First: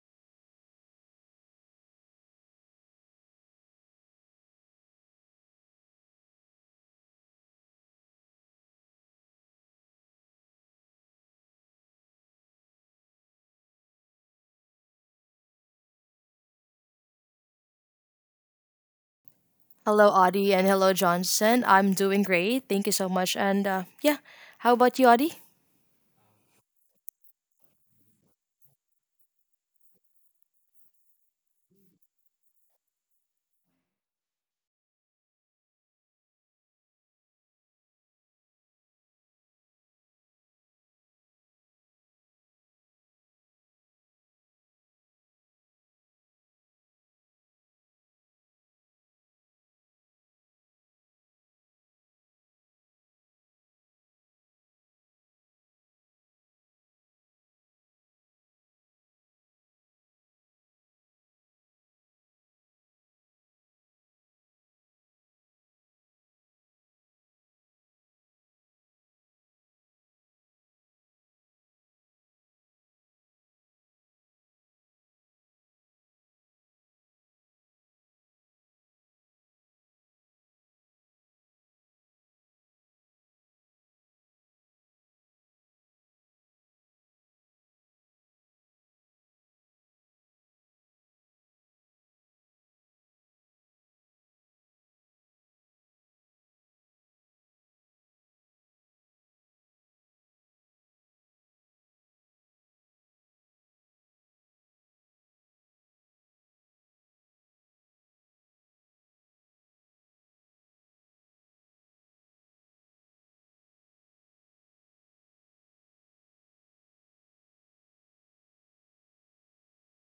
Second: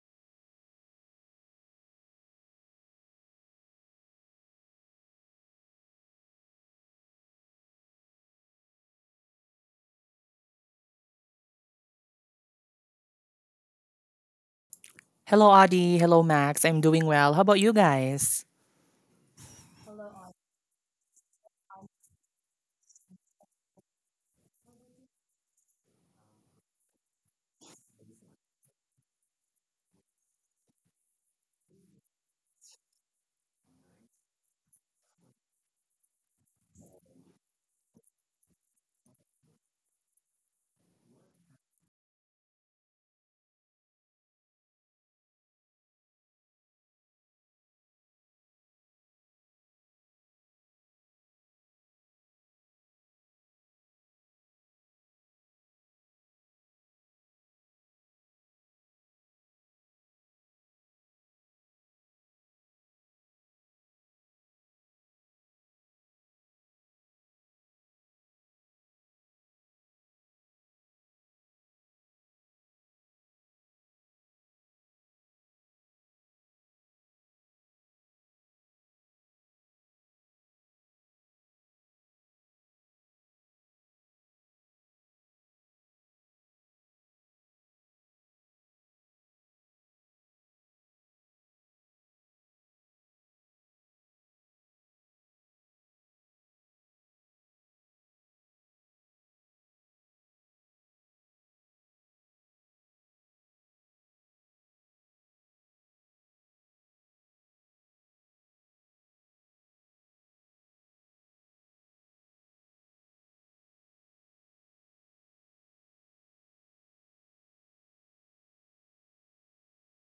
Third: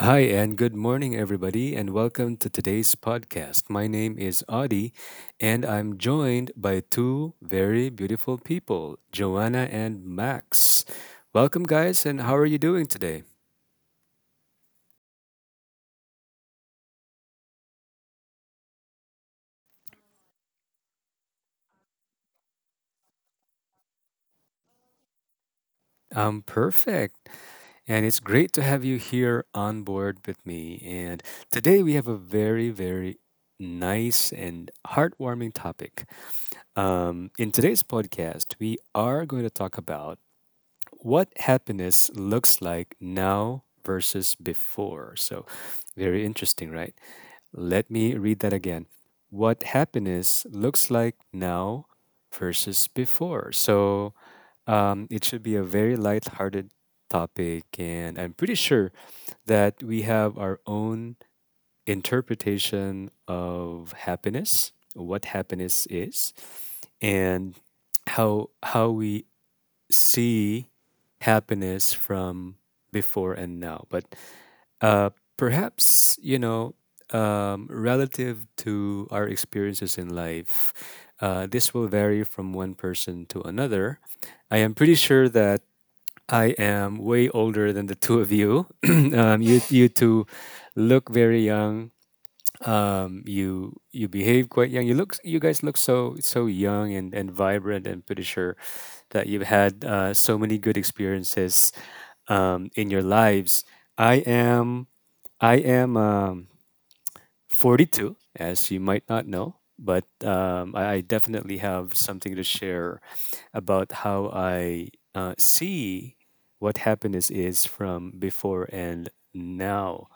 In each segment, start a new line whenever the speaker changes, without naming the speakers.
Hi, and good morning, everybody, and welcome to today's podcast. My name is Audie, and I'm joined by two very beautiful people, Joanna and Max. Welcome, guys, and how are you doing today?
Hello, Adi. Hello, Max. I'm doing well. How about you guys?
Hello, Audie, and hello, Johnson. I'm doing great. Thank you so much. How about you, Audie?
I'm perfect, and it's great to have you here on board with me. And today we have a very, very nice and heartwarming topic. In today's podcast, we are going to talk about what happiness looks like now versus before. So, very interesting, right? Let me read that again. What happiness looks like now versus before. So, it should be a very light-hearted topic, and I'm pretty sure that we have our own interpretation of happiness, what happiness is, and how we see happiness from before and now. But uh, perhaps, you know, um, relative to our experiences in life, this will vary from one person to another. I am pretty sure that I am way older than the two of you. You two look very young. You behave quite young. You look, you guys look so young and vibrant, and pretty sure that you've had so many good experiences in your lives. I am i am um 42, as you might not know, but I definitely have something to share about how I see what happiness is from before and now.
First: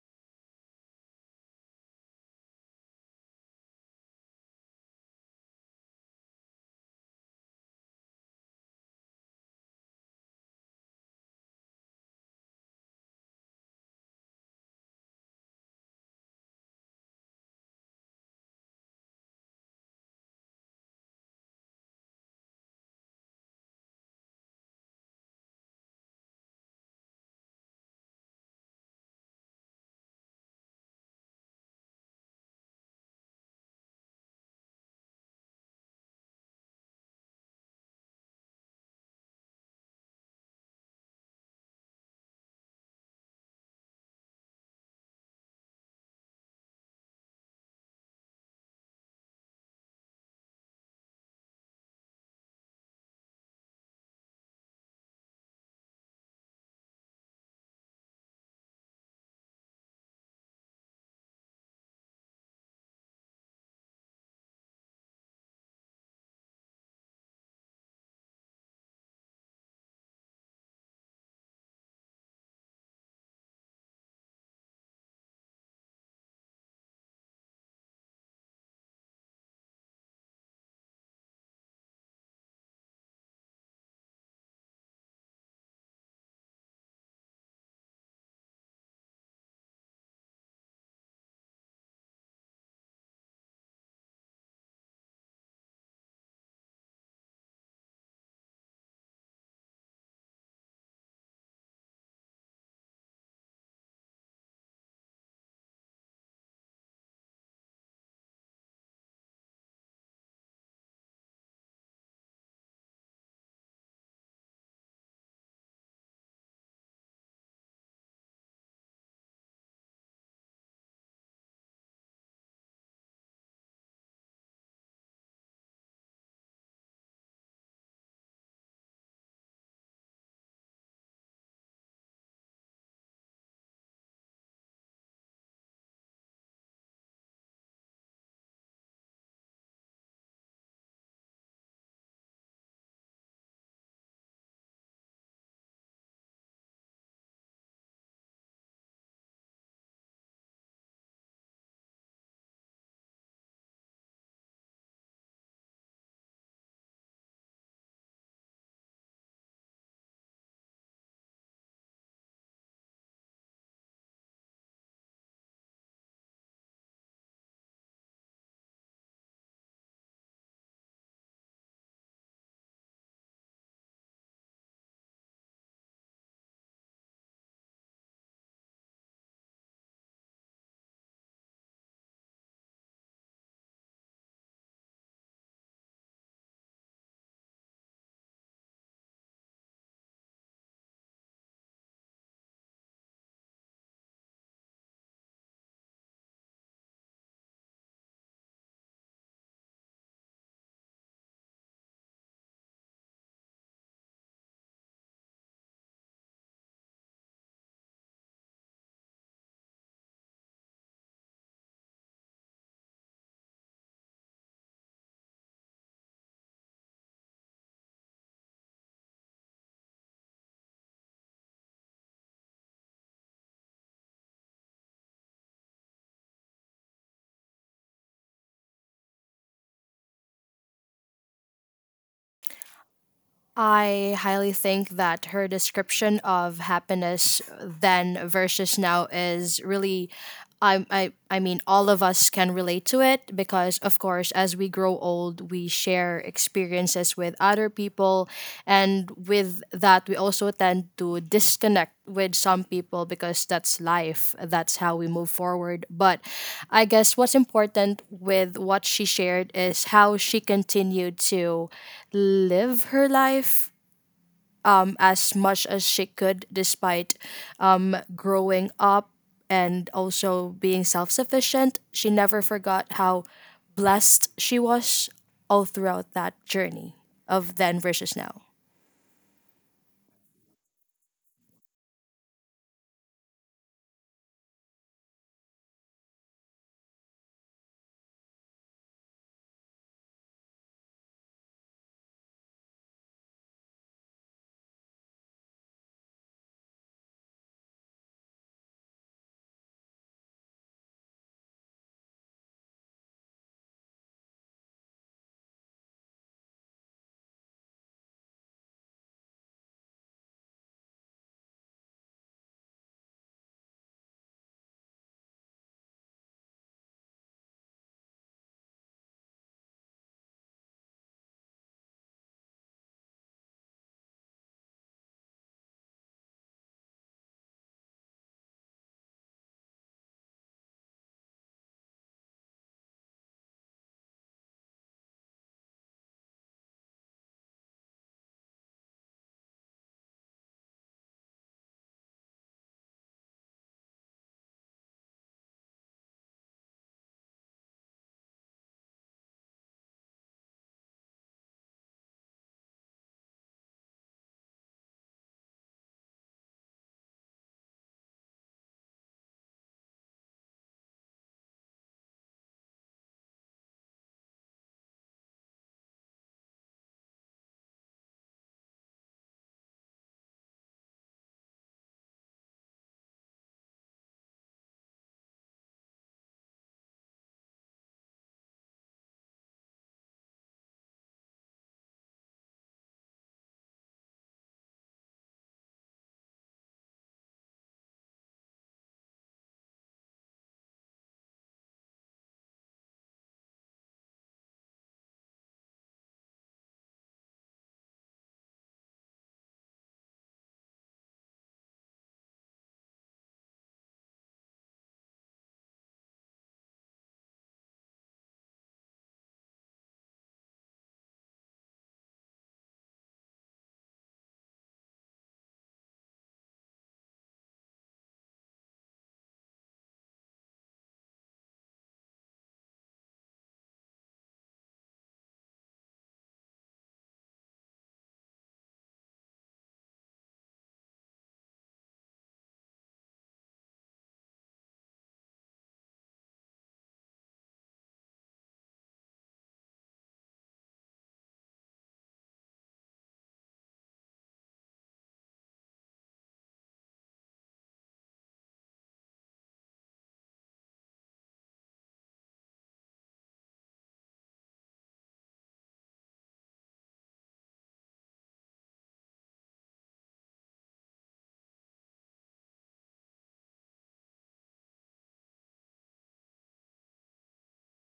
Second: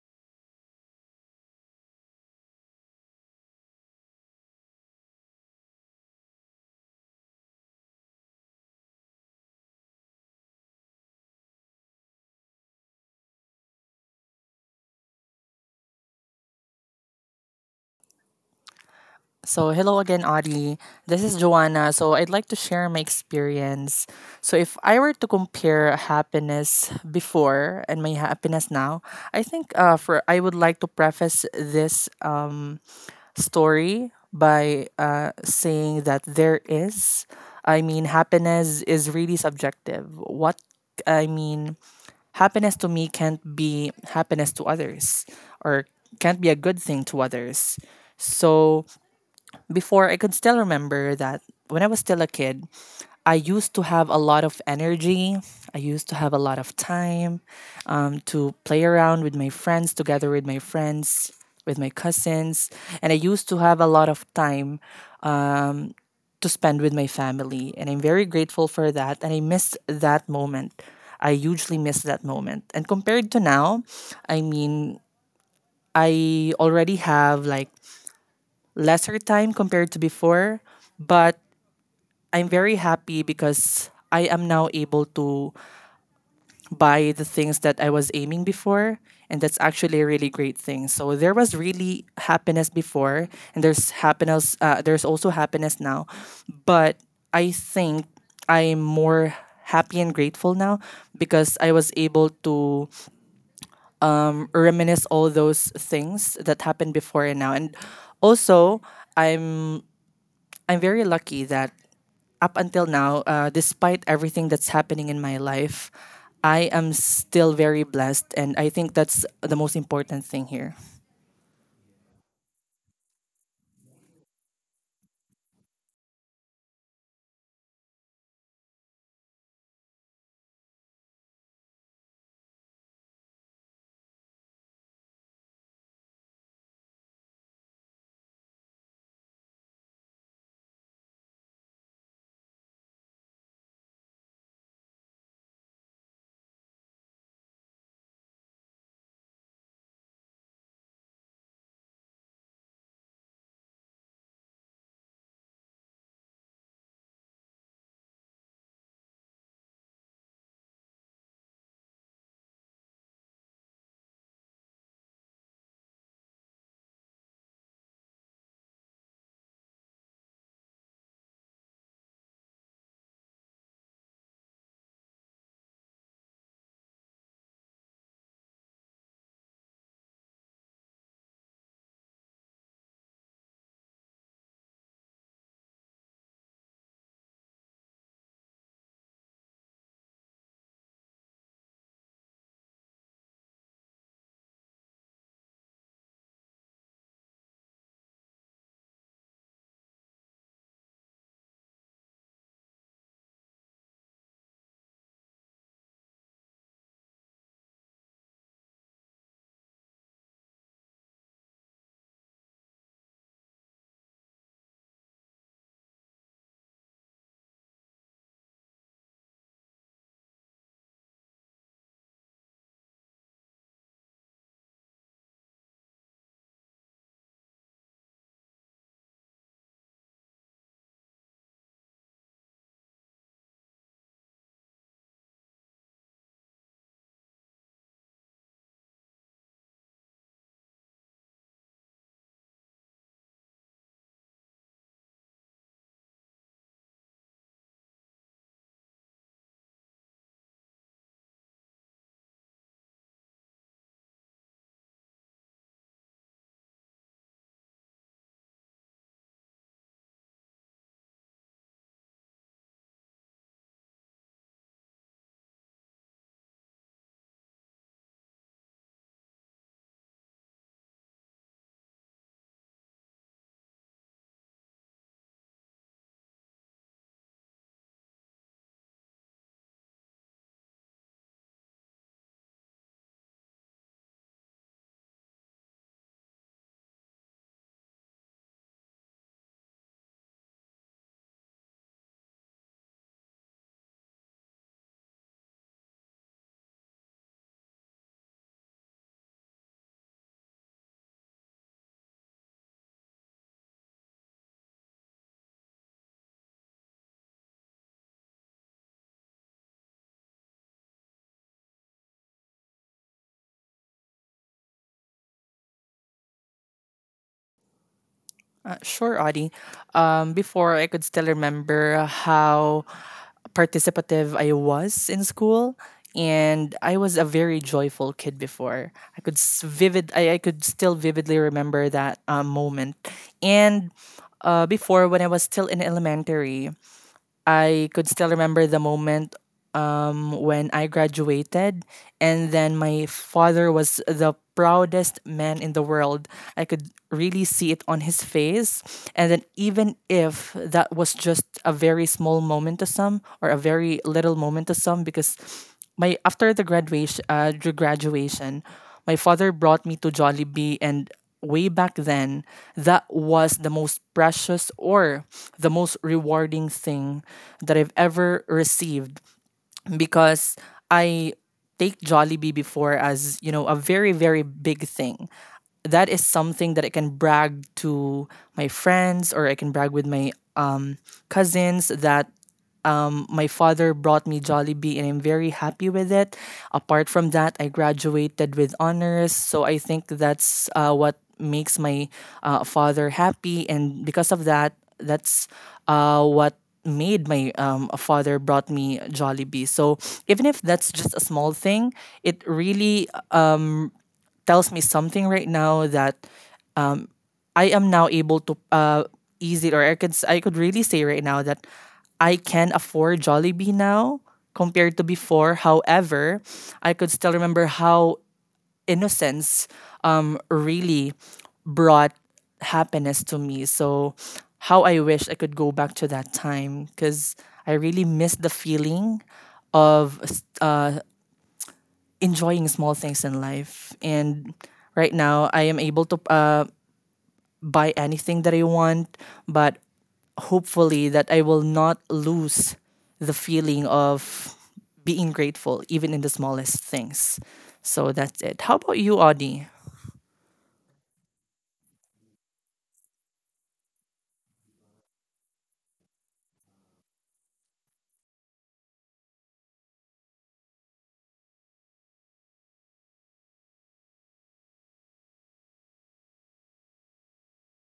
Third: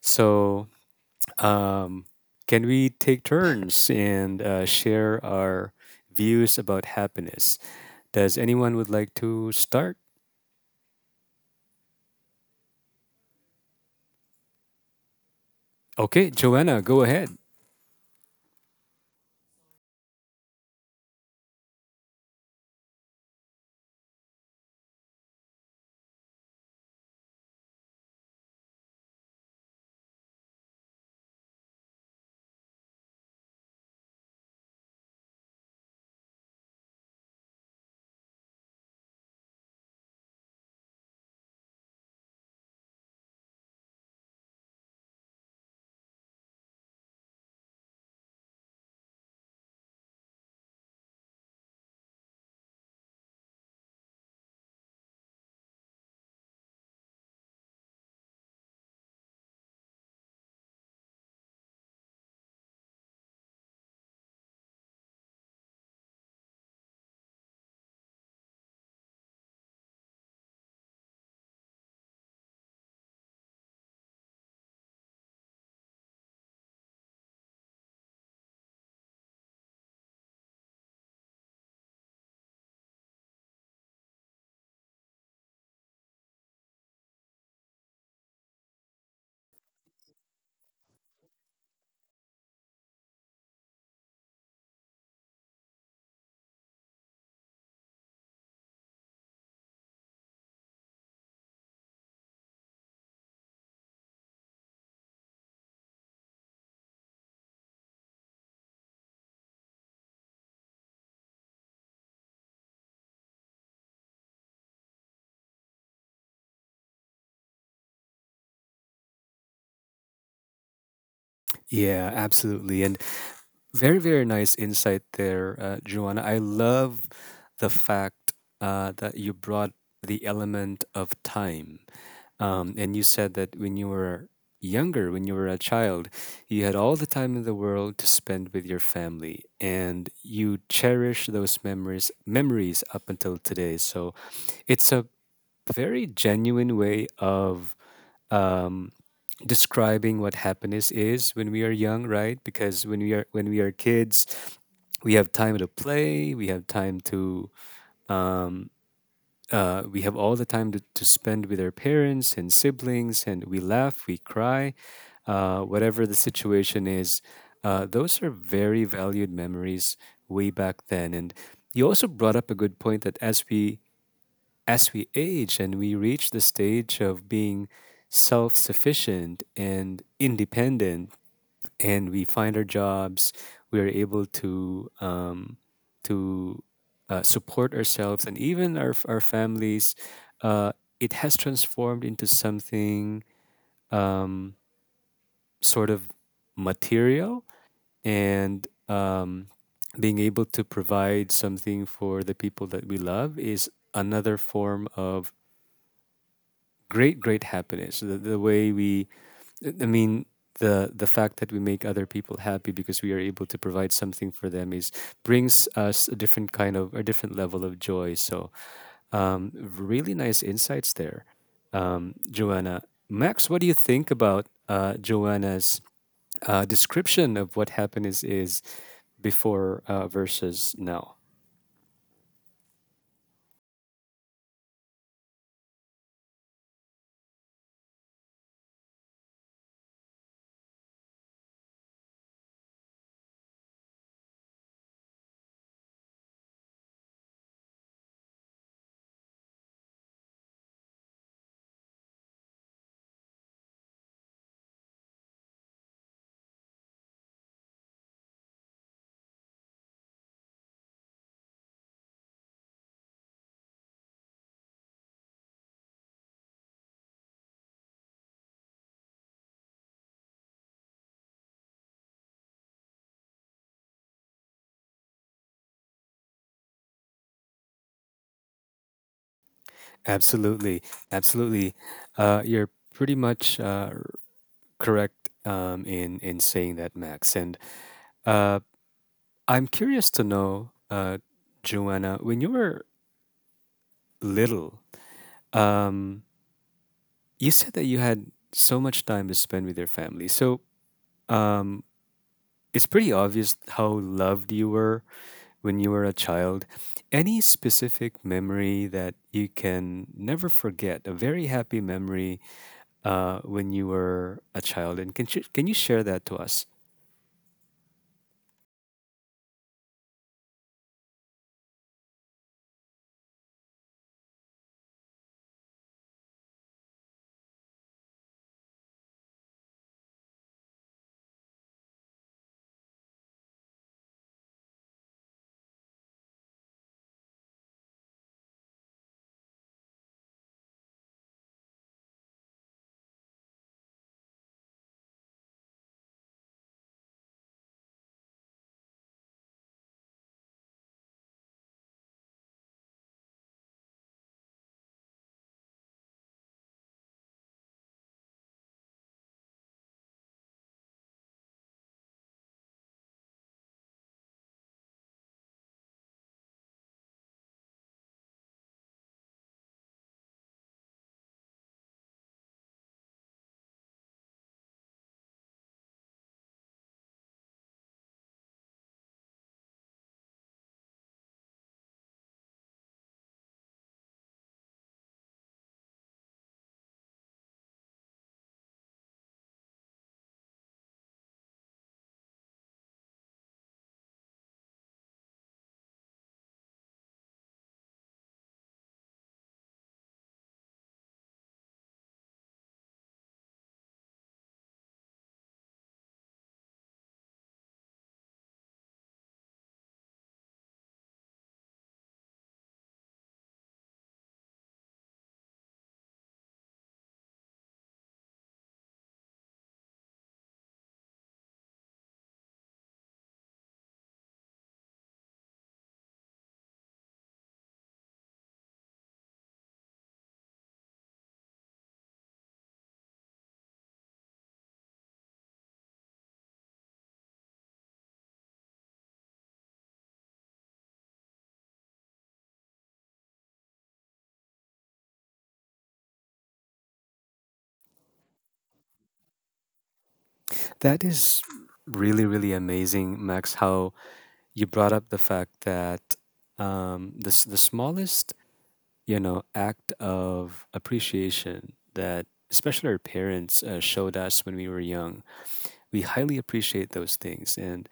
So um, can we take turns and share our views about happiness? Does anyone would like to start? Okay, Joanna, go ahead.
So, hello again, Adi. This is Joanna. So, I'd like to share my experience. So, if I were to compare happiness before and my happiness now, I think for I would like to preface this story by saying that there is, I mean, happiness is really subjective. What I mean, happiness to me can't be happiness to others or can't be a good thing to others. So before I could still remember that when I was still a kid, I used to have a lot of energy. I used to have a lot of time to play around with my friends, together with my friends, with my cousins. And I used to have a lot of time um, to spend with my family. And I'm very grateful for that. And I miss that moment. I hugely miss that moment. And compared to now, I mean, I already have like lesser time compared to before, but I'm very happy because I am now able to buy the things that I was aiming before. And that's actually a really great thing. So there was really happiness before, and there's happiness. There's also happiness now, but I think I'm more happy and grateful now because I was able to reminisce all those things that happened before and now. And also, I'm I'm very lucky that up until now, despite everything that's happening in my life, I am still very blessed, and I think that's the most important thing here.
Yeah, absolutely. And very, very nice insight there, Joanna. I love the fact that you brought the element of time. And you said that when you were younger, when you were a child, you had all the time in the world to spend with your family, and you cherish those memories up until today. So it's a very genuine way of um, describing what happiness is when we are young, right? Because when we are, when we are kids, we have time to play, we have time to um, we have all the time to spend with our parents and siblings, and we laugh, we cry, whatever the situation is. Those are very valued memories way back then. And you also brought up a good point that as we age and we reach the stage of being self-sufficient and independent and we find our jobs, we are able to to support ourselves and even our families. Uh, it has transformed into something um, sort of material, and being able to provide something for the people that we love is another form of great happiness. The, the way we I mean, the the fact that we make other people happy because we are able to provide something for them is brings us a different kind of, a different level of joy. So, really nice insights there, Joanna. Max, what do you think about Joanna's description of what happiness is before versus now?
I highly think that her description of happiness then versus now is really. I mean, all of us can relate to it because, of course, as we grow old, we share experiences with other people. And with that, we also tend to disconnect with some people because that's life. That's how we move forward. But I guess what's important with what she shared is how she continued to live her life as much as she could despite growing up and also being self sufficient. She never forgot how blessed she was all throughout that journey of then versus now.
Absolutely, absolutely. You're pretty much correct in saying that, Max. And uh, I'm curious to know, Joanna, when you were little, um, you said that you had so much time to spend with your family. So um, it's pretty obvious how loved you were when you were a child. Any specific memory that you can never forget, a very happy memory when you were a child? And can you share that to us?
Sure, Audie. Before, I could still remember how participative I was in school, and I was a very joyful kid before. I could still vividly remember that moment, and before when I was still in elementary, I could still remember the moment when I graduated. And then my father was the proudest man in the world. I could really see it on his face. And then, even if that was just a very small moment to some, or a very little moment to some, because my after the graduation, my father brought me to Jollibee, and way back then that was the most precious or the most rewarding thing that I've ever received because I take Jollibee before as a very, very big thing. That is something that I can brag to my friends, or I can brag with my cousins that my father brought me Jollibee, and I'm very happy with it. Apart from that, I graduated with honors. So I think that's what makes my father happy. And because of that, that's what made my father brought me Jollibee. So even if that's just a small thing, it really tells me something right now, that um, I am now able to ease it, or I could really say right now that I can afford Jollibee now compared to before. However, I could still remember how innocence really brought happiness to me. So how I wish I could go back to that time, because I really miss the feeling of uh, enjoying small things in life. And right now, I am able to buy anything that I want, but hopefully, that I will not lose the feeling of being grateful, even in the smallest things. So that's it. How about you, Audie?
That is really, really amazing, Max, how you brought up the fact that the smallest, you know, act of appreciation that especially our parents showed us when we were young, we highly appreciate those things, and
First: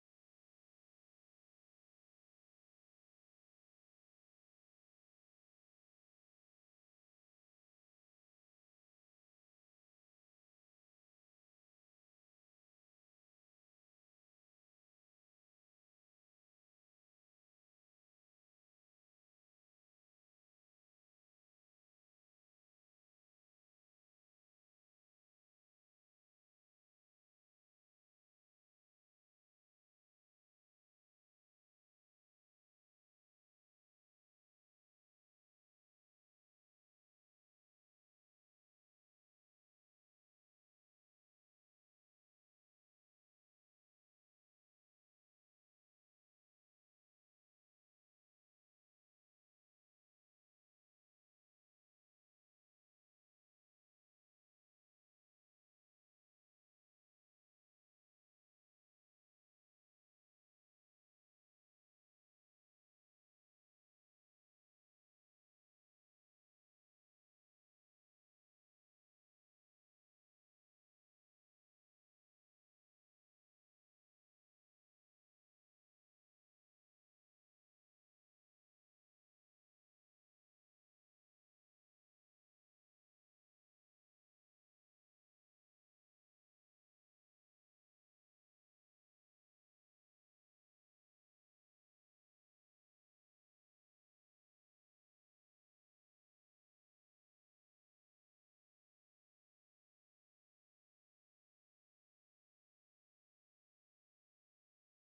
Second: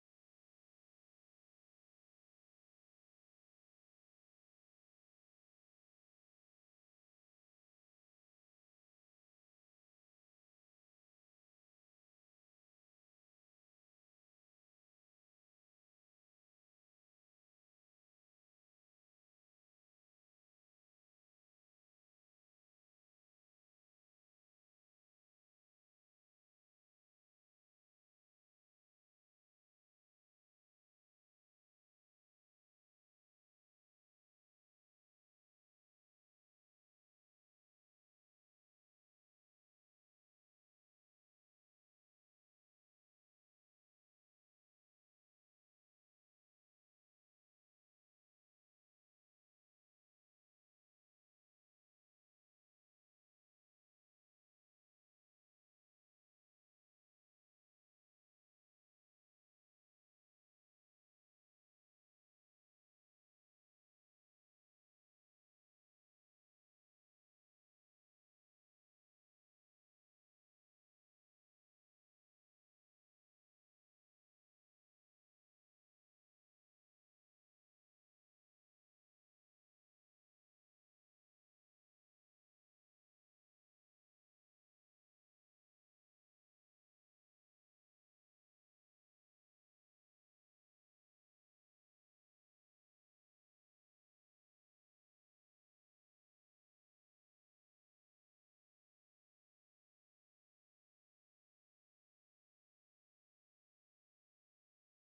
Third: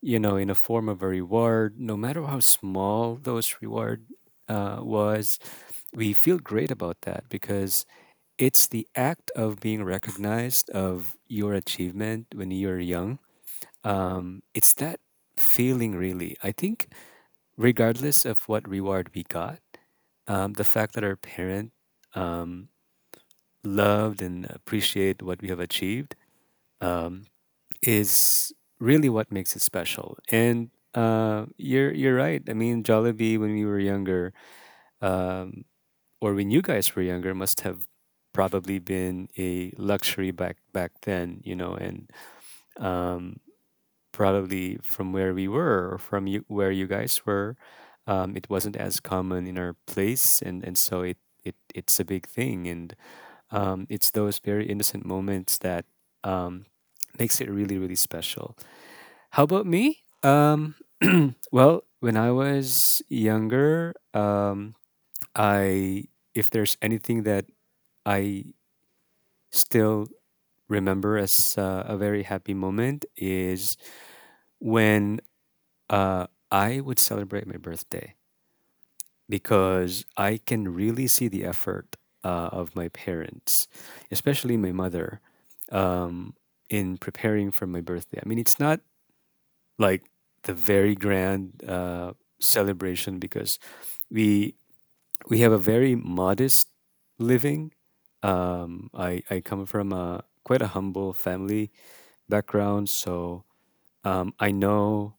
you know, in a form of a reward, no matter how small those reward was, we feel great about that because it's the act of being recognized of your achievement when you are young. It's that feeling really. I think regardless of what reward we got, the fact that our parent um, loved and appreciate what we have achieved um, is really what makes it special. And you're right. I mean, Jollibee when we were younger, um, or when you guys were younger, must have probably been a luxury back then, you know. And um, probably from where we were, or from you, where you guys were, it wasn't as common in our place, and so it it's a big thing, and it's those very innocent moments that um, makes it really really special. How about me? Well, when I was younger, I if there's anything that I still remember as a very happy moment is when I would celebrate my birthday, because I can really see the effort of my parents, especially my mother, um, in preparing for my birthday. I mean, it's not like the very grand celebration because we we have a very modest living. I come from a quite a humble family background, so I know.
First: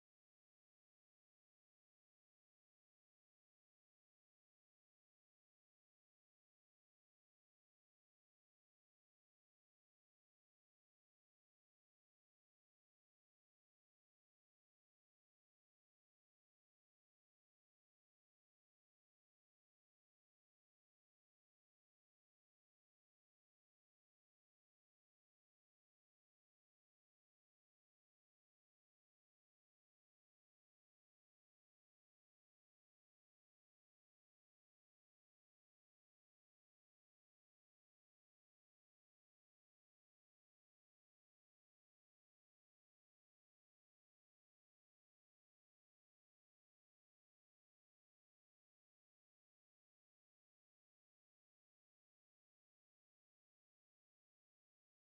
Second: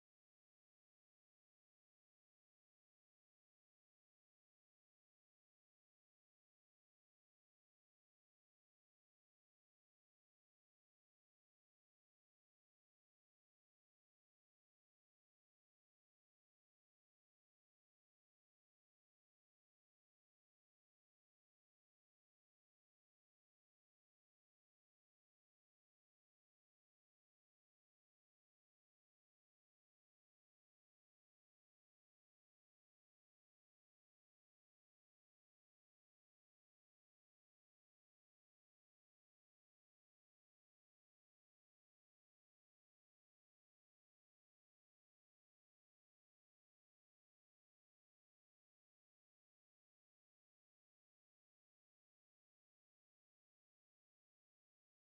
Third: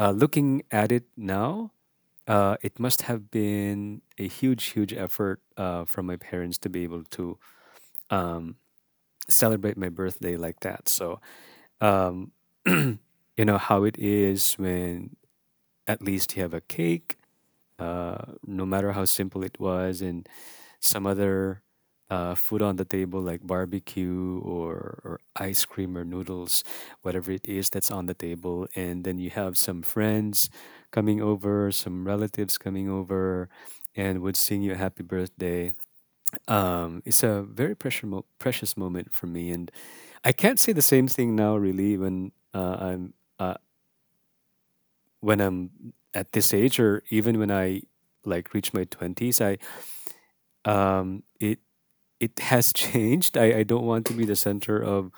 Looking at it now, it must have been a huge, huge effort from my parents to be able to um, celebrate my birthday like that. So, um, you know how it is when at least you have a cake no matter how simple it was, and some other food on the table, like barbecue, or ice cream, or noodles, whatever it is that's on the table. And then you have some friends coming over, some relatives coming over, and would sing you a happy birthday. It's a very precious moment for me. And I can't say the same thing now, really, when I'm. I when I'm at this age, or even when I like reach my 20s, I it it has changed. I don't want to be the center of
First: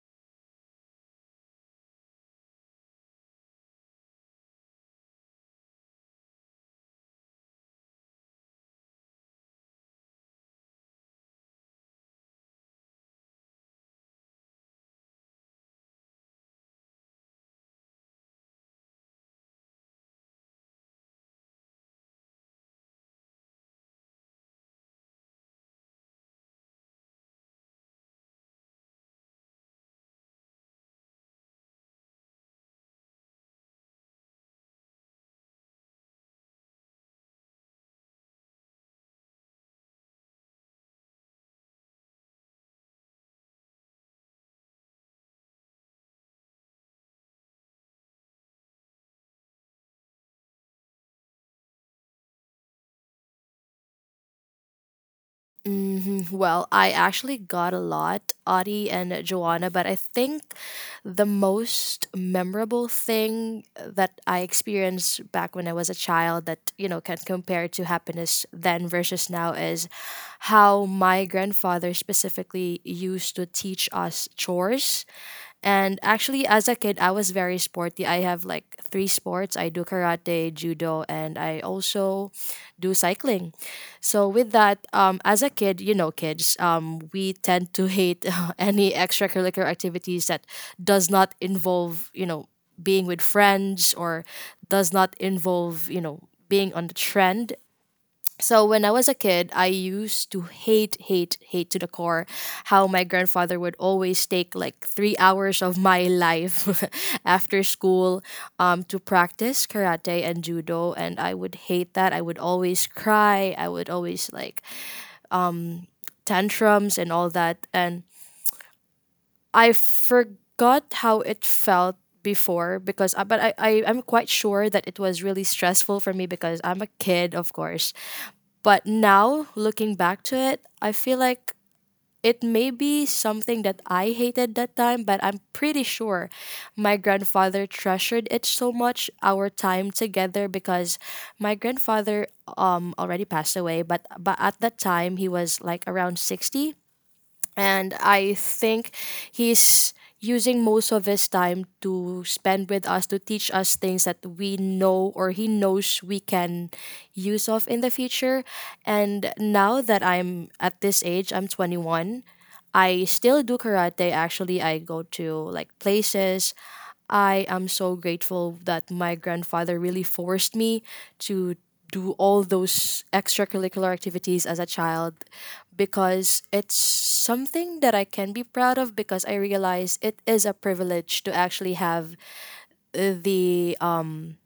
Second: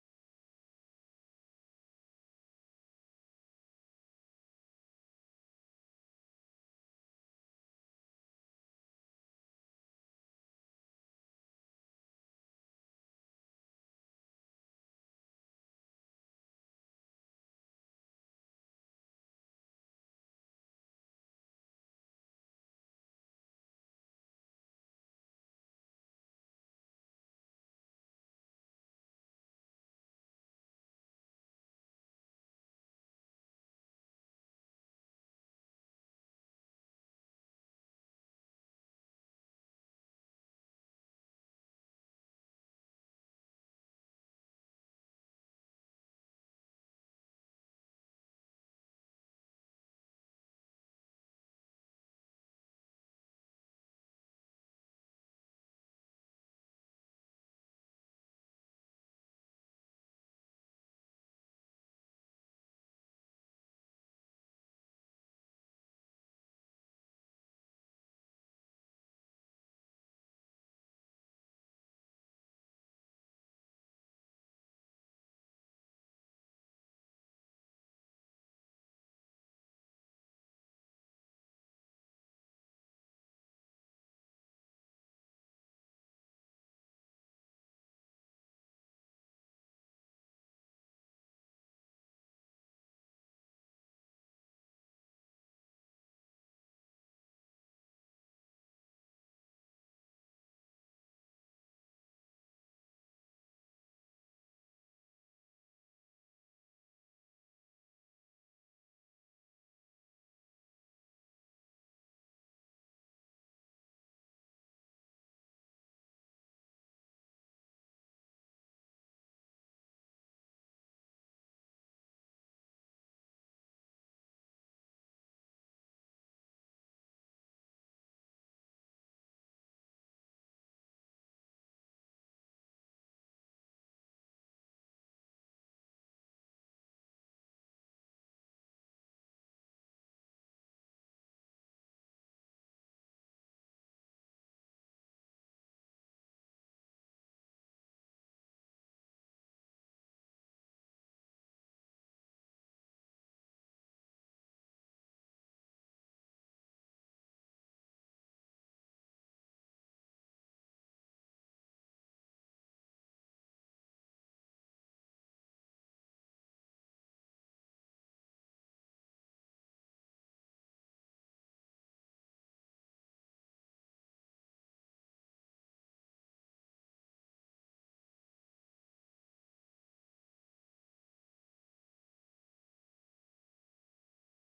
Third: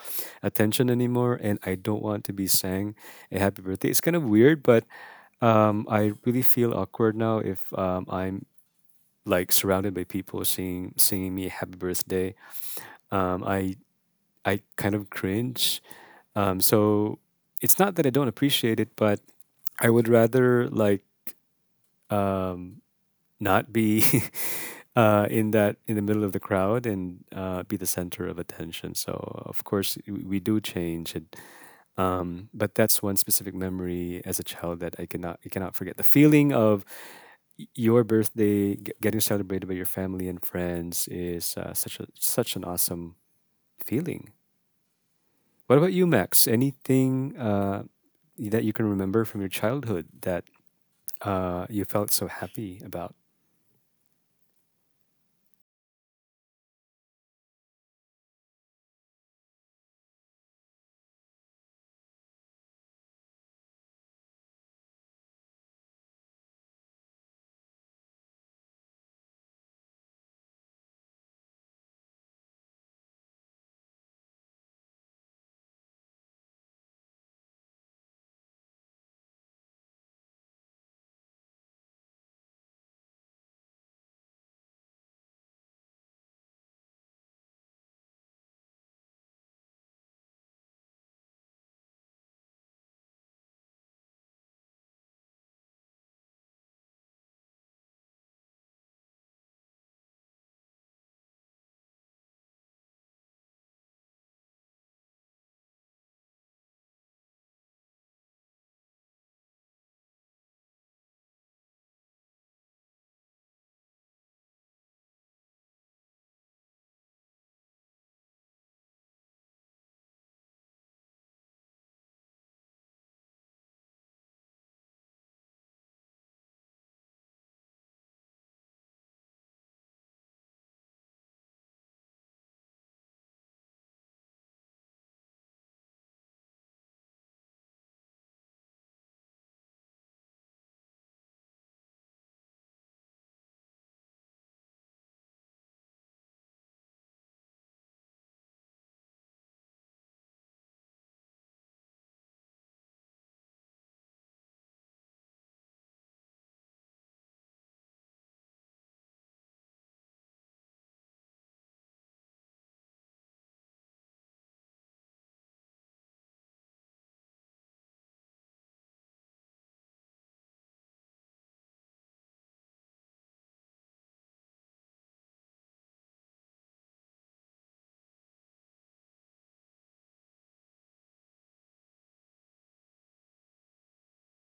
attention anymore, and I don't want to be sang a happy birthday. It's kind of weird, but I really feel awkward now if I'm like surrounded by people singing me happy birthday. Um I I kind of cringe. So it's not that I don't appreciate it, but I would rather like um not be in that, in the middle of the crowd, and be the center of attention. So of course we do change, and but that's one specific memory as a child that I cannot forget. The feeling of your birthday getting celebrated by your family and friends is such an awesome feeling. What about you, Max? Anything that you can remember from your childhood that you felt so happy about?
Mhm. Well, I actually got a lot, Audie and Joanna, but I think the most memorable thing that I experienced back when I was a child that, you know, can compare to happiness then versus now is how my grandfather specifically used to teach us chores. And actually, as a kid, I was very sporty. I have like three sports. I do karate, judo, and I also do cycling. So with that, as a kid, you know, kids, we tend to hate any extracurricular activities that does not involve, you know, being with friends or does not involve, you know, being on the trend. So when I was a kid, I used to hate, hate, hate to the core how my grandfather would always take like 3 hours of my life after school to practice karate and judo. And I would hate that. I would always cry. I would always like tantrums and all that. And I forgot how it felt before because but I I'm quite sure that it was really stressful for me because I'm a kid, of course. But now, looking back to it, I feel like it may be something that I hated that time, but I'm pretty sure my grandfather treasured it so much, our time together, because my grandfather already passed away, but at that time he was like around 60, and I think he's using most of his time to spend with us, to teach us things that we know or he knows we can use of in the future. And now that I'm at this age, I'm 21. I still do karate actually. I go to like places. I am so grateful that my grandfather really forced me to do all those extracurricular activities as a child, because it's something that I can be proud of, because I realize it is a privilege to actually have the um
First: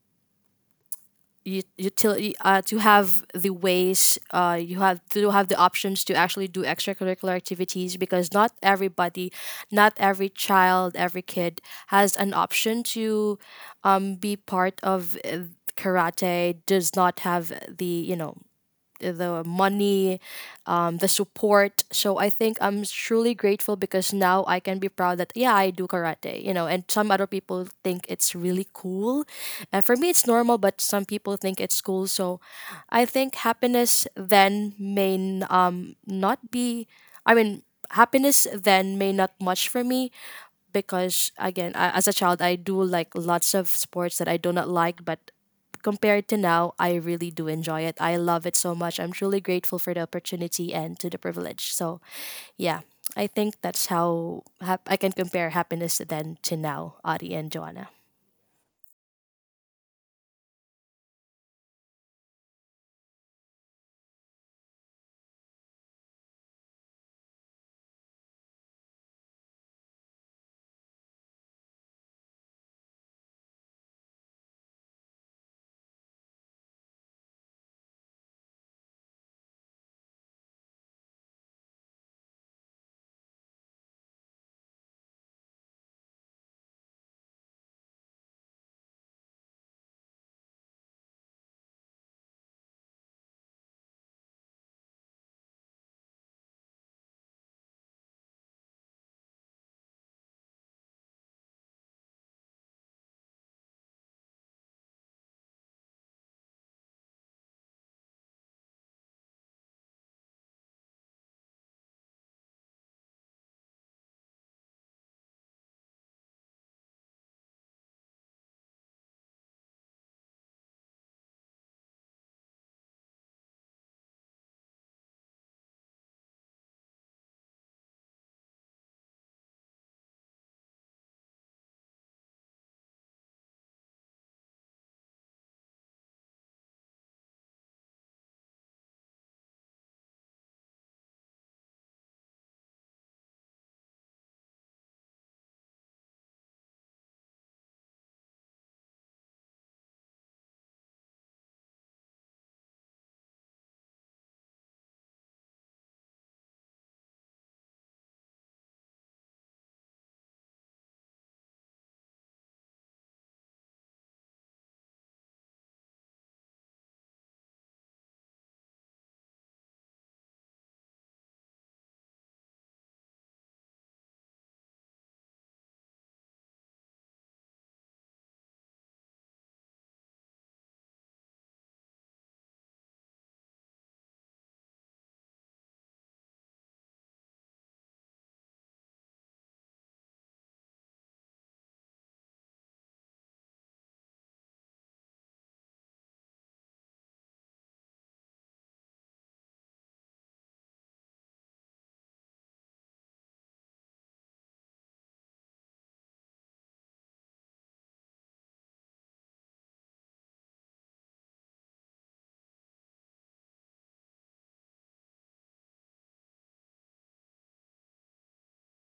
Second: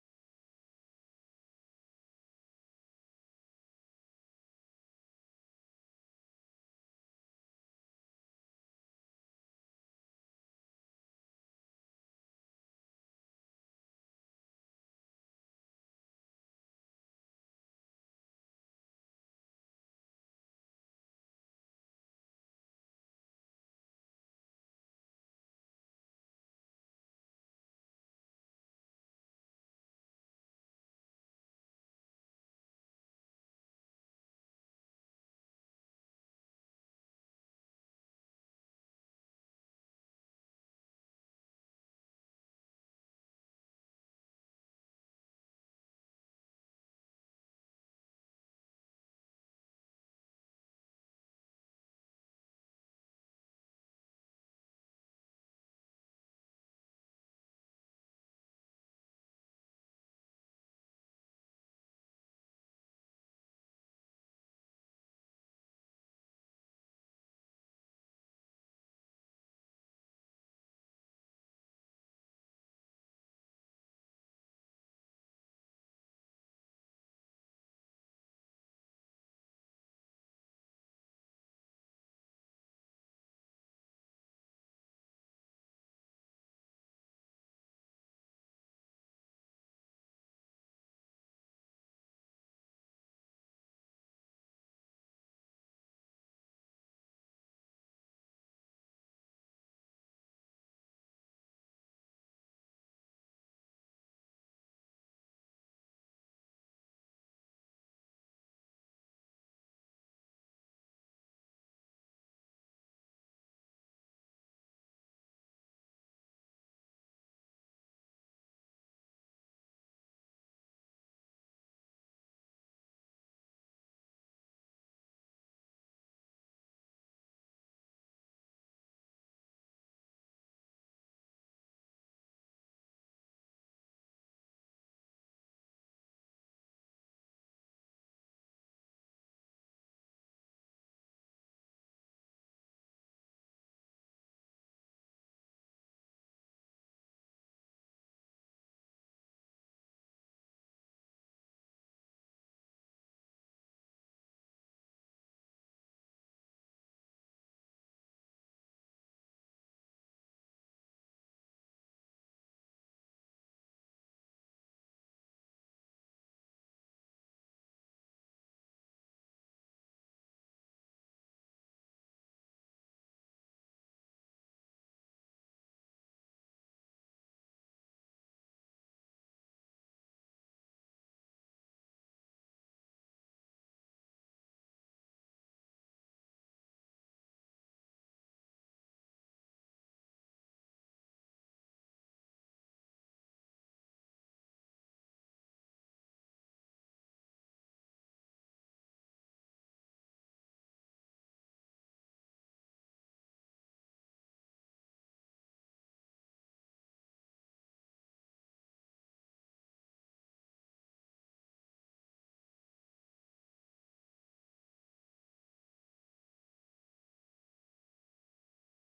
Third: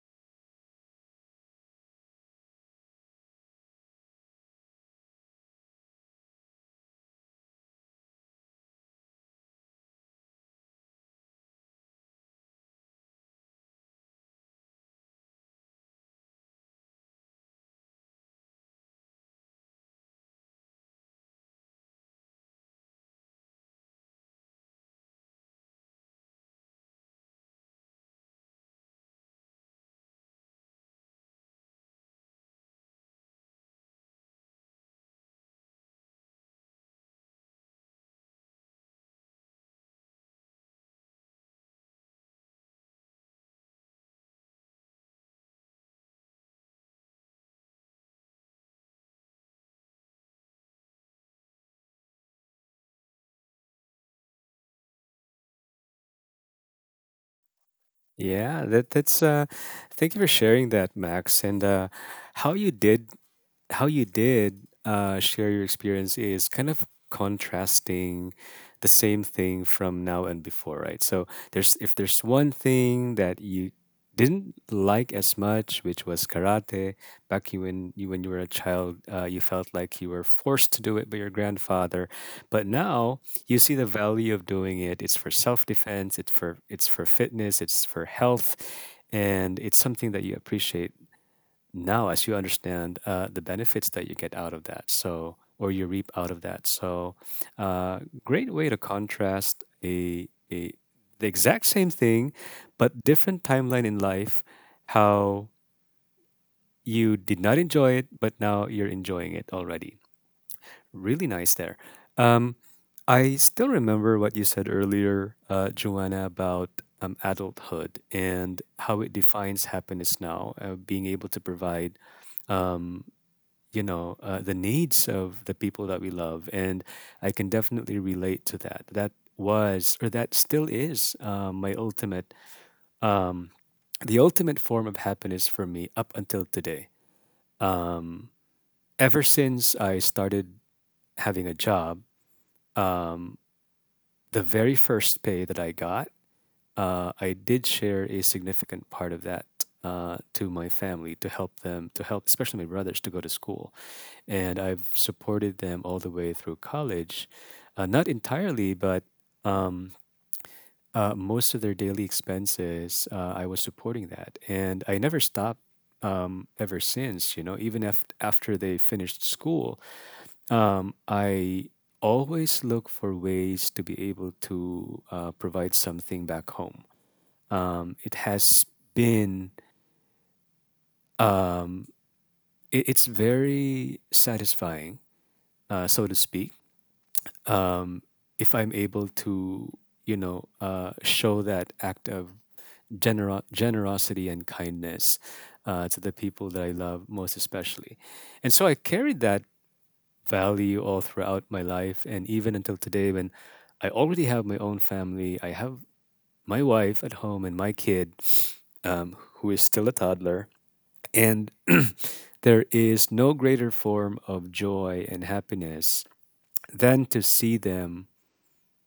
ut- utility, to have the ways, you have to have the options to actually do extracurricular activities, because not everybody, not every child, every kid has an option to be part of karate does not have the, you know, the money, the support. So I think I'm truly grateful because now I can be proud that yeah, I do karate, you know. And some other people think it's really cool, and for me it's normal, but some people think it's cool. So I think happiness then may not be, I mean, happiness then may not much for me, because again, I, as a child, I do like lots of sports that I do not like, but compared to now, I really do enjoy it. I love it so much. I'm truly grateful for the opportunity and to the privilege. So yeah, I think that's how I can compare happiness then to now, Adi and Joanna.
Yeah, that's thank you for sharing that, Max, and how you did how you did share your experience is kind of contrasting the same thing from now and before, right? So there's, if there's one thing that you didn't like as much, which was karate, back you when you were a child, you felt like you were forced to do it by your grandfather, but now you see the value of doing it. It's for self defense. It's for, it's for fitness. It's for health, and it's something that you appreciate now as you understand the benefits that you get out of that, so, or you reap out of that, so great way to contrast a the exact same thing but different timeline in life, how you did not enjoy it but now you're enjoying it already. Really nice there. um, I still remember what you said earlier, Joanna, about adulthood and how it defines happiness now, being able to provide um, the needs of the people that we love. And I can definitely relate to that. That was or that still is my ultimate um, the ultimate form of happiness for me up until today. um, Ever since I started having a job, um, the very first pay that I got, I did share a significant part of that to my family, to help them, to help especially my brothers to go to school, and I've supported them all the way through college. Not entirely, but um, most of their daily expenses, I was supporting that, and I never stopped ever since. You know, even after they finished school, I always look for ways to be able to provide something back home. It has been um, it, it's very satisfying, so to speak, um, if I'm able to, show that act of generosity and kindness, to the people that I love most, especially. And so I carried that value all throughout my life, and even until today, when I already have my own family. I have my wife at home and my kid, who is still a toddler, and there is no greater form of joy and happiness than to see them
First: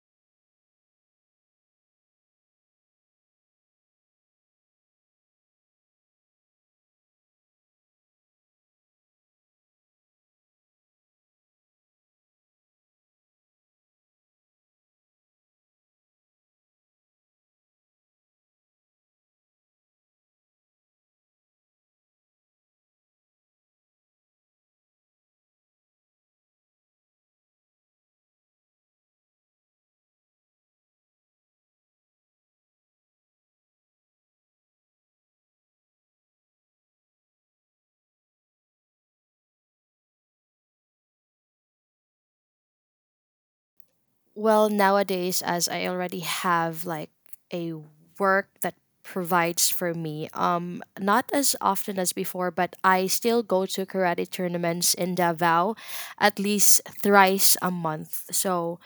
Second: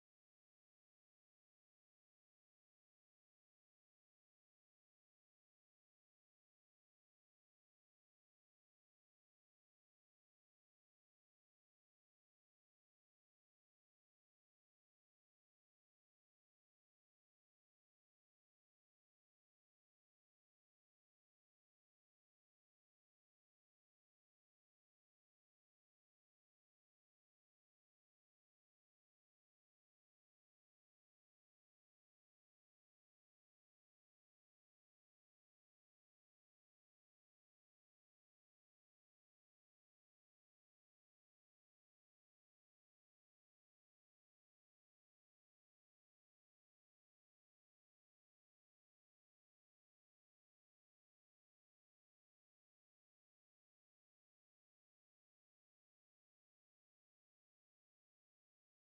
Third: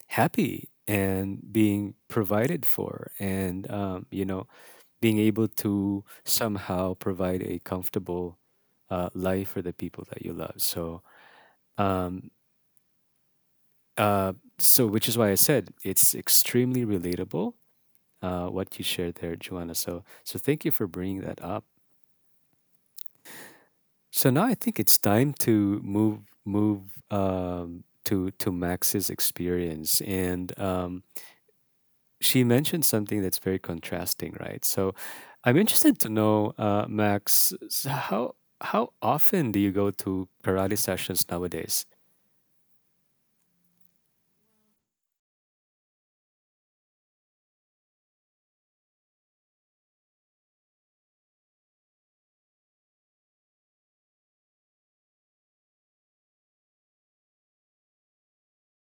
happy and being provided for, and being able to somehow provide a comfortable life for the people that you love. So um, uh, so which is why I said it's extremely relatable, what you shared there, Joanna, so thank you for bringing that up. So now I think it's time to move to Max's experience, and she mentioned something that's very contrasting, right? So I'm interested to know, Max, how often do you go to karate sessions nowadays?
Well, nowadays, as I already have like a work that provides for me, not as often as before, but I still go to karate tournaments in Davao at least thrice a month. So,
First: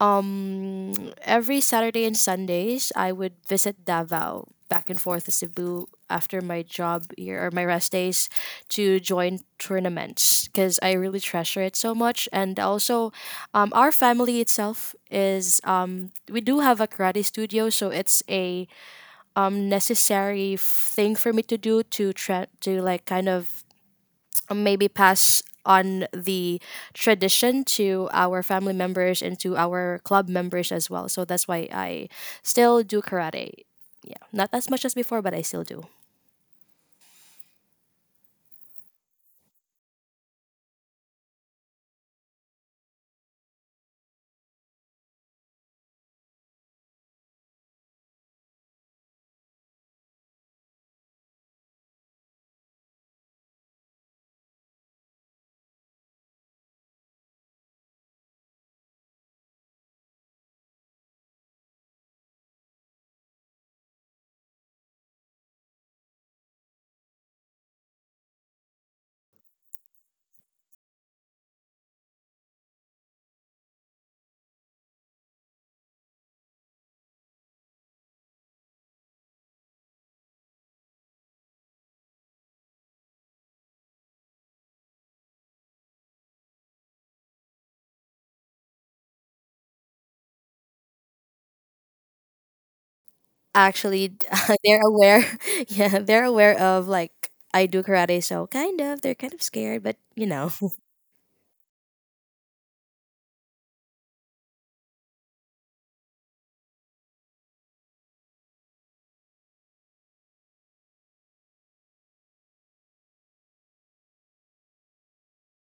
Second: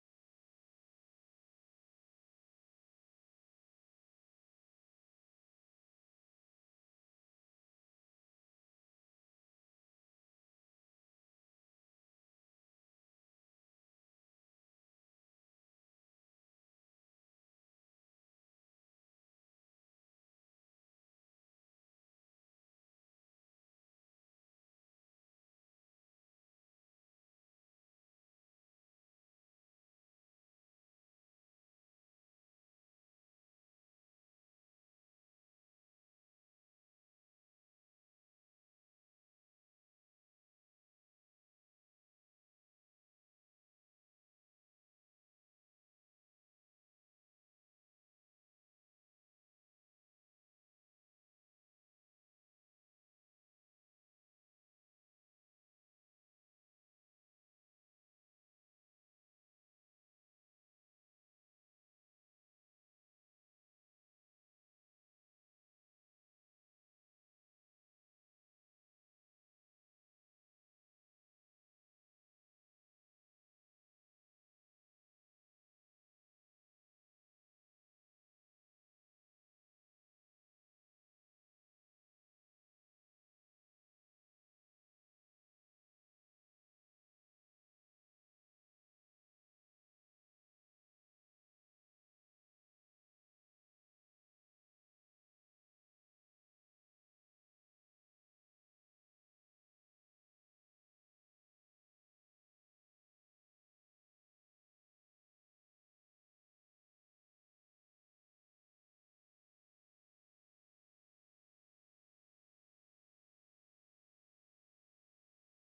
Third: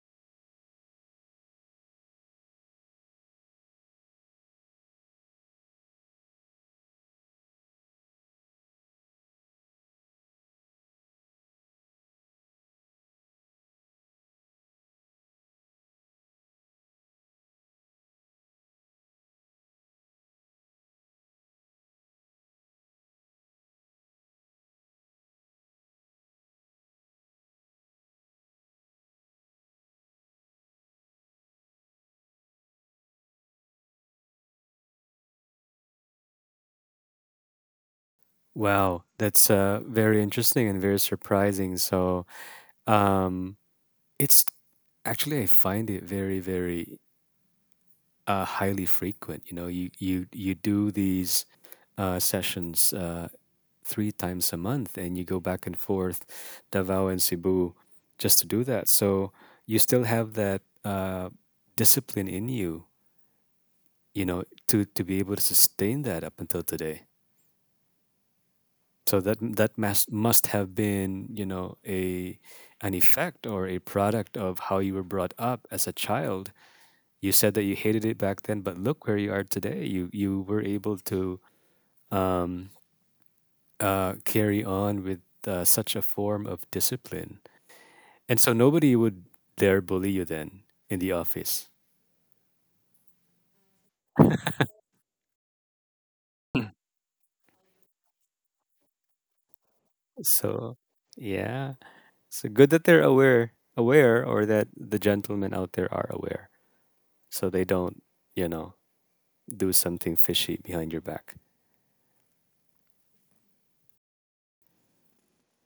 um, every Saturday and Sundays, I would visit Davao back and forth to Cebu after my job year or my rest days to join tournaments because I really treasure it so much. And also, our family itself is we do have a karate studio, so it's a necessary thing for me to do, to try to like kind of maybe pass on the tradition to our family members and to our club members as well. So that's why I still do karate. Yeah, not as much as before, but I still do.
Wow, that's very interesting and very surprising. So, um, it's actually, I find it very, very highly frequent. You know, you do these sessions. Three times a month, and you go back and forth, Davao and Cebu, just to do that. So you still have that discipline in you, you know, to be able to sustain that up until today. So that must have been, you know, a an effect or a product of how you were brought up as a child. You said that you hated it back then, but look where you are today. You were able to um, carry on with such a form of discipline. And so nobody would dare bully you then in the office.
Actually, they're aware. Yeah, they're aware of like I do karate, so kind of they're kind of scared, but you know.
So, yeah. So good that they're aware, or that the gentlemen out there are aware. So they don't, you know, do something fishy behind your back.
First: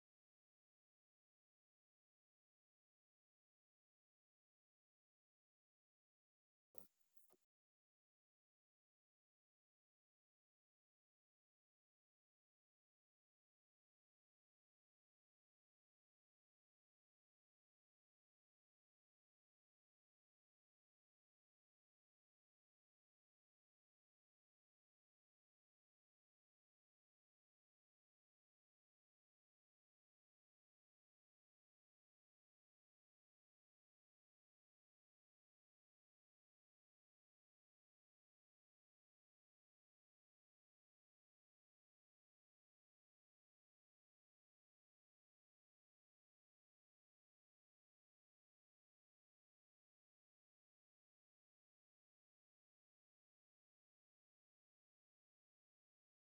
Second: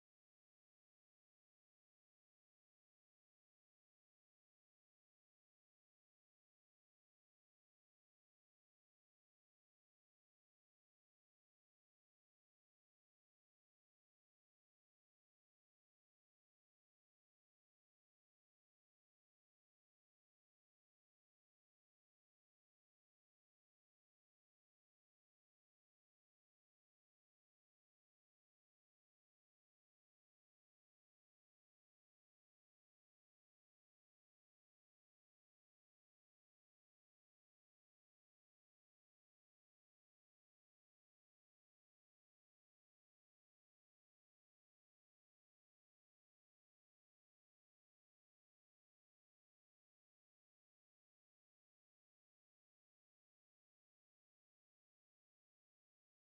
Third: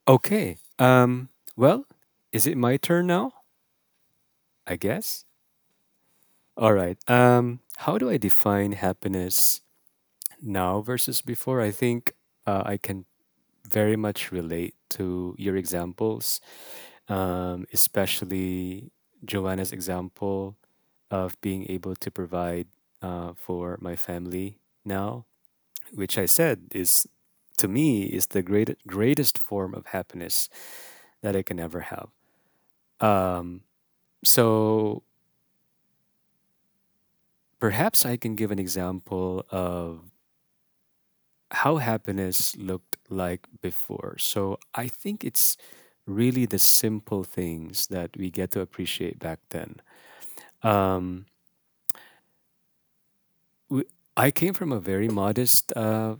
Okay. Well, is it my turn now? I guess. All right. How do I define happiness now versus before? I think I can very much relate to your examples, especially Joanna's example of being able to provide for my family now, which I said is, to me, is the greatest form of happiness that I can ever have. Um, so perhaps I can give an example of how happiness looked like before. So I think it's really the simple things that we get to appreciate back then. Um, we, I came from a very modest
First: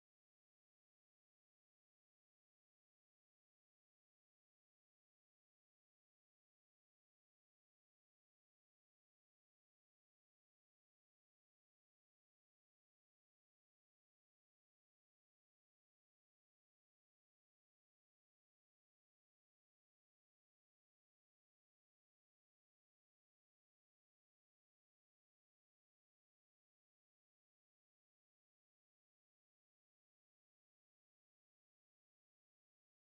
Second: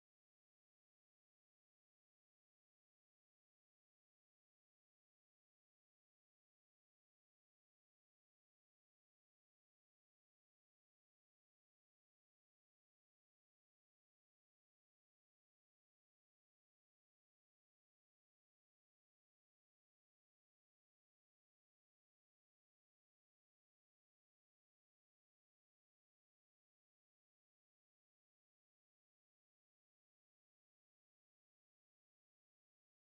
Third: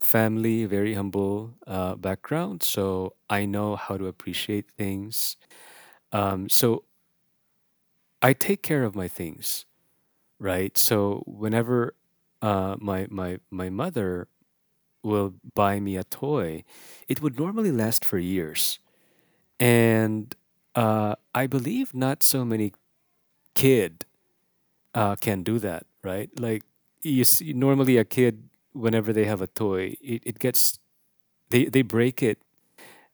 family, very humble background, so I know how to appreciate things. So I take care of my things, right? So whenever my mother will buy me a toy, it would normally last for years, and I believe not so many kid can do that, right? Like you see, normally a kid, whenever they have a toy, it gets they break it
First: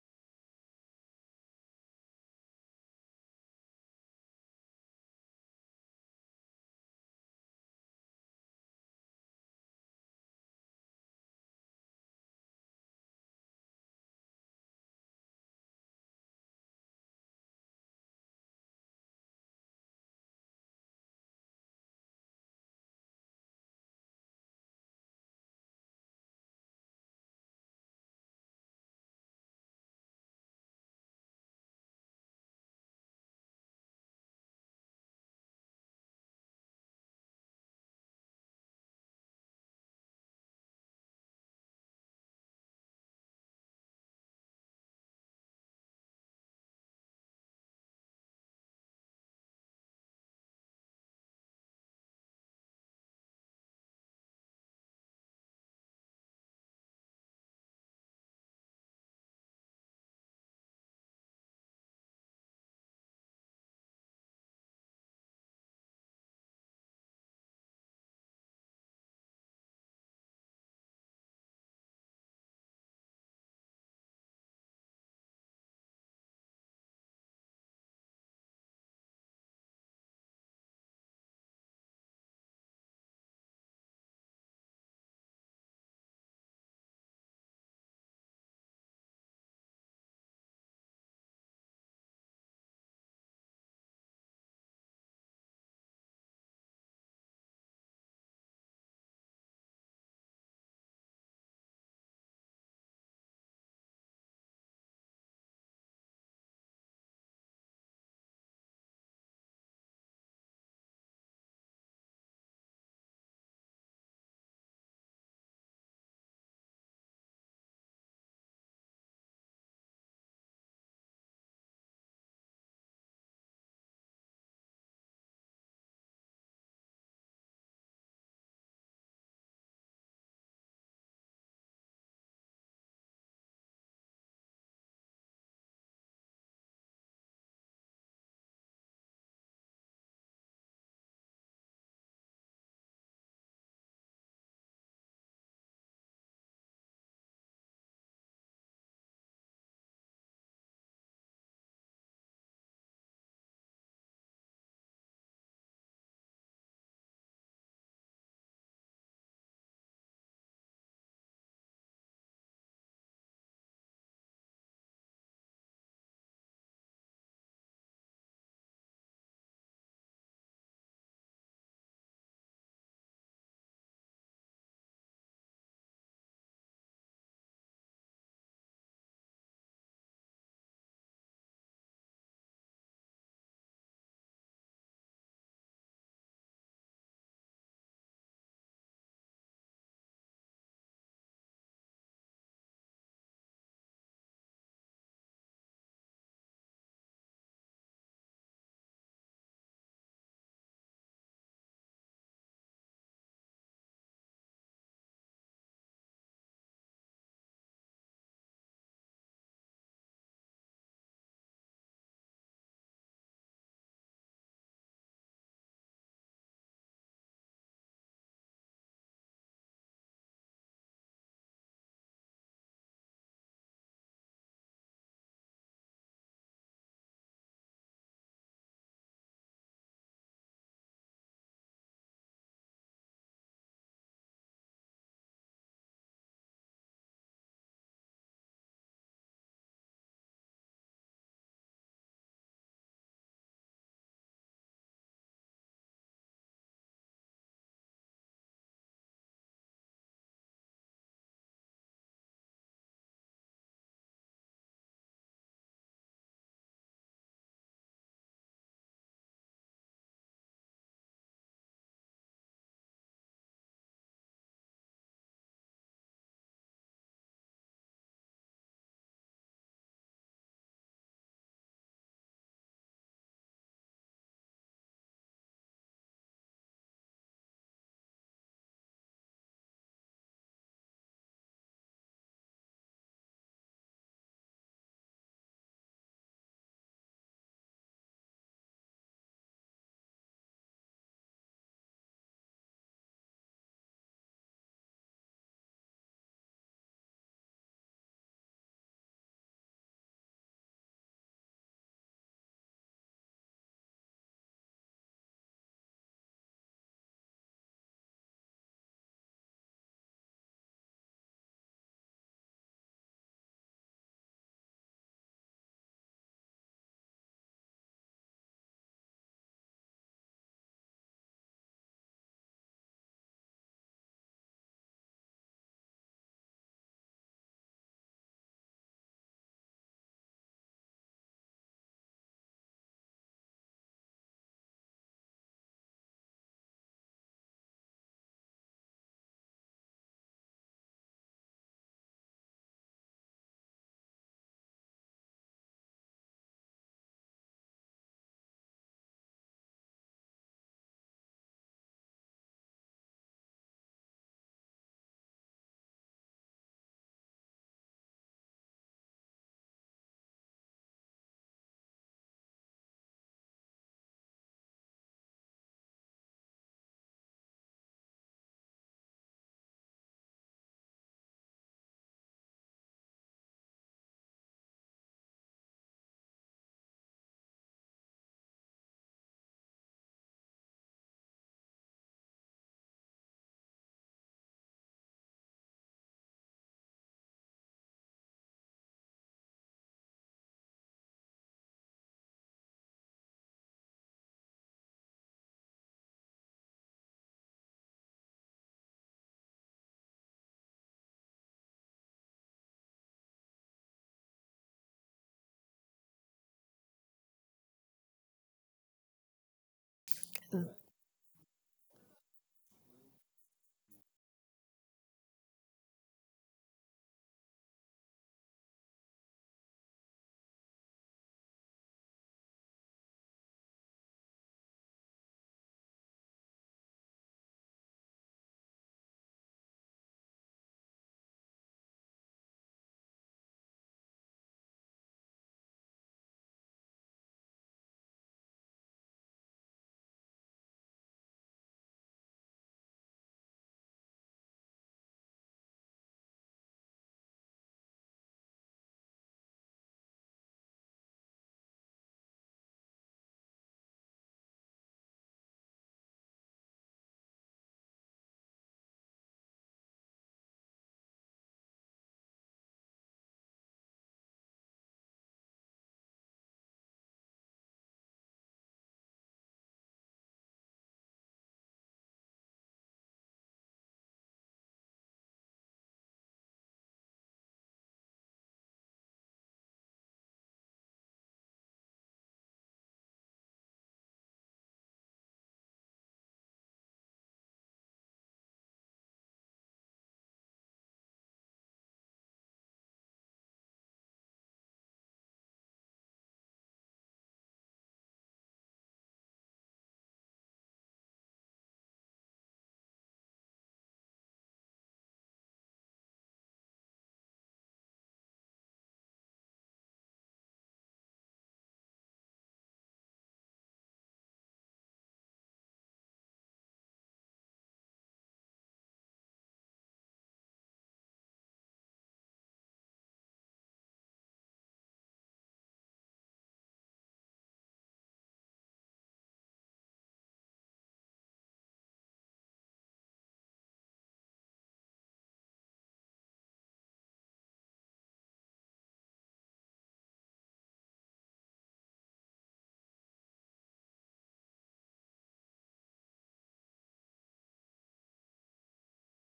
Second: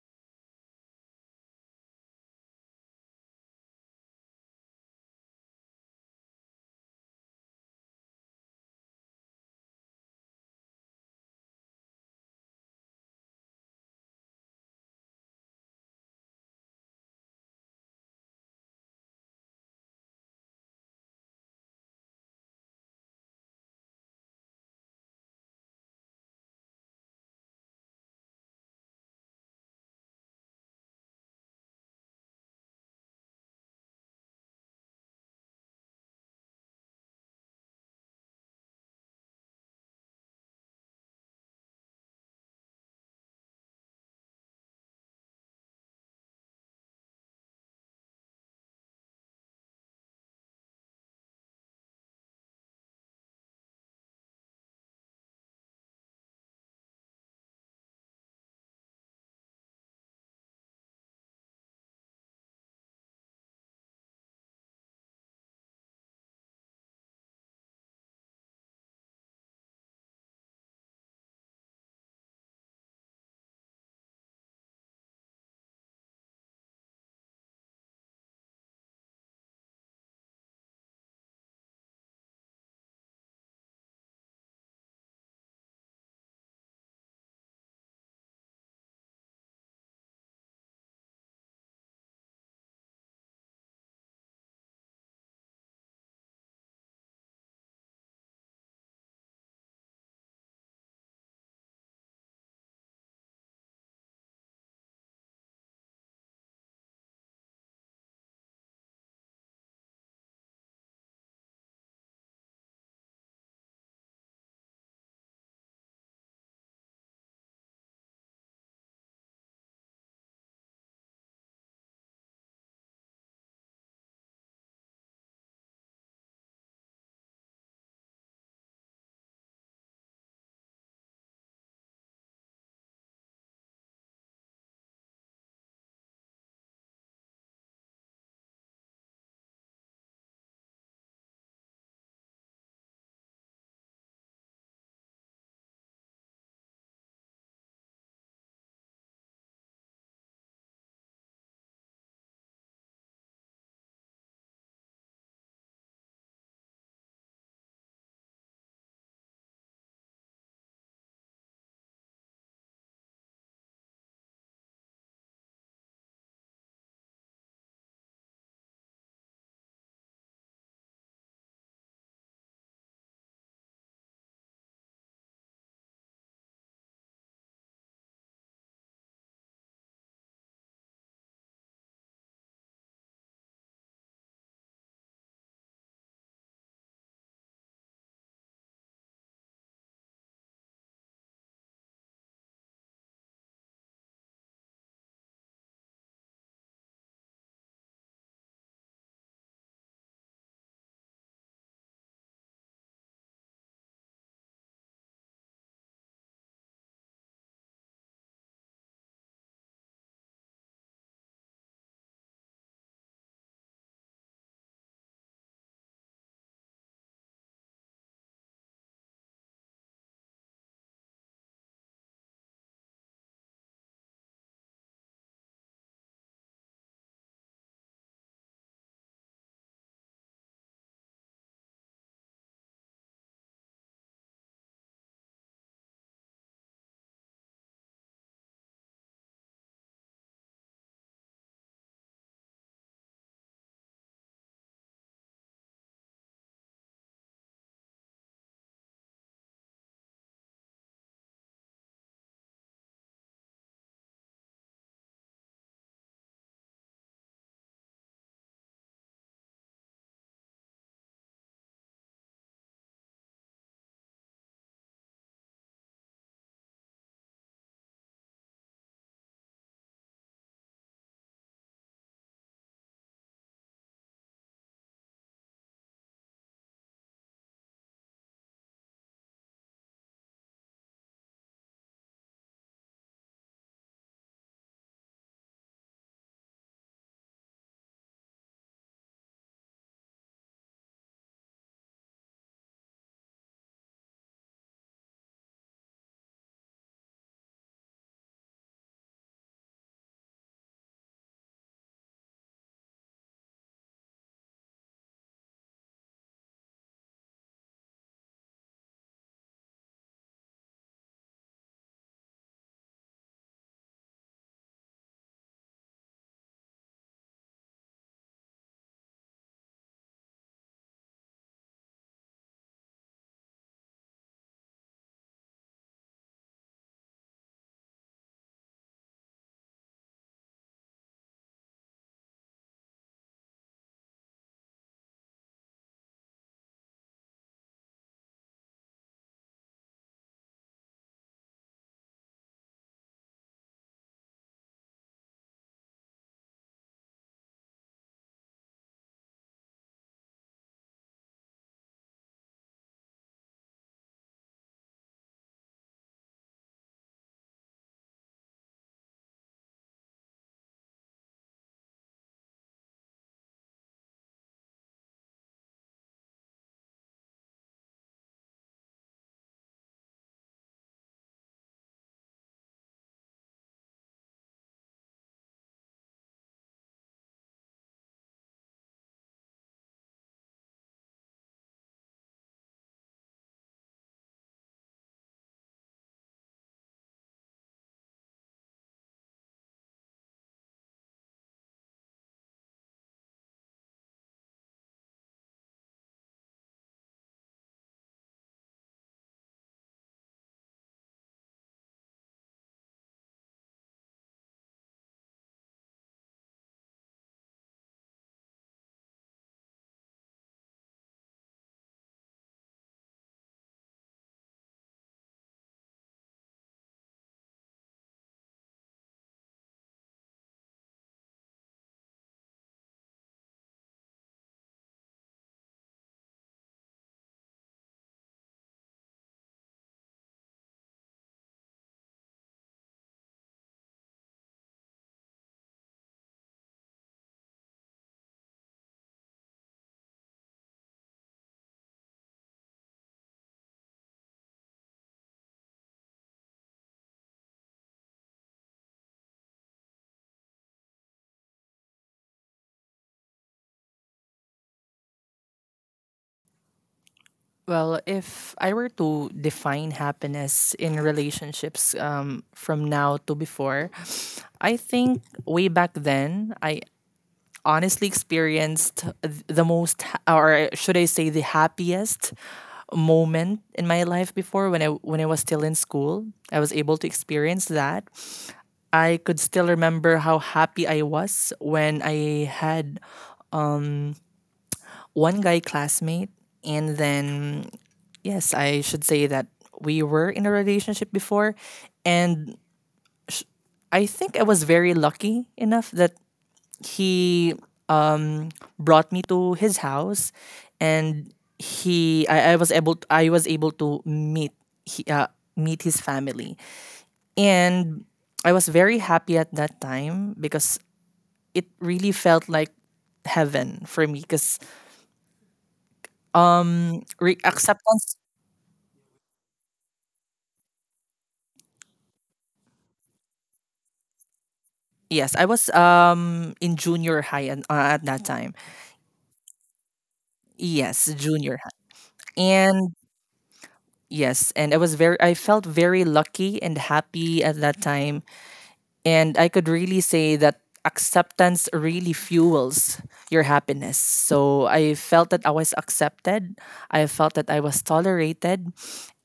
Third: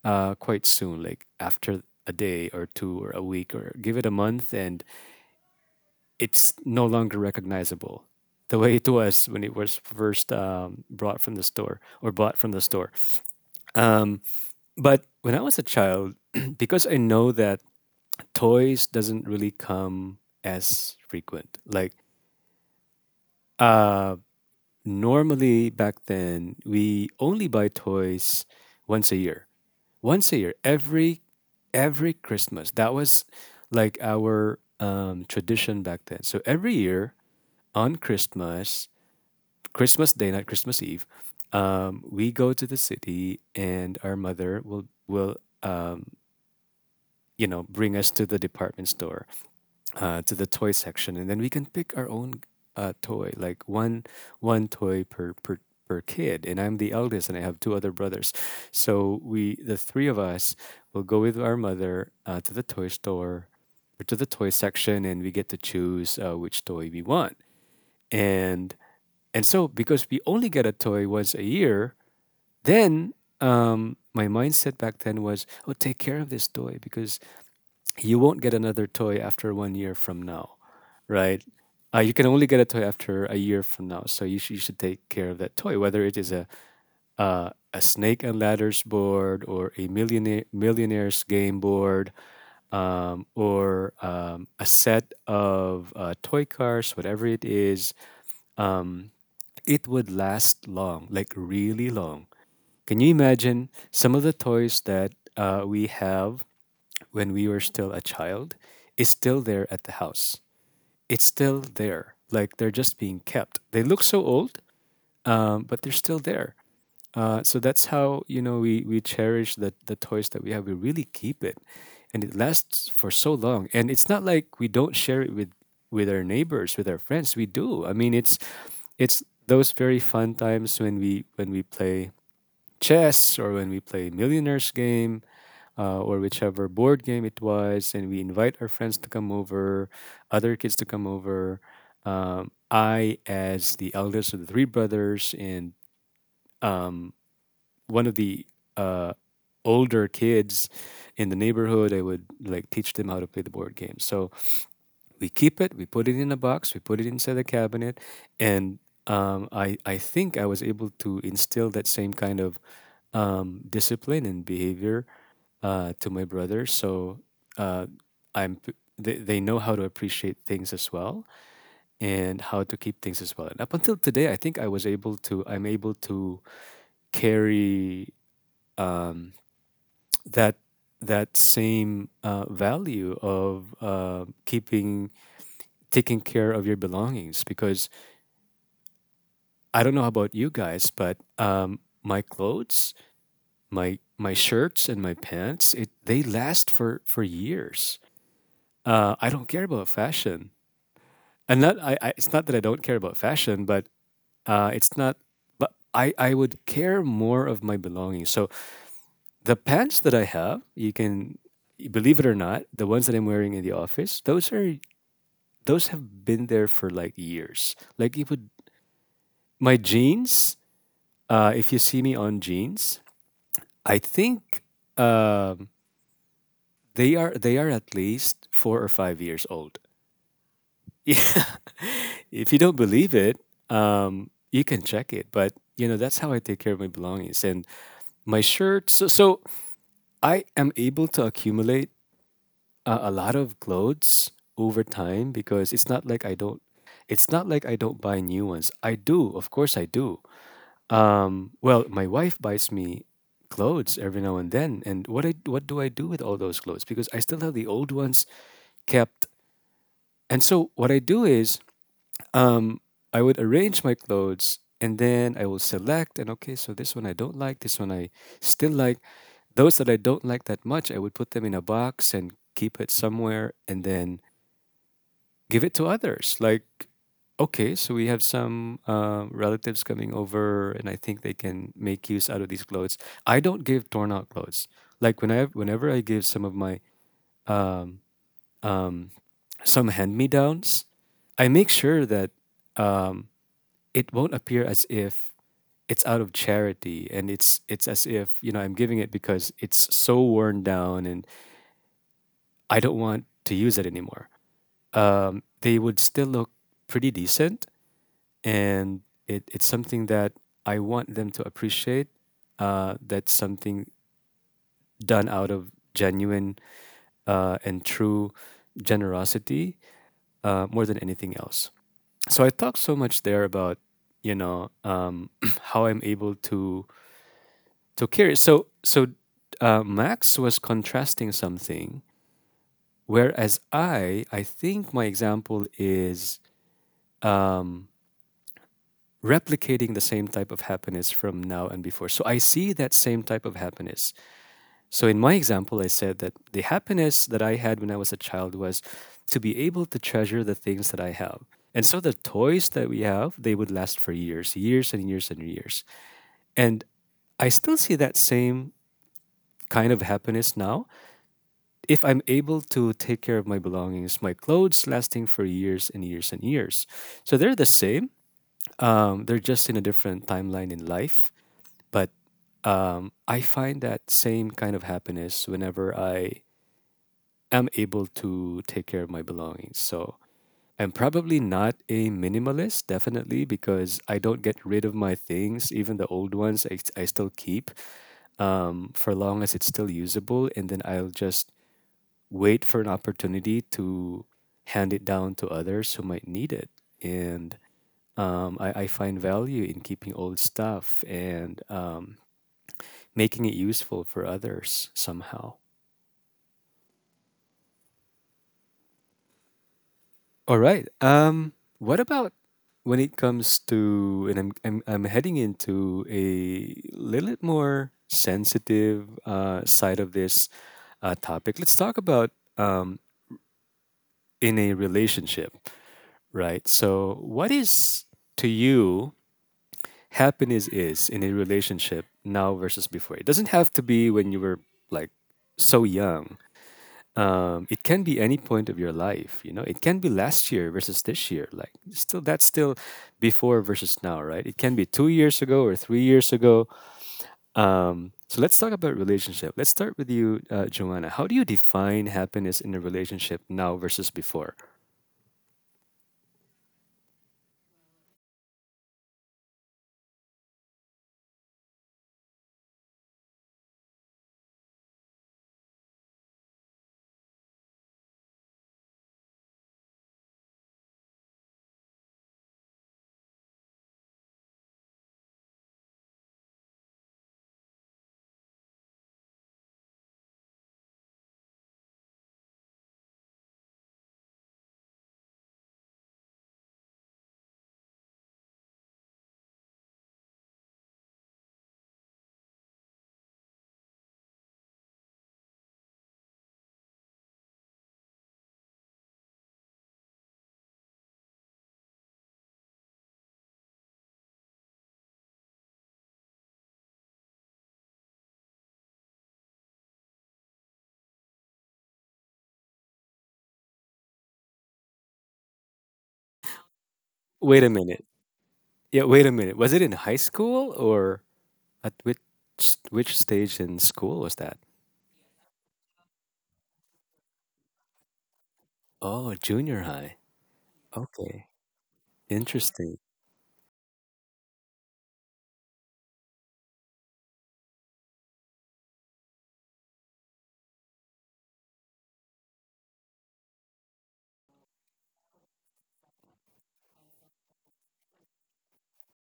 quite soon, like after a day or two, or a week, or give it a month, and it's no longer recognizable the way it was when it was first brought from the store, or bought from the store. Um, but when I was a child, because I know that toys doesn't really come as frequent, like. Uh, Normally back then, we only buy toys once a year once a year, every Christmas. That was like our tradition back then. So every year on Christmas, Christmas Day, not Christmas Eve, we go to the city, and our mother will um, bring us to the department store, to the toy section, and then we can pick our own toy, like one toy per kid. And I'm the eldest, and I have two other brothers, so we the three of us will go with our mother, to the toy store, or to the toy section, and we get to choose which toy we want. And and so because we only get a toy once a year, then, my mindset back then was, oh, take care of this toy, because you won't get another toy after one year from now, right? You can only get a toy after a year from now, so you should take care of that toy, whether it is a snake and ladders board, or a millionaires game board, or a set of toy cars, whatever it is. Um, it would last long, like really long. Can you imagine, some of the toys that we have when we were still a child is still there at the house. It's still there. Like they're just being kept. They look so old, but they're still there. So that's how, you know, we cherish the toys that we have. We really keep it, and it lasts for so long. And it's not like we don't share it with our neighbors, with our friends. We do. I mean, it's those very fun times when we play chess, or when we play millionaires game, or whichever board game it was, and we invite our friends to come over, other kids to come over. I, as the eldest of the three brothers, and um, one of the uh, older kids in the neighborhood, I would like teach them how to play the board game. So we keep it, we put it in a box, we put it inside the cabinet, and I think I was able to instill that same kind of discipline and behavior, to my brother. So uh, they know how to appreciate things as well, and how to keep things as well. And up until today, I think I'm able to carry um, that that same value of keeping taking care of your belongings, because I don't know about you guys, but my clothes, my shirts and my pants, it they last for years. I don't care about fashion. And not I, I it's not that I don't care about fashion, but it's not. But I would care more of my belongings. So the pants that I have, you can believe it or not, the ones that I'm wearing in the office, those have been there for like years. Like, you would my jeans. If you see me on jeans, I think, um, they are at least 4 or 5 years old. Yeah. If you don't believe it, you can check it. But you know, that's how I take care of my belongings and my shirts. So I am able to accumulate a lot of clothes over time, because it's not like I don't. It's not like I don't buy new ones. I do, of course, I do. Well, my wife buys me clothes every now and then, and what do I do with all those clothes? Because I still have the old ones kept. And so what I do is, Um, I would arrange my clothes, and then I will select, and, okay, so this one I don't like, this one I still like. Those that I don't like that much, I would put them in a box and keep it somewhere, and then give it to others. Like, okay, so we have some relatives coming over, and I think they can make use out of these clothes. I don't give torn out clothes. Like, whenever I give some of my um, um, some hand me downs, I make sure that um, it won't appear as if it's out of charity, and it's as if, you know, I'm giving it because it's so worn down and I don't want to use it anymore. They would still look pretty decent, and it's something that I want them to appreciate, that's something done out of genuine, and true generosity, more than anything else. So I talked so much there about, you know um, how I'm able to — so curious. So Max was contrasting something, whereas I think my example is um, replicating the same type of happiness from now and before. So I see that same type of happiness. So in my example, I said that the happiness that I had when I was a child was to be able to treasure the things that I have. And so the toys that we have, they would last for years, years and years and years. And I still see that same kind of happiness now, if I'm able to take care of my belongings, my clothes lasting for years and years and years. So they're the same. They're just in a different timeline in life. But I find that same kind of happiness whenever I am able to take care of my belongings. So I'm probably not a minimalist, definitely, because I don't get rid of my things, even the old ones I still keep for long as it's still usable, and then I'll just wait for an opportunity to hand it down to others who might need it. And I find value in keeping old stuff and making it useful for others somehow. All right. What about when it comes to, and I'm heading into a little bit more sensitive side of this topic. Let's talk about um, in a relationship, right? So, what is to you happiness is in a relationship now versus before. It doesn't have to be when you were like so young. It can be any point of your life. You know, it can be last year versus this year. Like still, that's still before versus now, right? It can be 2 years ago or 3 years ago. So let's talk about relationship. Let's start with you, Joanna. How do you define happiness in a relationship now versus before?
Well, if I were to define happiness in relationships from now to before, I think way back then, I honestly experienced or should I say, the happiest moment in my life before when I was still in school. I was able to experience that. I could still remember how happy I was when I had one guy classmate, and then yes, I should say that we were in a relationship before, and I think I was very lucky enough that he um, brought me to his house, and he I was able to he, uh, meet his family, and I was very happy at that time because it really felt like heaven for me because
Wait a minute.
acceptance.
Yeah, wait a minute. Was it in high school or at which stage in school was that?
Yes, I was in junior high, and at that time.
Oh, junior high.
Yes,
Okay.
junior high. And
Interesting.
yes, and I felt very lucky and happy at that time. And I could really say that acceptance really fuels your happiness. So I felt that I was accepted. I felt that I was tolerated,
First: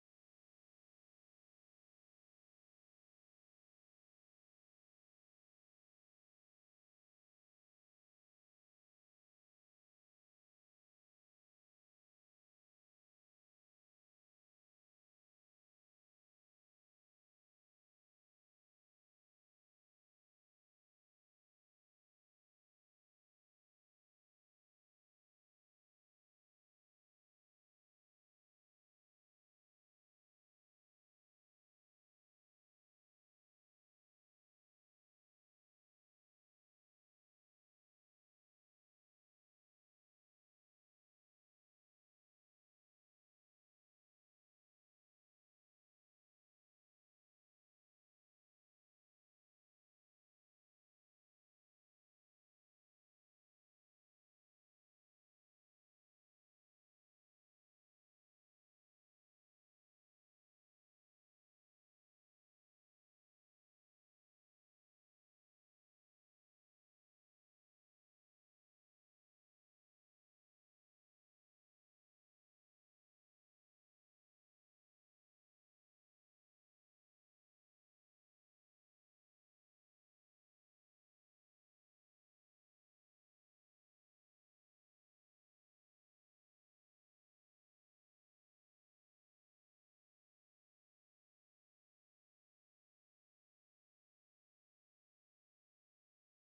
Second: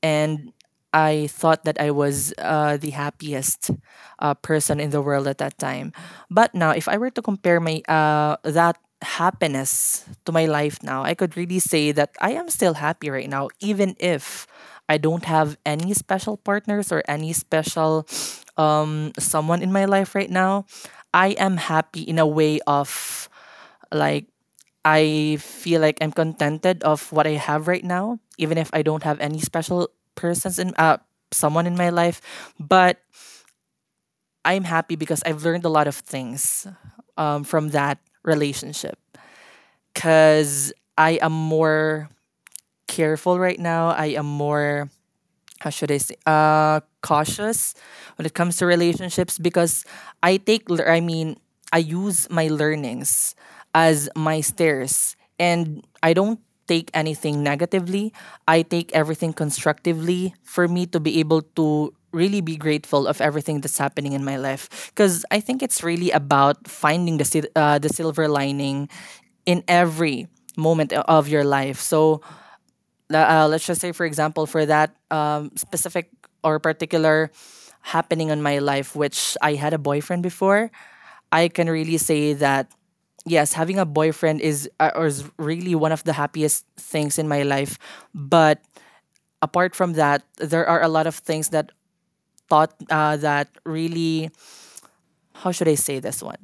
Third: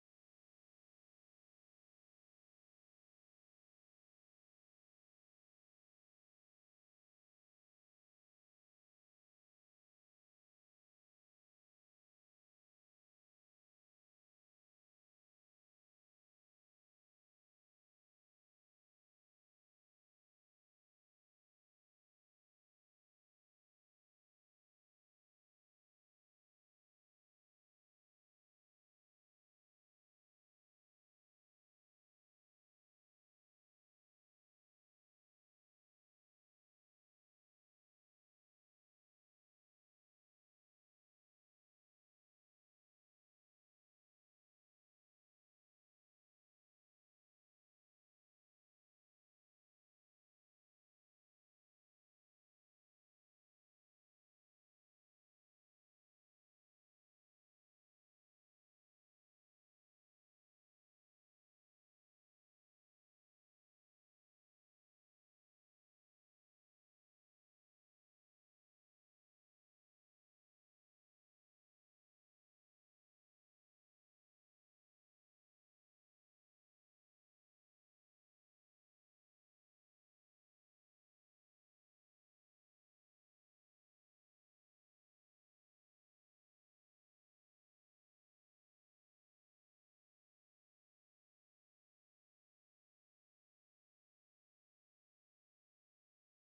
and I thought that I was the happiest person in the world at that time. But now, if I were to compare my that happiness to my life now, I could really say that I am still happy right now, even if I don't have any special partners or any special someone in my life right now. I am happy in a way of, like, I feel like I'm contented of what I have right now, even if I don't have any special persons in someone in my life. But I'm happy because I've learned a lot of things from that relationship. Cause I am more careful right now. I am more, how should I say, cautious, when it comes to relationships, because I mean, I use my learnings as my stairs, and I don't take anything negatively. I take everything constructively, for me to be able to really be grateful of everything that's happening in my life, because I think it's really about finding the silver lining in every moment of your life. So let's just say, for example, for that specific or particular happening in my life, which I had a boyfriend before, I can really say that yes, having a boyfriend is really one of the happiest things in my life. But apart from that, there are a lot of things that thought that really how should I say this one,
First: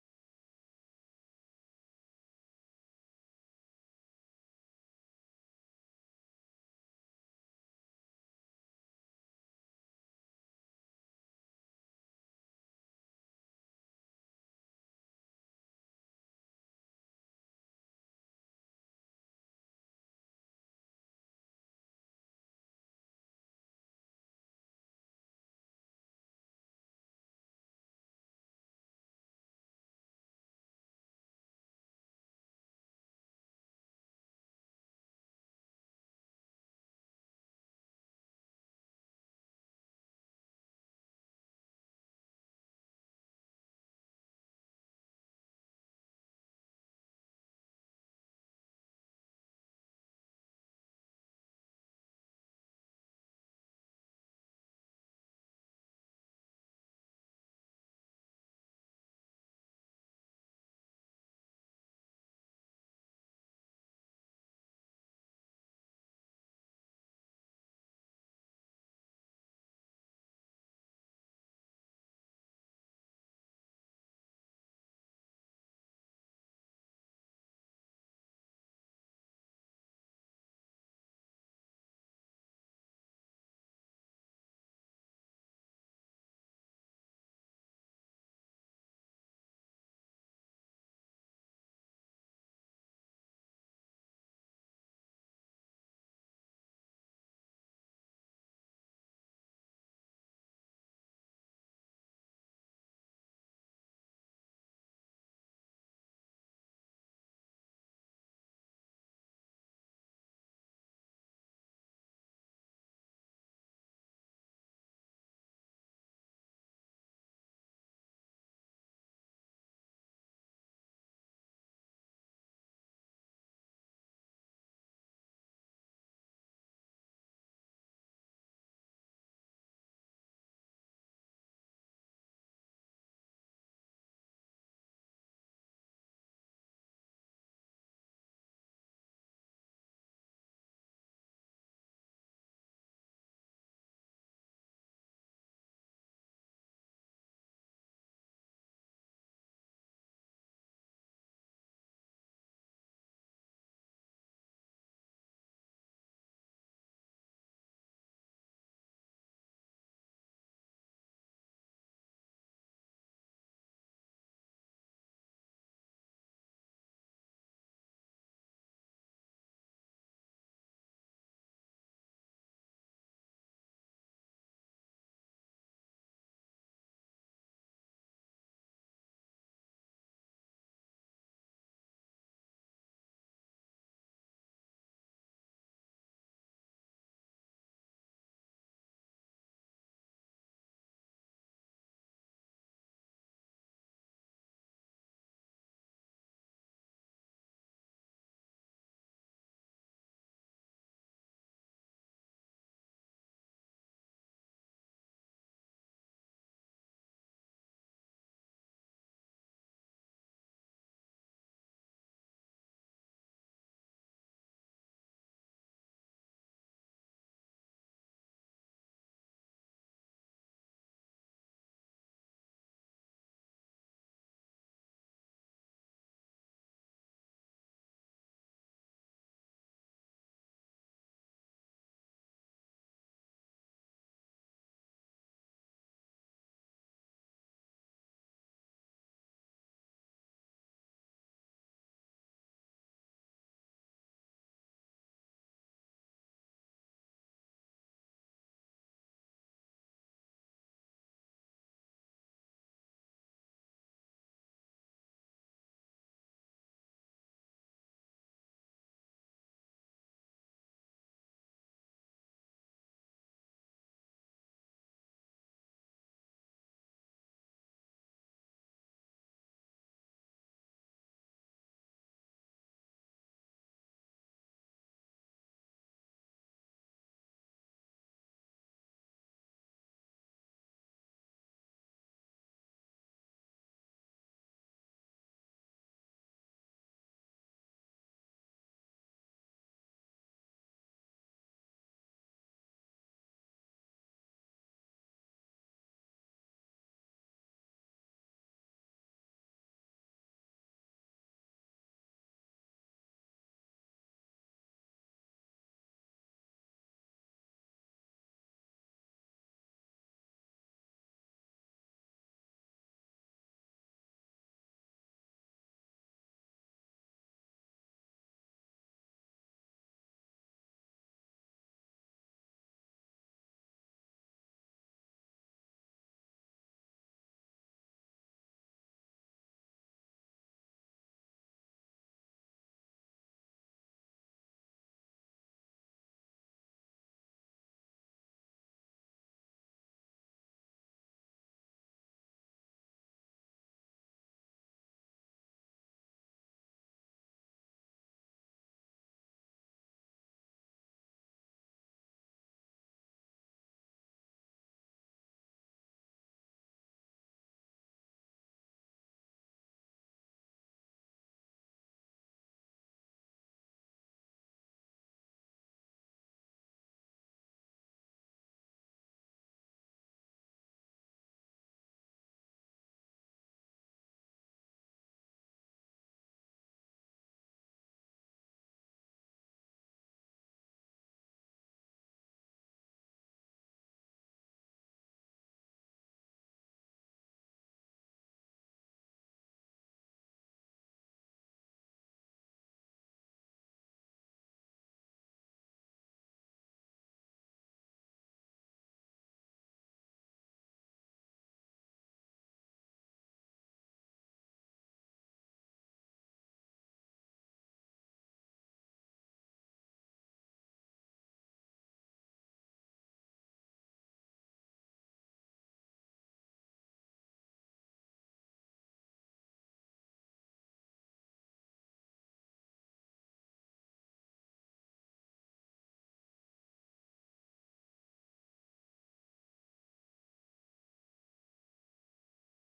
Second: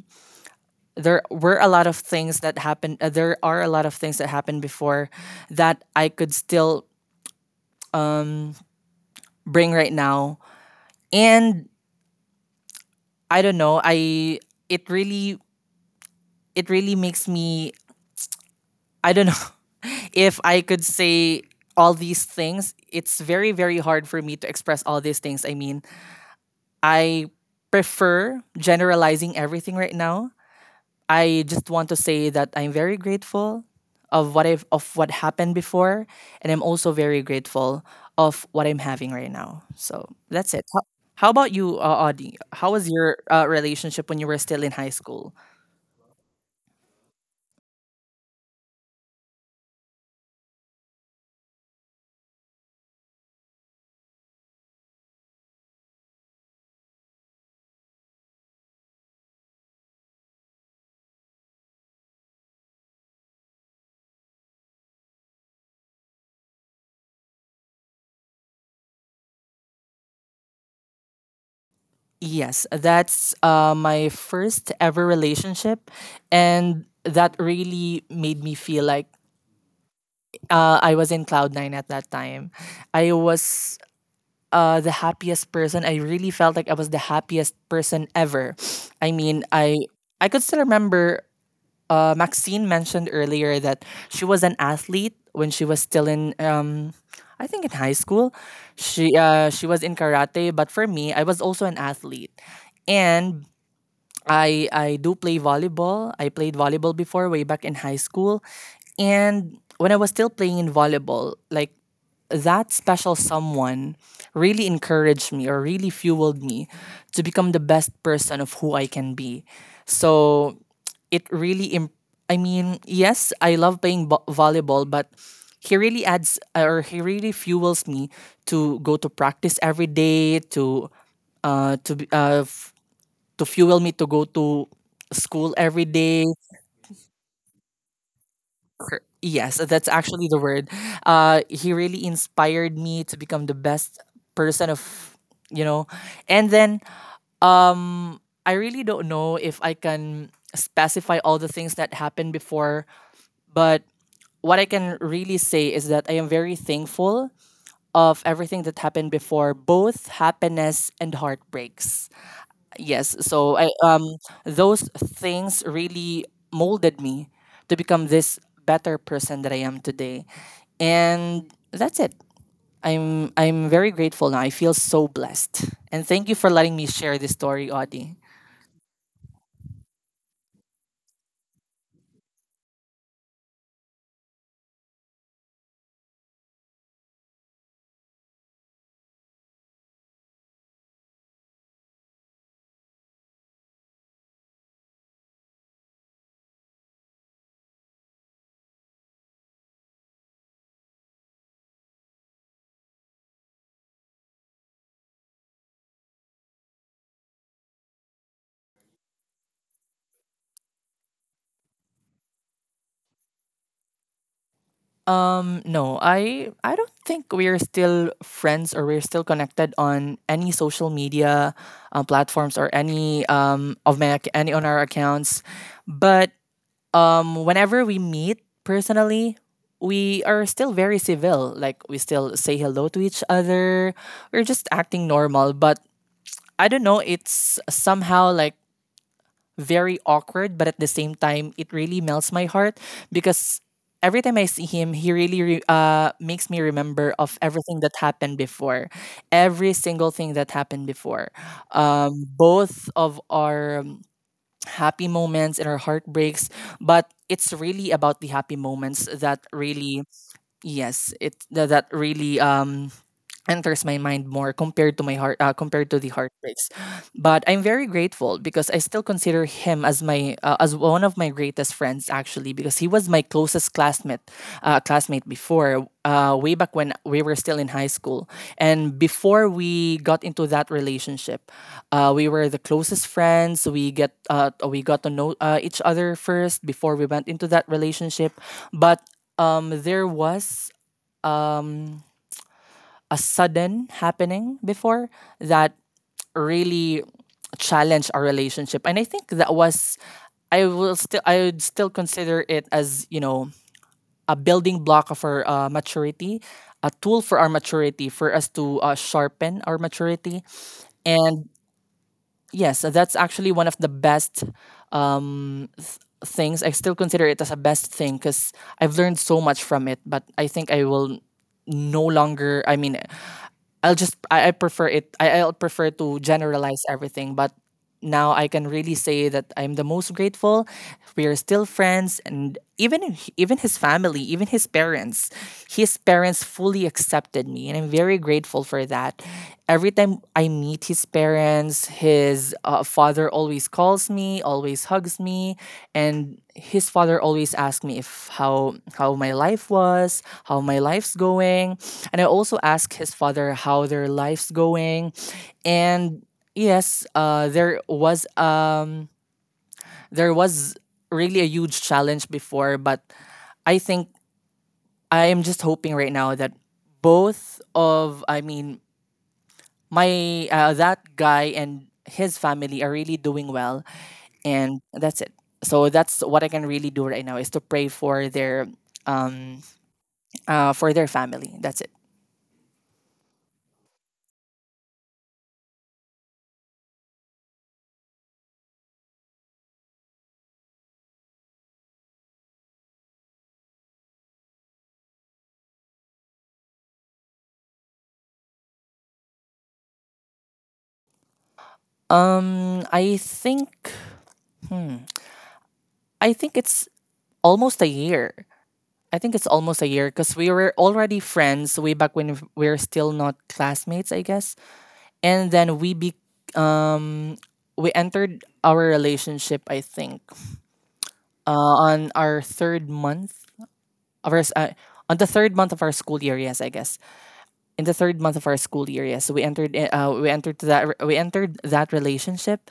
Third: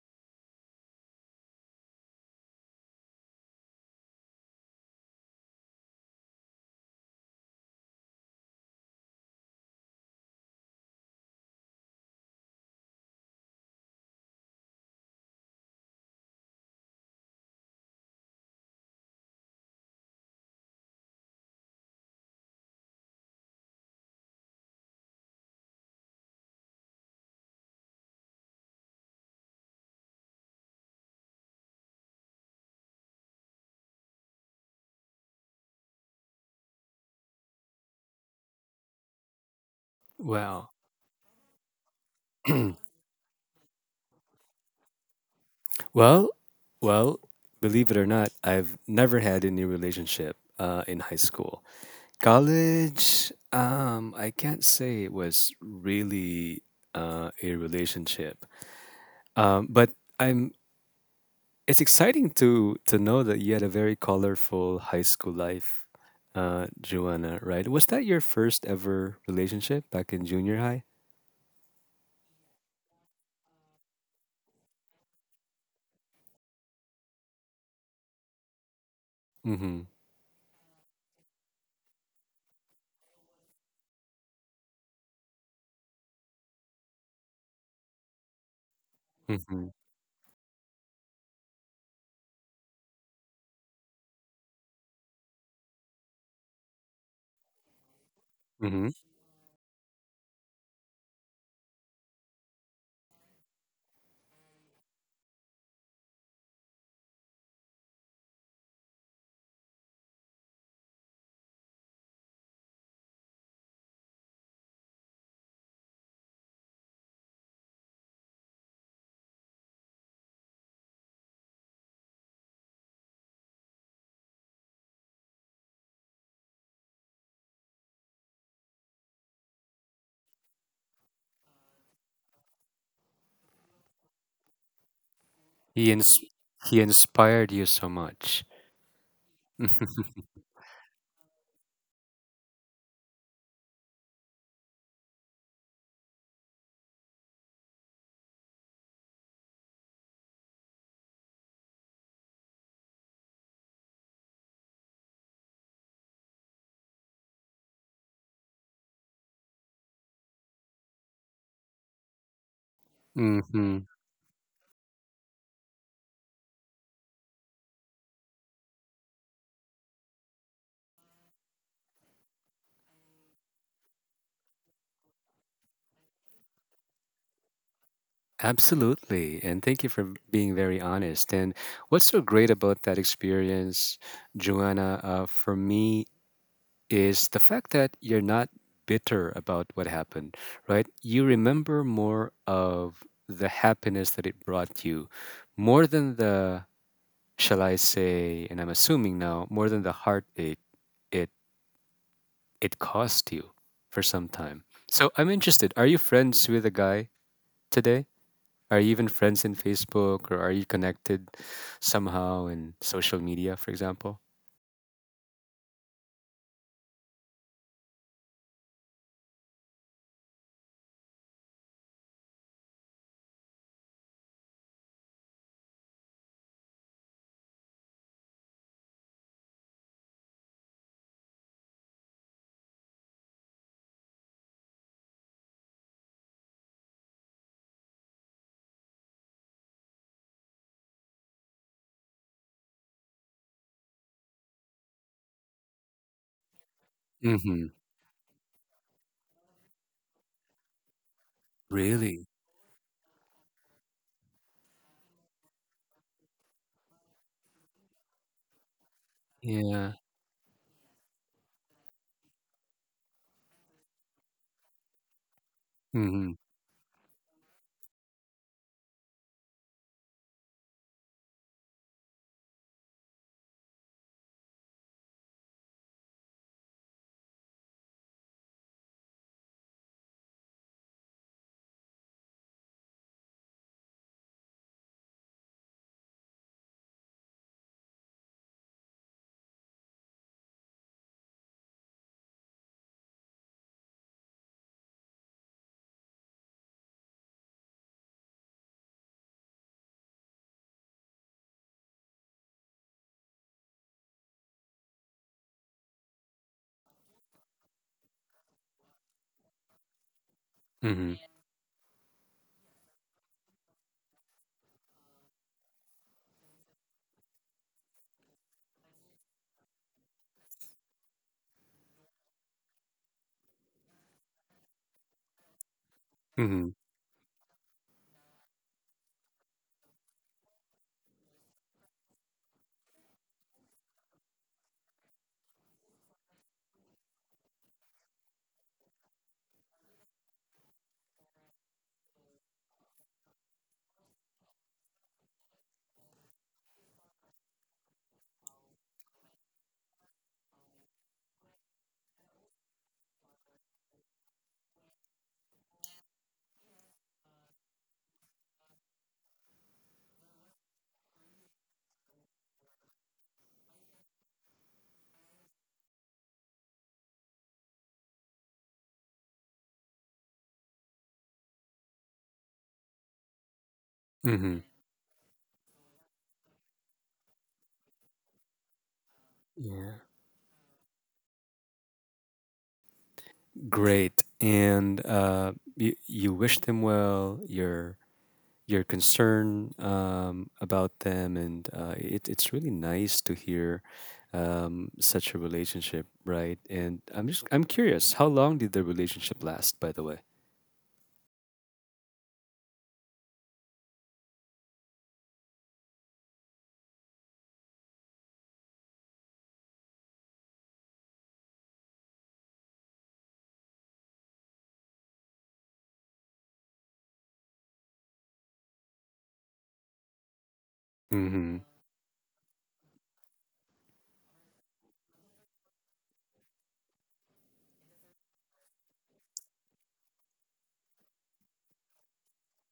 there were a lot of things that happened there are a lot of things that happened before that I could still um, bring right now. And I don't know. I it really it really makes me, I don't know, if I could say all these things. It's very, very hard for me to express all these things. I mean, I prefer generalizing everything right now. I just want to say that I'm very grateful of what happened before, and I'm also very grateful of what I'm having right now. So that's it.
Wow.
How about you, Audie? How was your relationship when you were still in high school?
Well, well, believe it or not, I've never had any relationship in high school. College, I can't say it was really a relationship, but I'm it's exciting to know that you had a very colorful high school life, Joanna. Right? Was that your first ever relationship back in junior high?
Yes, that's my first ever relationship. And that really made me feel like
Mm-hmm.
I was in cloud nine at that time. I was the happiest person. I really felt like I was the happiest person ever. I mean,
Mm-hmm.
I could still remember Maxine mentioned earlier that she was an athlete when she was still in I think, in high school.
Mm-hmm.
She was in karate, but for me, I was also an athlete. And I do play volleyball. I played volleyball before way back in high school. And when I was still playing in volleyball, like, that special someone really encouraged me, or really fueled me to become the best person of who I can be. So it really imp- I mean, yes, I love playing volleyball, but he really fuels me to go to practice every day, to uh to be- uh f- to fuel me to go to school every
He ins-
day.
he inspired you so much.
Yes, that's actually the word. He really inspired me to become the best person of, you know. And then um, I really don't know if I can specify all the things that happened before, but what I can really say is that I am very thankful of everything that happened before, both happiness and heartbreaks. Yes, so I
Mm-hmm.
those things really molded me to become this better person that I am today. And that's it. I'm very grateful now. I feel so blessed. And thank you for letting me share this story, Audie.
Absolutely. And thank you for being very honest. And what's so great about that experience, Joanna? For me, is the fact that you're not bitter about what happened, right? You remember more of the happiness that it brought you, more than the, shall I say, and I'm assuming now, more than the heartache it it cost you for some time. So I'm interested. Are you friends with a guy today? Are you even friends in Facebook or are you connected somehow in social media, for example?
No, I don't think we're still friends, or we're still connected on any social media platforms, or any of my ac- any on our accounts. But whenever we meet personally, we are still very civil. Like, we still say hello to each other. We're just acting normal. But I don't know, it's somehow like very awkward, but at the same time, it really melts my heart, because every time I see him, he really makes me remember of
Mm-hmm.
everything that happened before, every single thing that happened before.
Really?
Both of our happy moments and our heartbreaks, but it's really about the happy moments that
Yeah.
really, yes, that really enters my mind more compared to my heart, compared to the
Mm-hmm.
heartbreaks. But I'm very grateful because I still consider him as my as one of my greatest friends, actually, because he was my closest classmate, classmate before, way back when we were still in high school. And before we got into that relationship, we were the closest friends, we got to know each other first before we went into that relationship. But there was um, a sudden happening before that really challenged our relationship. And I think that was, I will still, I would still consider it as, you know, a building block of our maturity, a tool for our maturity, for us to sharpen our maturity.
Mm-hmm.
And yes, that's actually one of the best things. I still consider it as a best thing because I've learned so much from it. But I think I will no longer. I mean, I prefer it. I'll prefer to
Mm-hmm.
generalize everything. But now I can really say that I'm the most grateful. We are still friends, and even his family, even his parents fully accepted me, and I'm very grateful for that. Every time I meet his parents, his father always calls me, always hugs me, and his father always asks me if how my life was, how my life's going, and I also ask his father how their life's going. And yes, there was really a huge challenge before. But I think I am just hoping right now that both of, I mean, my that guy and his family are really doing well,
Mm-hmm.
and that's it. So that's what I can really do right now, is to pray um
Yeah,
for their family. That's it.
great. And you, you wish them well. You're concerned about them, and it's really nice to hear such a relationship, right? And I'm curious, how long did the relationship last, by the way?
I think, hmm, I think it's almost a year. I think it's almost a year because we were already friends way back when we were still not classmates, I guess. And then um we entered our relationship, I think,
Mm-hmm.
on our third month of our s- uh, on the third month of our school year. Yes, I guess in the third month of our school year. Yes, we entered. We entered that. We entered that relationship,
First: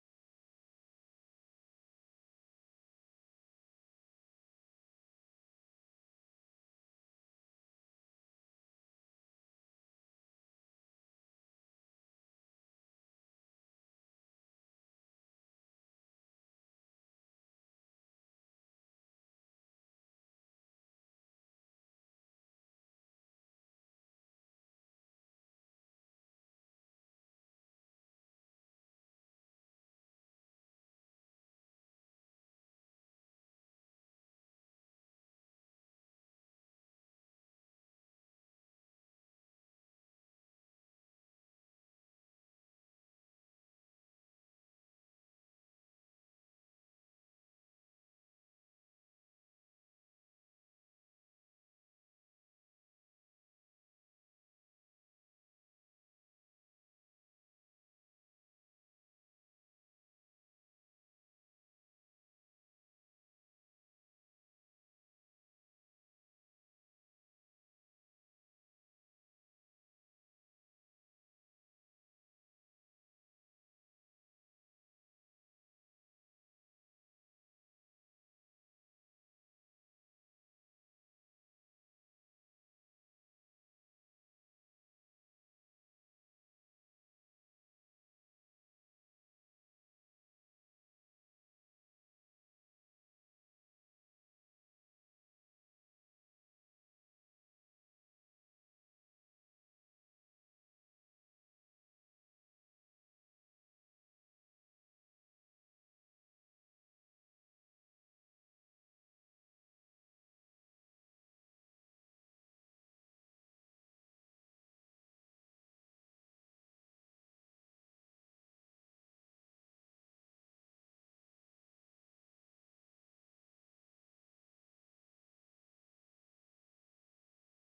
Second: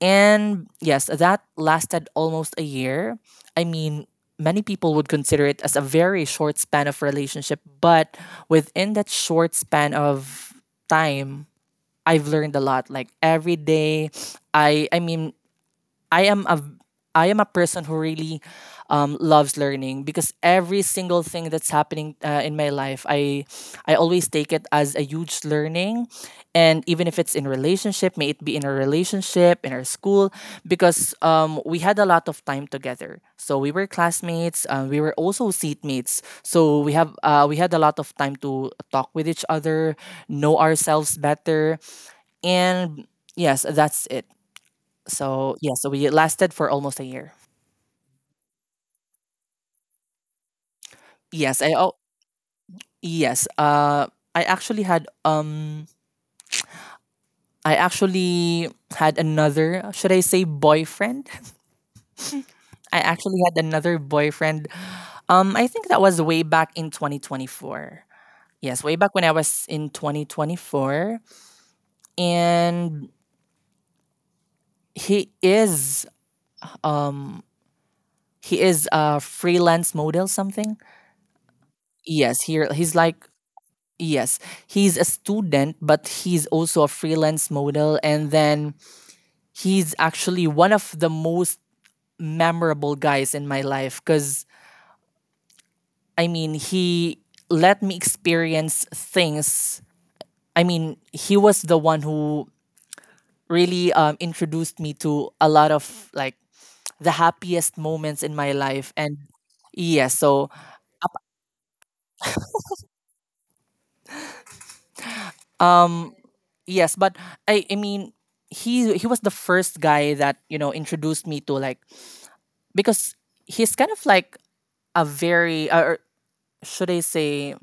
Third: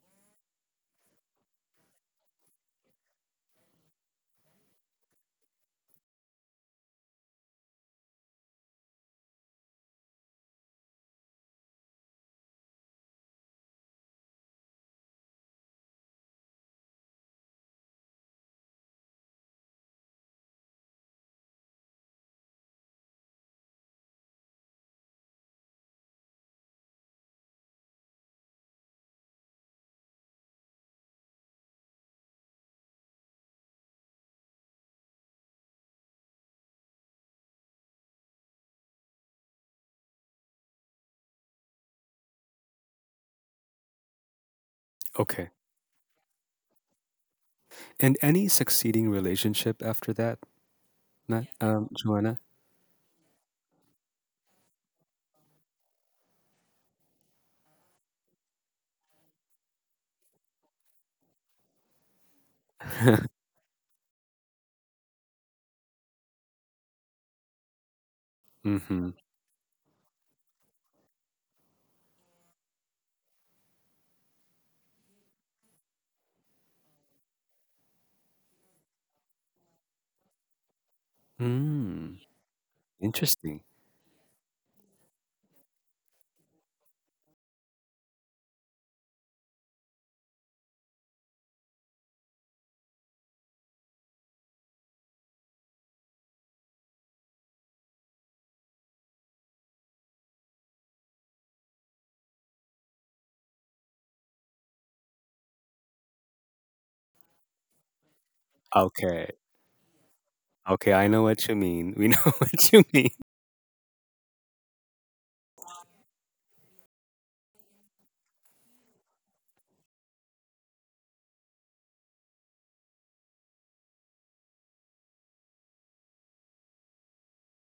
and yes, that lasted almost a year. I mean, many people would consider it as a very short span of relationship, but within that short span of time, I've learned a lot. Like every day, I mean I am a I am a person who really loves learning because every single thing that's happening in my life, I always take it as a huge learning. And even if it's in relationship, may it be in a relationship in our school, because we had a lot of time together. So we were classmates, we were also seatmates. So we had a lot of time to talk with each other, know ourselves better, and yes, that's it.
Okay.
So yeah, so we lasted for almost a year.
And any succeeding relationship after that, Matt,
Yes, I, oh
Joanna?
yes. I actually had I actually had another. Should I say boyfriend? I actually had another boyfriend. I think that was way back in 2024. Yes, way
Mm-hmm.
back when I was in 2024, and he is um he is a freelance model, something.
Mm,
Yes, he's like,
interesting.
yes, he's a student, but he's also a freelance model. And then he's actually one of the most memorable guys in my life because, I mean, he let me experience things. I mean, he was the one who really introduced me to a lot of, like, the happiest moments in my life. And
Okay.
yeah, so
Okay, I know what you mean. We know what you mean.
yes, but I mean, he was the first guy that, you know, introduced me to, like, because he's kind of like a very or should I say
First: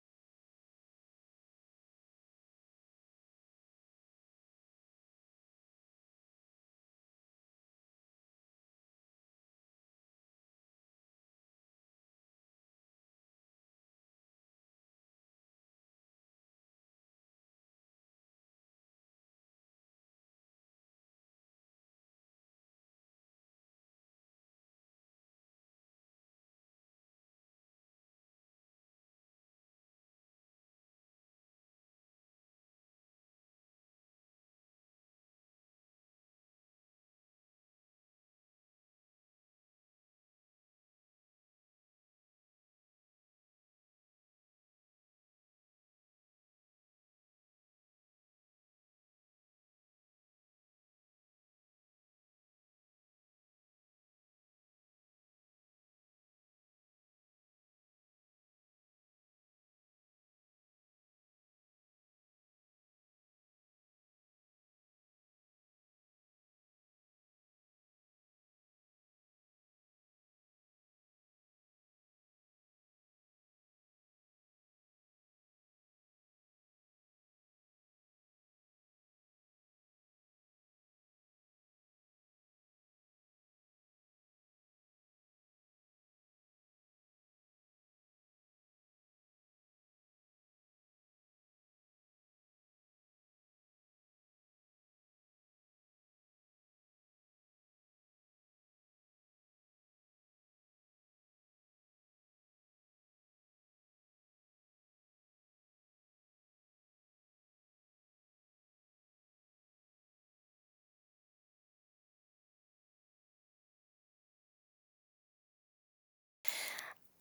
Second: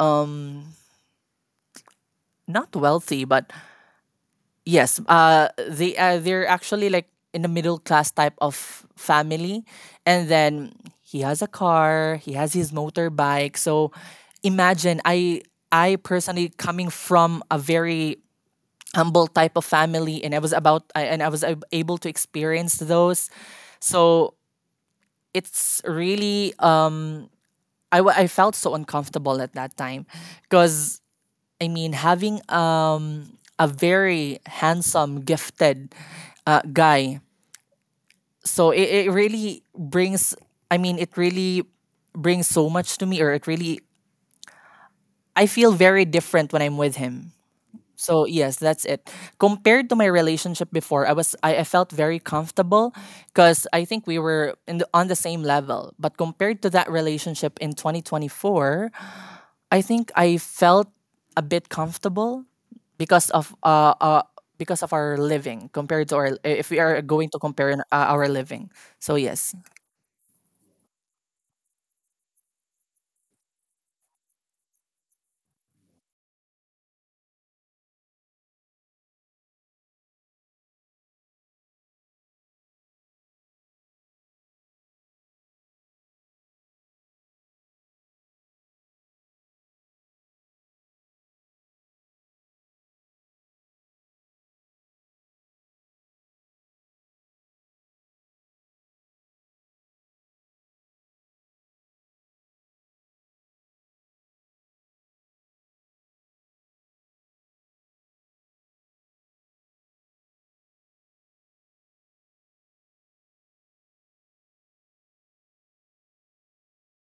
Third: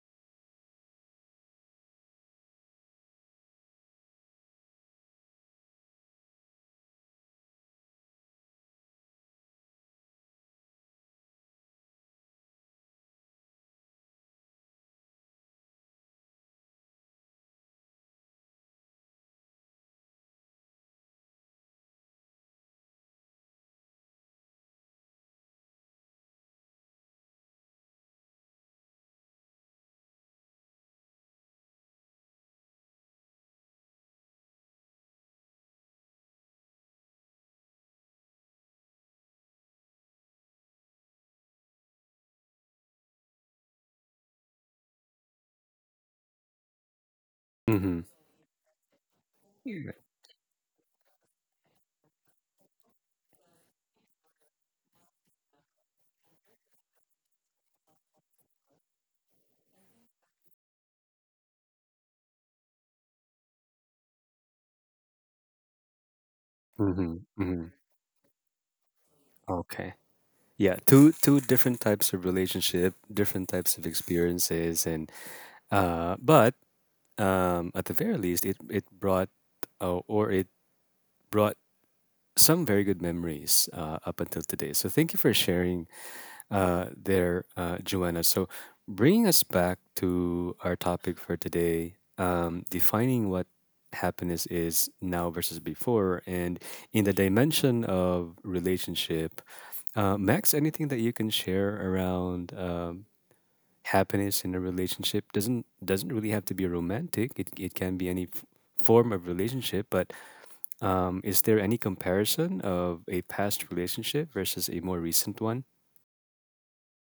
um not wealthy, but yes, they're actually like in a middle class type of family. And then he has a car, he has his motorbike, so imagine, I personally coming from a very humble type of family, and I was about I- and I was able to experience those. So it's really I felt so uncomfortable at that time because, I mean, having a very handsome, gifted guy, so it really brings, I mean, it really brings so much to me, or it really, I feel very different when I'm with him.
Mm-hmm.
So yes, that's it. Compared
Weird.
to my relationship before, I felt very comfortable because I think we were in the, on the same level, but compared to that relationship in 2024, I think I felt a bit comfortable because of uh, uh because of our living, compared to our, if we are
Mm-hmm.
going to
Mm-hmm.
compare our living. So yes,
Okay. Yeah, two two different types of relationship, different types of experiences, and but at the very least, it brought or it brought some very good memories up until today. So thank you for sharing there, Joanna. So bringing us back to our topic for today, defining what happiness is now versus before, and in the dimension of relationship. Max, anything that you can share around happiness in a relationship doesn't really have to be romantic. It can be any form of relationship. But is there any comparison of a past relationship versus a more recent one?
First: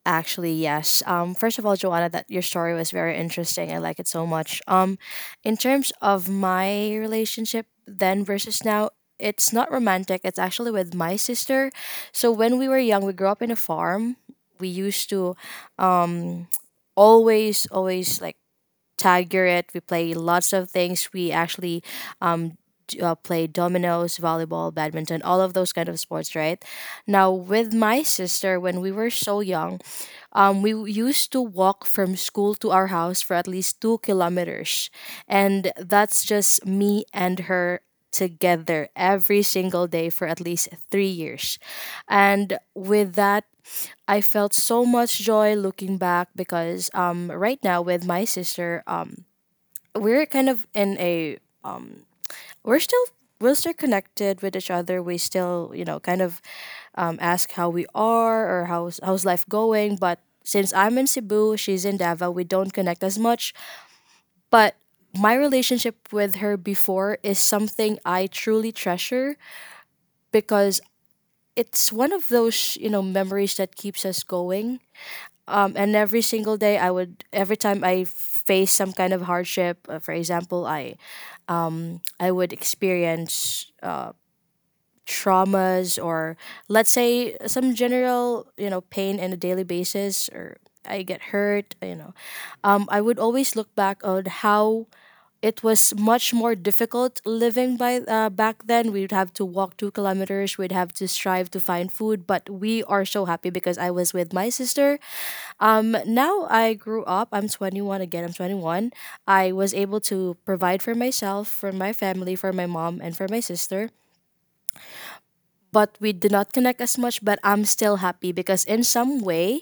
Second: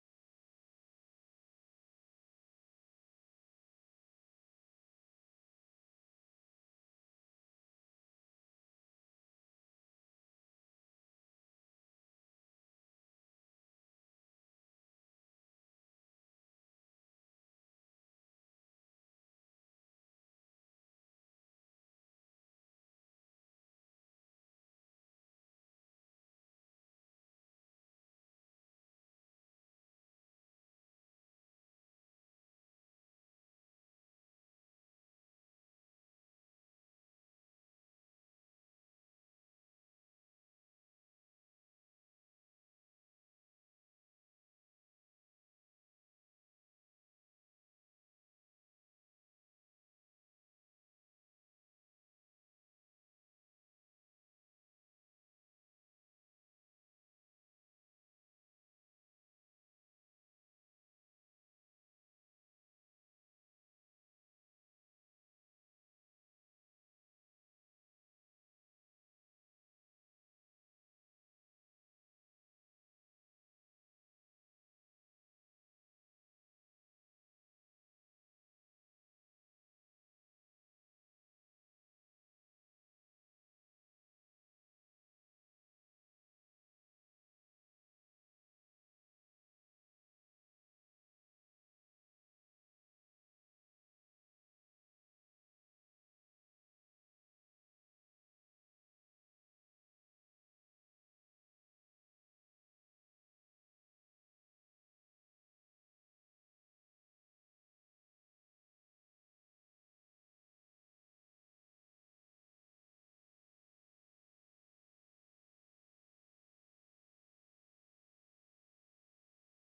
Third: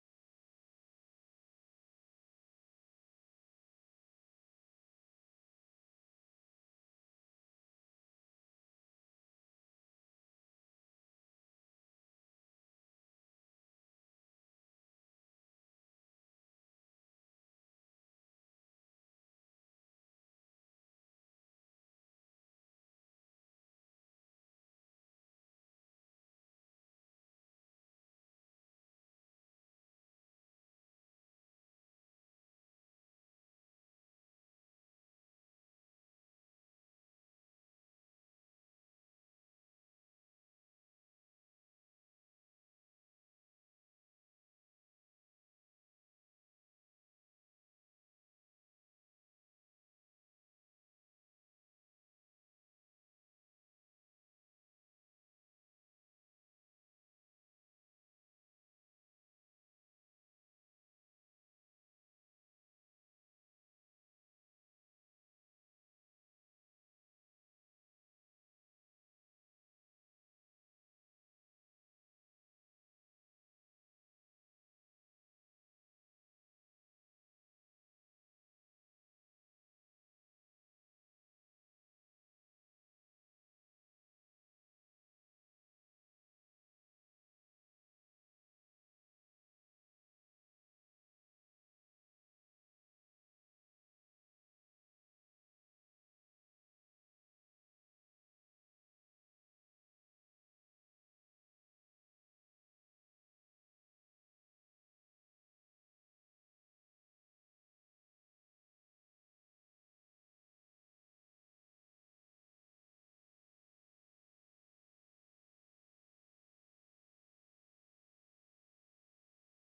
Actually, yes. First of all, Joanna, that your story was very interesting. I like it so much. In terms of my relationship then versus now, it's not romantic. It's actually with my sister. So when we were young, we grew up in a farm. We used to, um, always, always like tag your it. We play lots of things. We actually, um. Play dominoes, volleyball, badminton, all of those kind of sports, right? Now, with my sister, when we were so young, we used to walk from school to our house for at least 2 kilometers. And that's just me and her together every single day for at least 3 years. And with that, I felt so much joy looking back because right now with my sister, we're kind of in a um, we're still we're still connected with each other. We still, you know, kind of ask how we are or how's life going. But since I'm in Cebu, she's in Davao, we don't connect as much. But my relationship with her before is something I truly treasure, because it's one of those, you know, memories that keeps us going. And every single day, I would every time I face some kind of hardship, for example, I would experience traumas or let's say some general, you know, pain in a daily basis, or I get hurt, you know. I would always look back on how it was much more difficult living by back then, we'd have to walk 2 kilometers, we'd have to strive to find food, but we are so happy because I was with my sister. Now I grew up, I'm 21. I was able to provide for myself, for my family, for my mom, and for my sister, but we did not connect as much. But I'm still happy because in some way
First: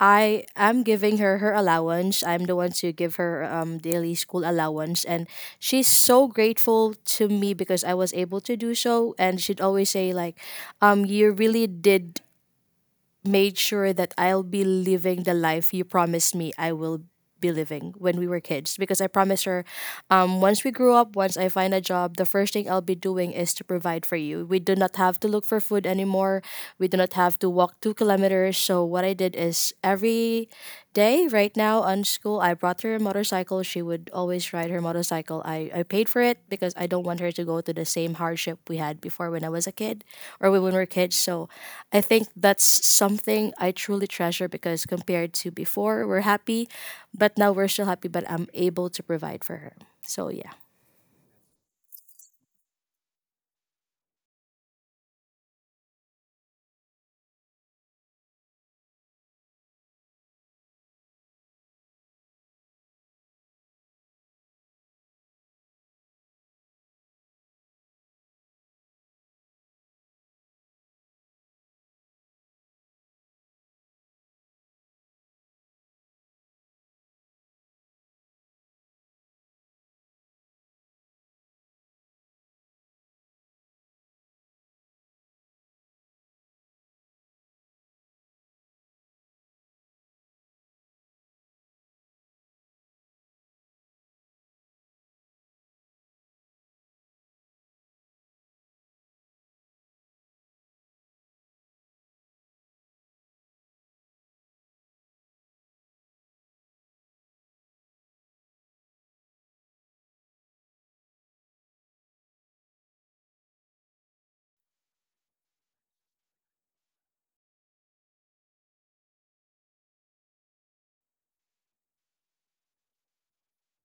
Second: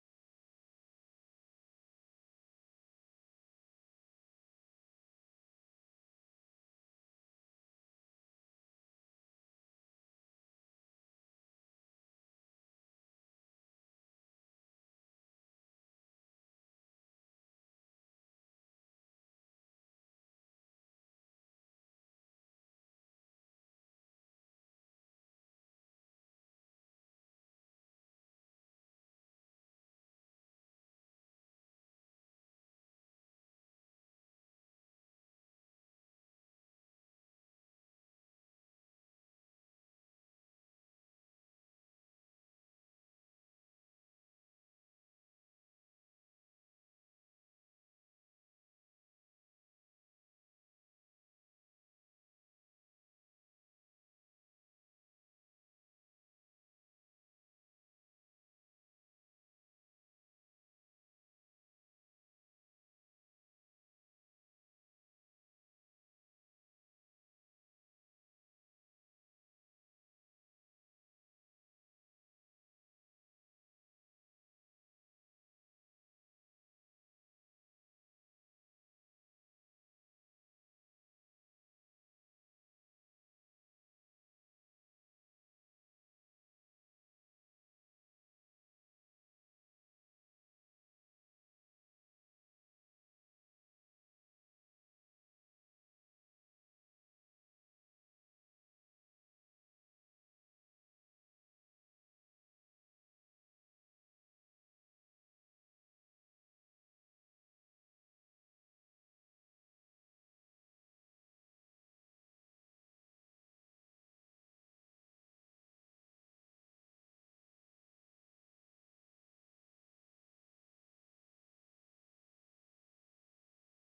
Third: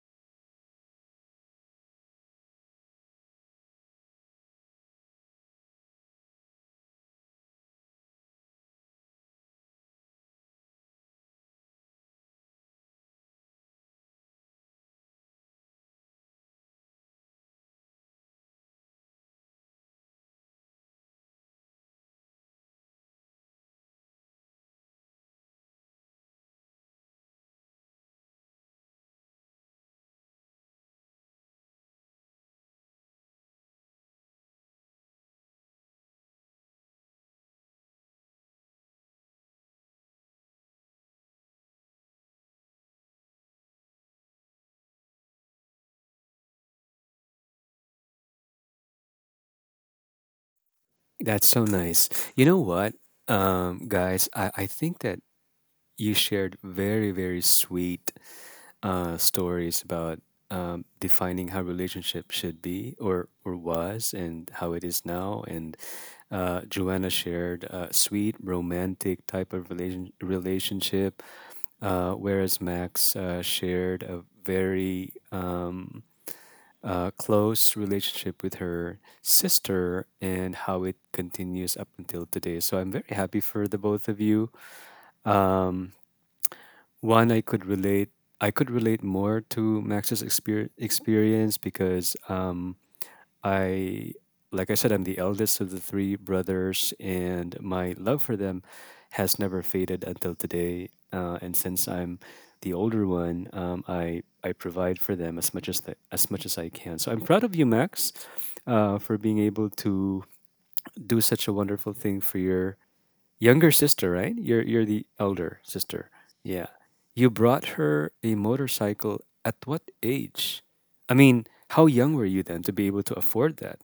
I am giving her her allowance. I'm the one to give her daily school allowance, and she's so grateful to me because I was able to do so. And she'd always say like, you really did made sure that I'll be living the life you promised me I will be living when we were kids. Because I promised her, once we grow up, once I find a job, the first thing I'll be doing is to provide for you. We do not have to look for food anymore. We do not have to walk 2 kilometers. So what I did is every day right now on school, I brought her a motorcycle. She would always ride her motorcycle. I paid for it because I don't want her to go to the same hardship we had before when I was a kid, or when we were kids. So I think that's something I truly treasure because compared to before, we're happy, but now we're still happy, but I'm able to provide for her. So yeah.
That's so nice. You know what, guys, I think that you shared very very sweet stories about defining how relationship should be or was and how it is now and Joanna shared, sweet, romantic type of relationship, whereas Max shared a very close relationship with her sister and how it continues up until today. So I'm very happy for the both of you. Um, one, I could relate. I could relate more to Max's experience because I, like I said, I'm the eldest of the three brothers, and my love for them has never faded until today. And since I'm the older one, I provide for them as much as as much as I can. So I'm proud of you, Max, for being able to do such a wonderful thing for your younger sister. Right? You're the elder sister. Yeah. You brought her a motorcycle at what age? I mean, how young were you then to be able to afford that?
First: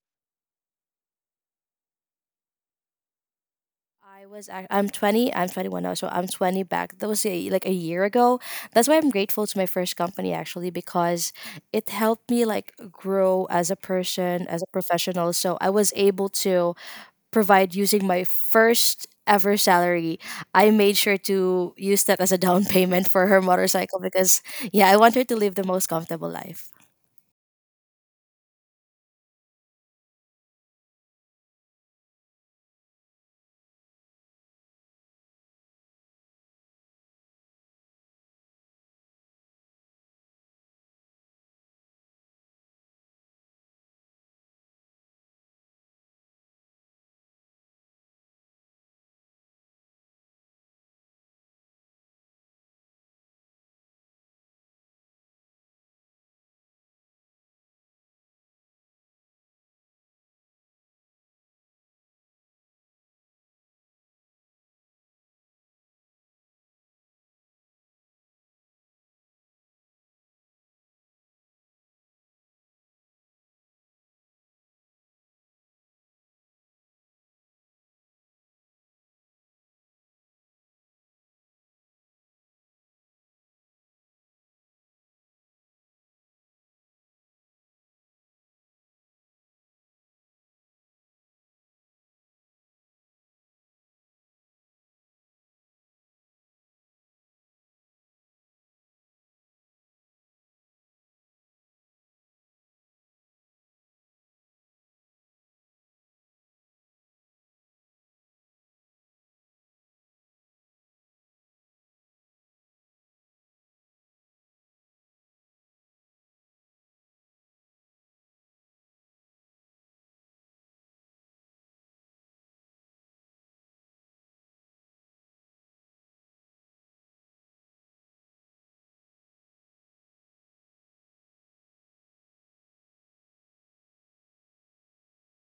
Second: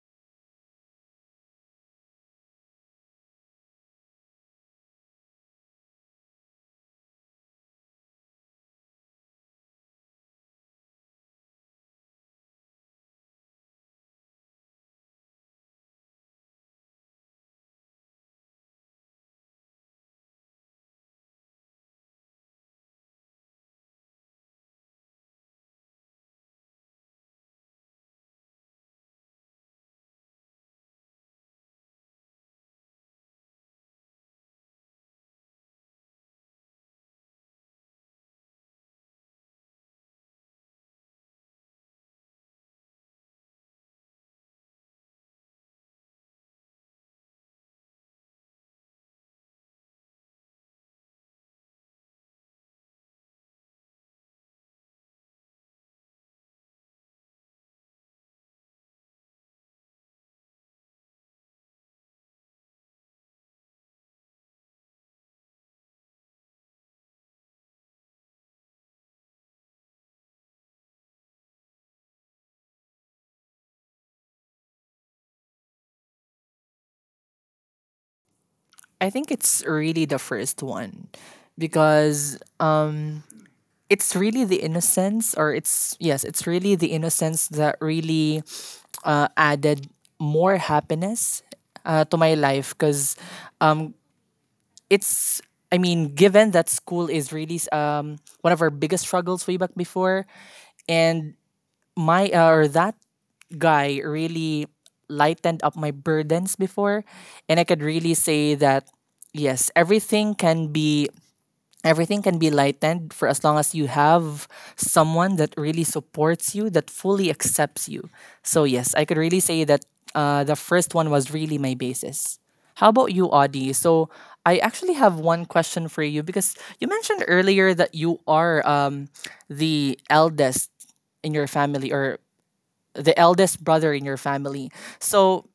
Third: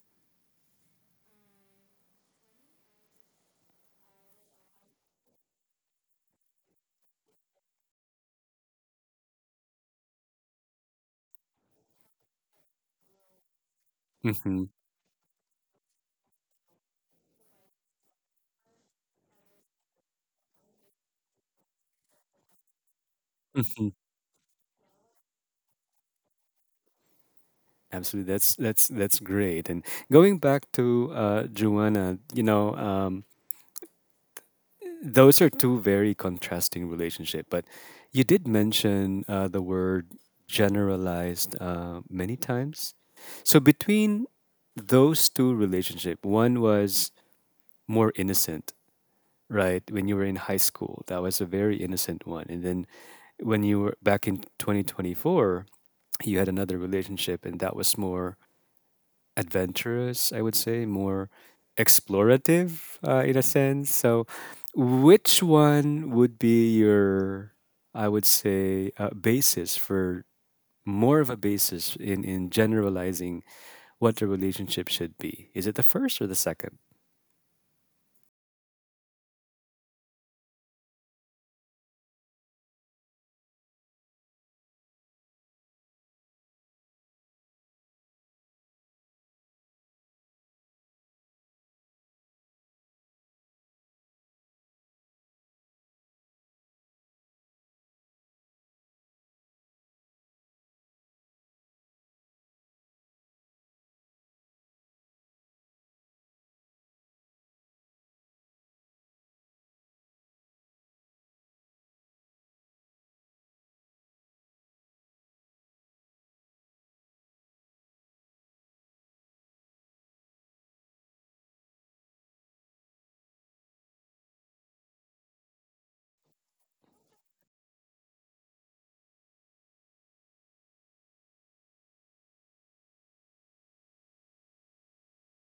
I'm 20, I'm 21 now, so I'm 20 back. That was a, like a year ago. That's why I'm grateful to my first company actually, because it helped me like grow as a person, as
Mm-hmm.
a professional. So I was able to provide using my first ever salary. I made sure to use that as a down payment for her
Mm-hmm.
motorcycle, because yeah, I want her to live the most comfortable life.
Absolutely. That's great. And going back to Joanna, you know, those are two very contrasting relationship. But you did mention the word generalized many times. So between those two relationship, one was more innocent, right? When you were in high school, that was a very innocent one, and then when you were back in 2024, you had another relationship and that was more adventurous, I would say, more explorative in a sense. So, which one would be your, I would say, basis for more of a basis in generalizing what a relationship should be? Is it the first or the second?
I think it's really the first one, because it's really the innocence, or it's, yes, it's really the innocence that really added more happiness to my life, because it's, I mean, given that school is really one of our biggest struggles way back before, and my or that guy really lightened up my burdens before. And I could really say that yes, everything can be lightened for as long as you have someone that really supports you, that fully accepts you. So yes, I could really say that the first one was really my basis. How about you, Audie? So, I actually have one question for you because you mentioned earlier that you are the eldest in your family, or the eldest brother in your family. So,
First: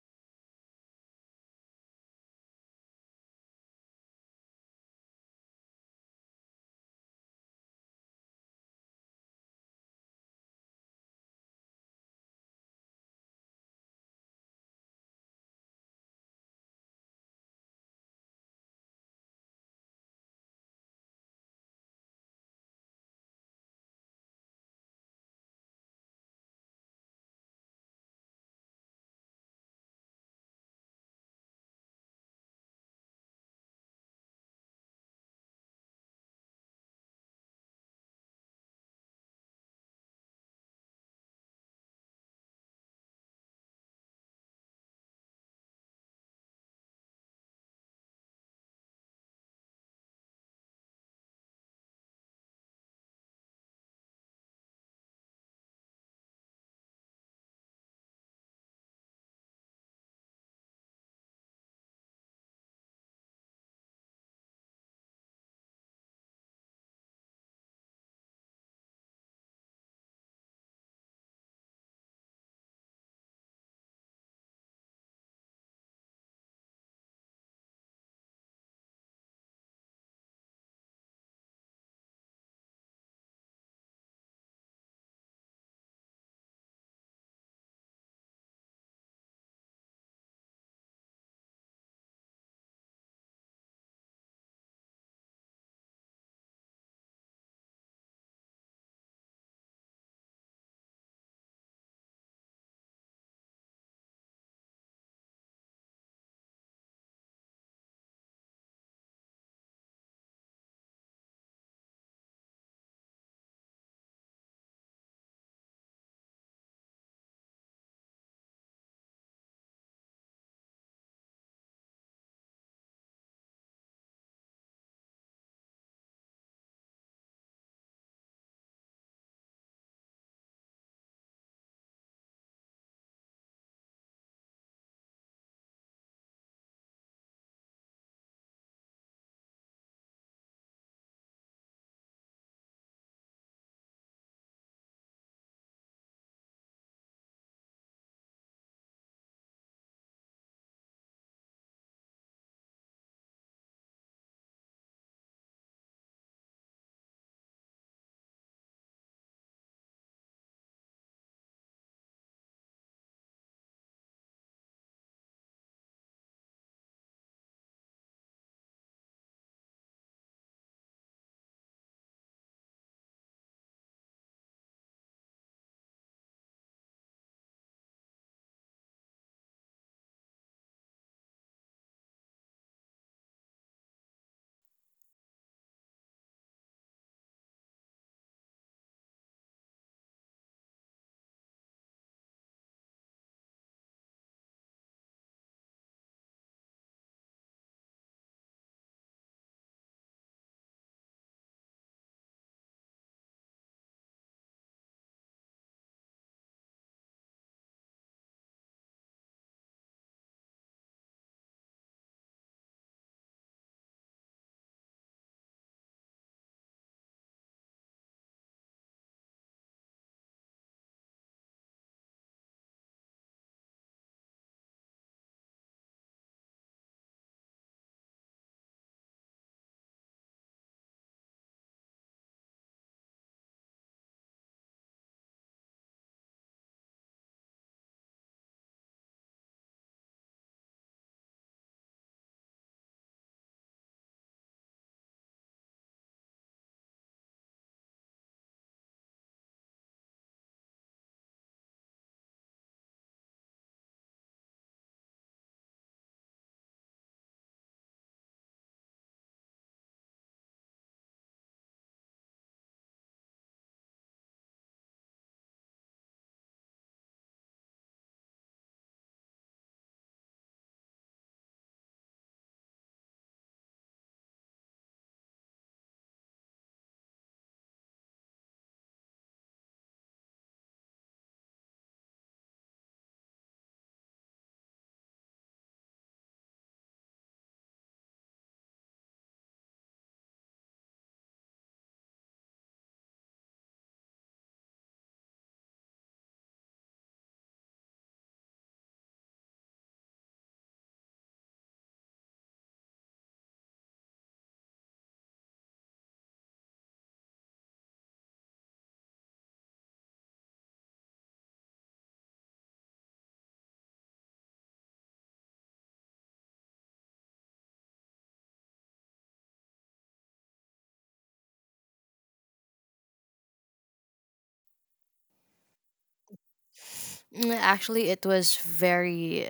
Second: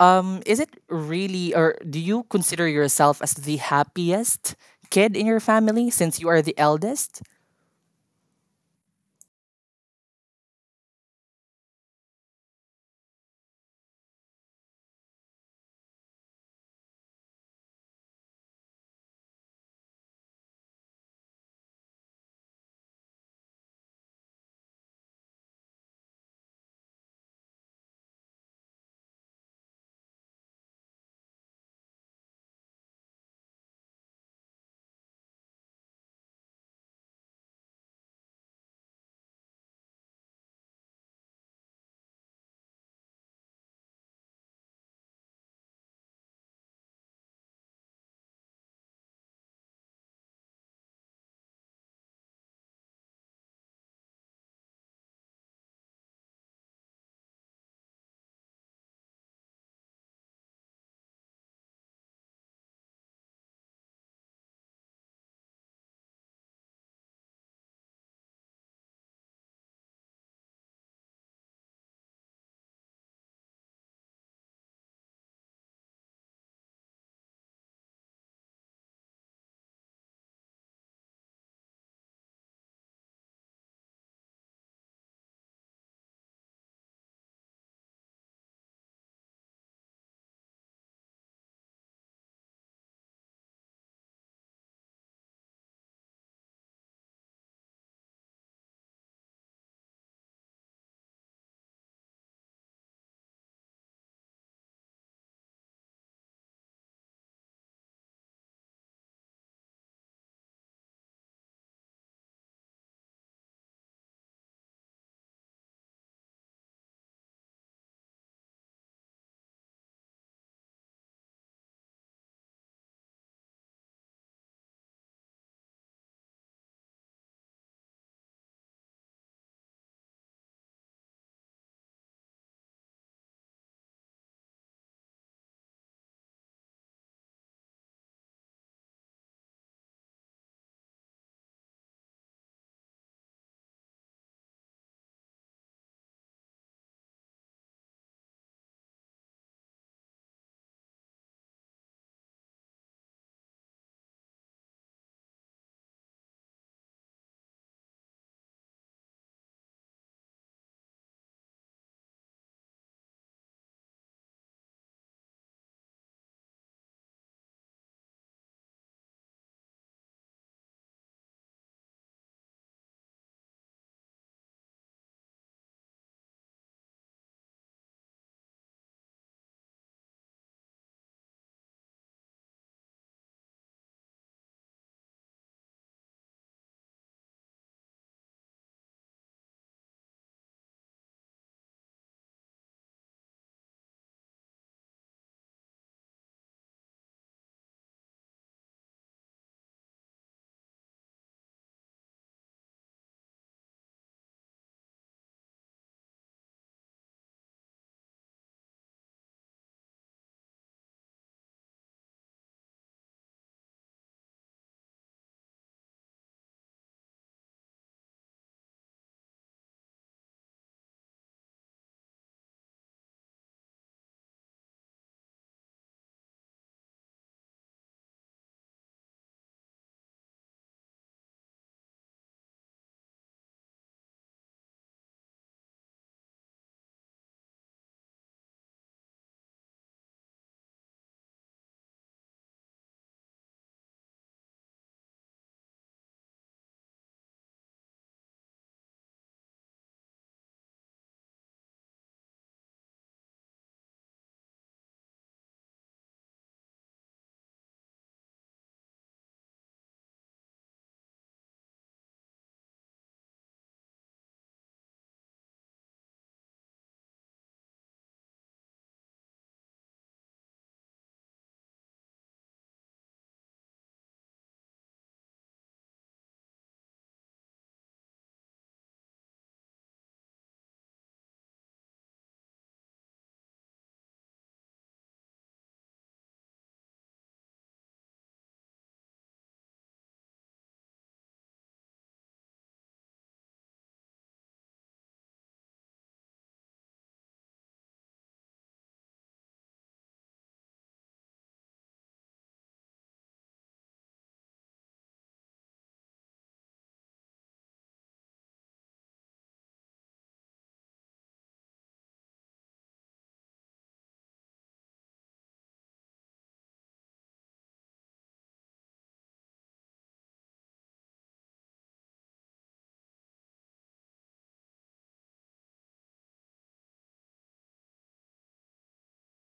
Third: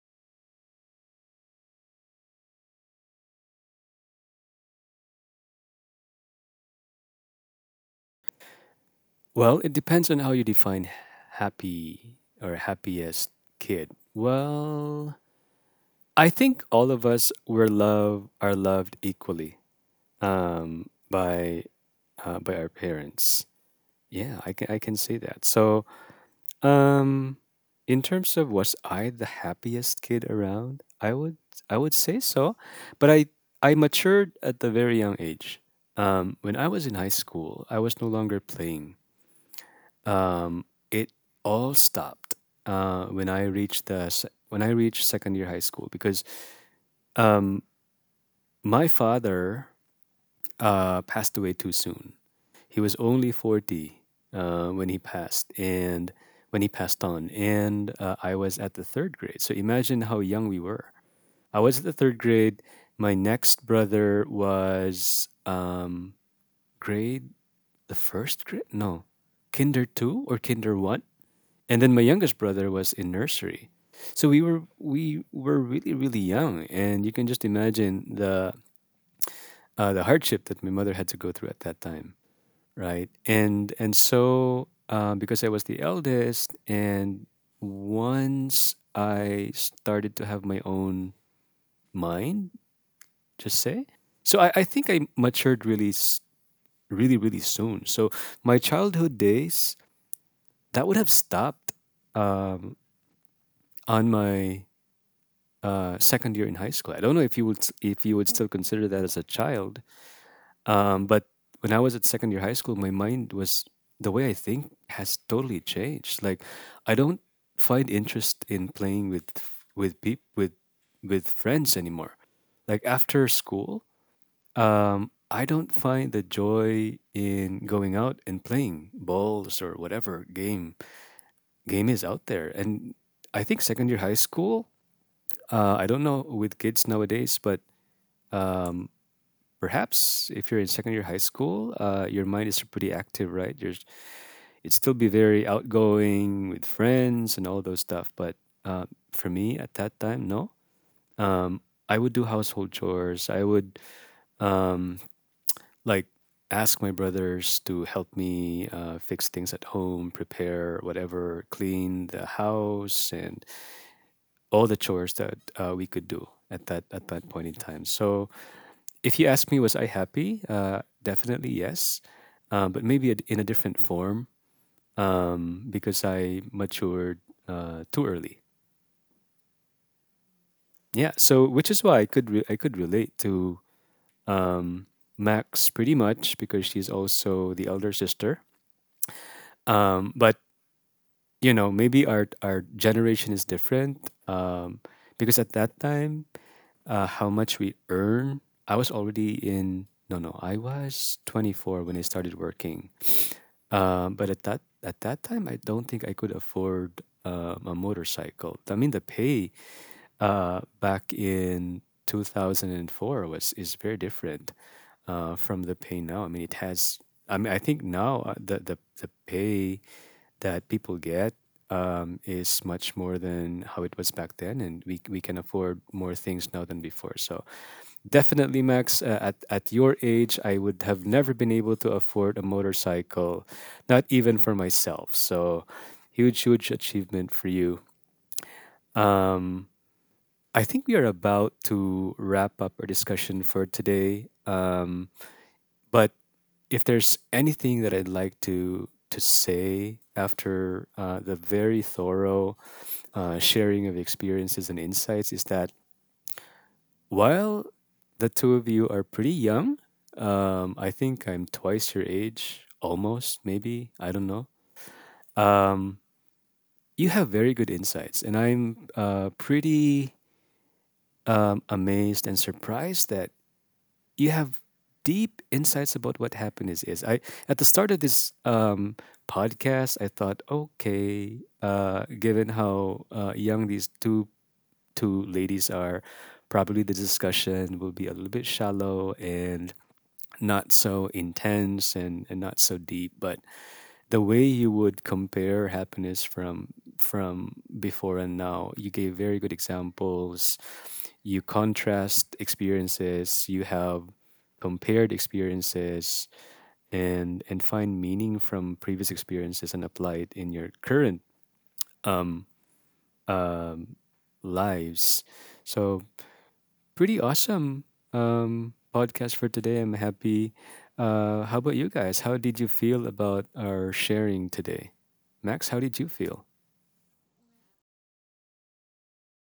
is it really, or do you consider yourself as the happiest kid in your family since you are the eldest?
Well, it depends on how you define happy or happiest kid. Well, I think all of us were love are loved equally. By by our parents. Yeah, I can see that. So, um, in terms of was I the happiest kid around? I would say so, but I matured at a very young age. When I was in high school, I was no longer playing. It all stopped when I reached the when I reached second year high school because um, my father passed away too soon. He was only 40 when he passed, and when he passed on, and I was at the third grade. So imagine how young we were. I was at the third grade. My next brother was grade the first grade, no, kinder two or kinder one, and then my youngest brother was in nursery. So we were really really young, and you can just imagine the hardship that my mother had to go through at that time, right? And so because I was the eldest and once I started to have my own mind, just say, so I think I matured really really soon. So my childhood days that would have stopped um, on my second year in high school, I don't know if you would if you would still consider that as a child. But when I was at second year high school, my mind was the way I think has totally changed. Like, I don't find interest in playing with people with friends anymore. Like after school, I don't find the joy in going out and playing balls or whatever game is out there. And I think second year high school, I don't know with kids nowadays, but um, perhaps if you're in second year high school, your mind is pretty active, right? You're, you'd still be very outgoing with friends and all those stuff. But uh, for me at that time, no. Um, I would do household chores. I would um, like ask my brothers to help me fix things at home, prepare whatever, clean the house, and all the chores that we could do at that point in time. So if you ask me, was I happy? Definitely yes, but maybe in a different form because I matured too early. Yeah, so which is why I could I could relate to um, Max pretty much because she's also the elder sister. But you know, maybe our generation is different because at that time, how much we earn, I was already in. No, no, I was 24 when I started working. But at that time, I don't think I could afford a motorcycle. I mean, the pay back in 2004 was is very different from the pay now. I mean, it has. I mean, I think now the pay that people get is much more than how it was back then, and we can afford more things now than before. So definitely, Max. At your age, I would have never been able to afford a motorcycle, not even for myself. So, huge, huge achievement for you. Um, I think we are about to wrap up our discussion for today. But if there's anything that I'd like to say after the very thorough sharing of experiences and insights, is that while the two of you are pretty young, I think I'm twice your age, almost, maybe, I don't know. Um, you have very good insights, and I'm pretty amazed and surprised that you have deep insights about what happiness is. I at the start of this podcast, I thought, okay, given how young these two two ladies are, probably the discussion will be a little bit shallow and not so intense and not so deep, but the way you would compare happiness from before and now, you gave very good examples, you contrast experiences, you have compared experiences, and find meaning from previous experiences and apply it in your current um, um, lives. So pretty awesome podcast for today. I'm happy. How about you guys? How did you feel about our sharing today? Max, how did you feel?
Mm, actually, it was very,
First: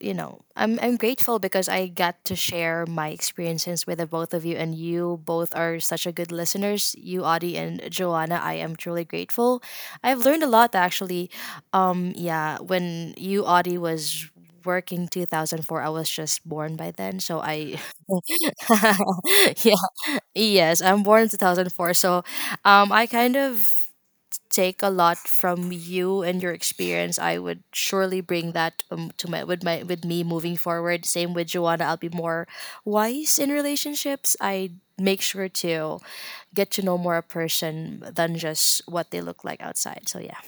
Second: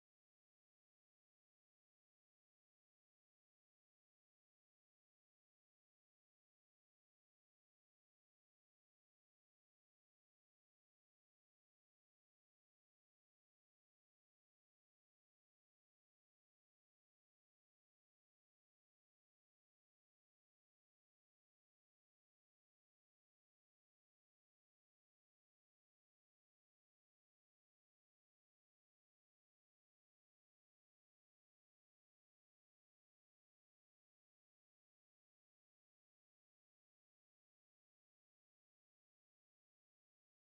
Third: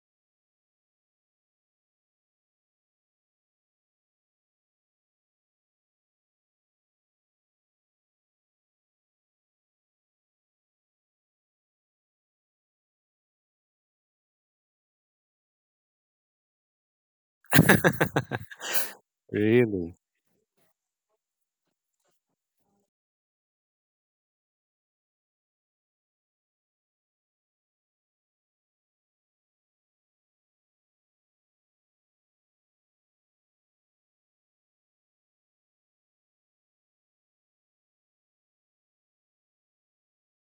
you know, I'm grateful because I got to share my experiences with the both of you, and you both are such a good listeners. You, Audie, and Joanna, I am truly grateful. I've learned a lot actually. Yeah, when you, Audie, was working 2004, I was just born by then, so I yeah,
Really?
yes, I'm born in 2004. So I kind of take a lot from you and your experience. I would surely bring that to my with me moving forward. Same with Joanna. I'll be more wise in relationships. I make sure to get to know more a person than just what they look like outside. So yeah.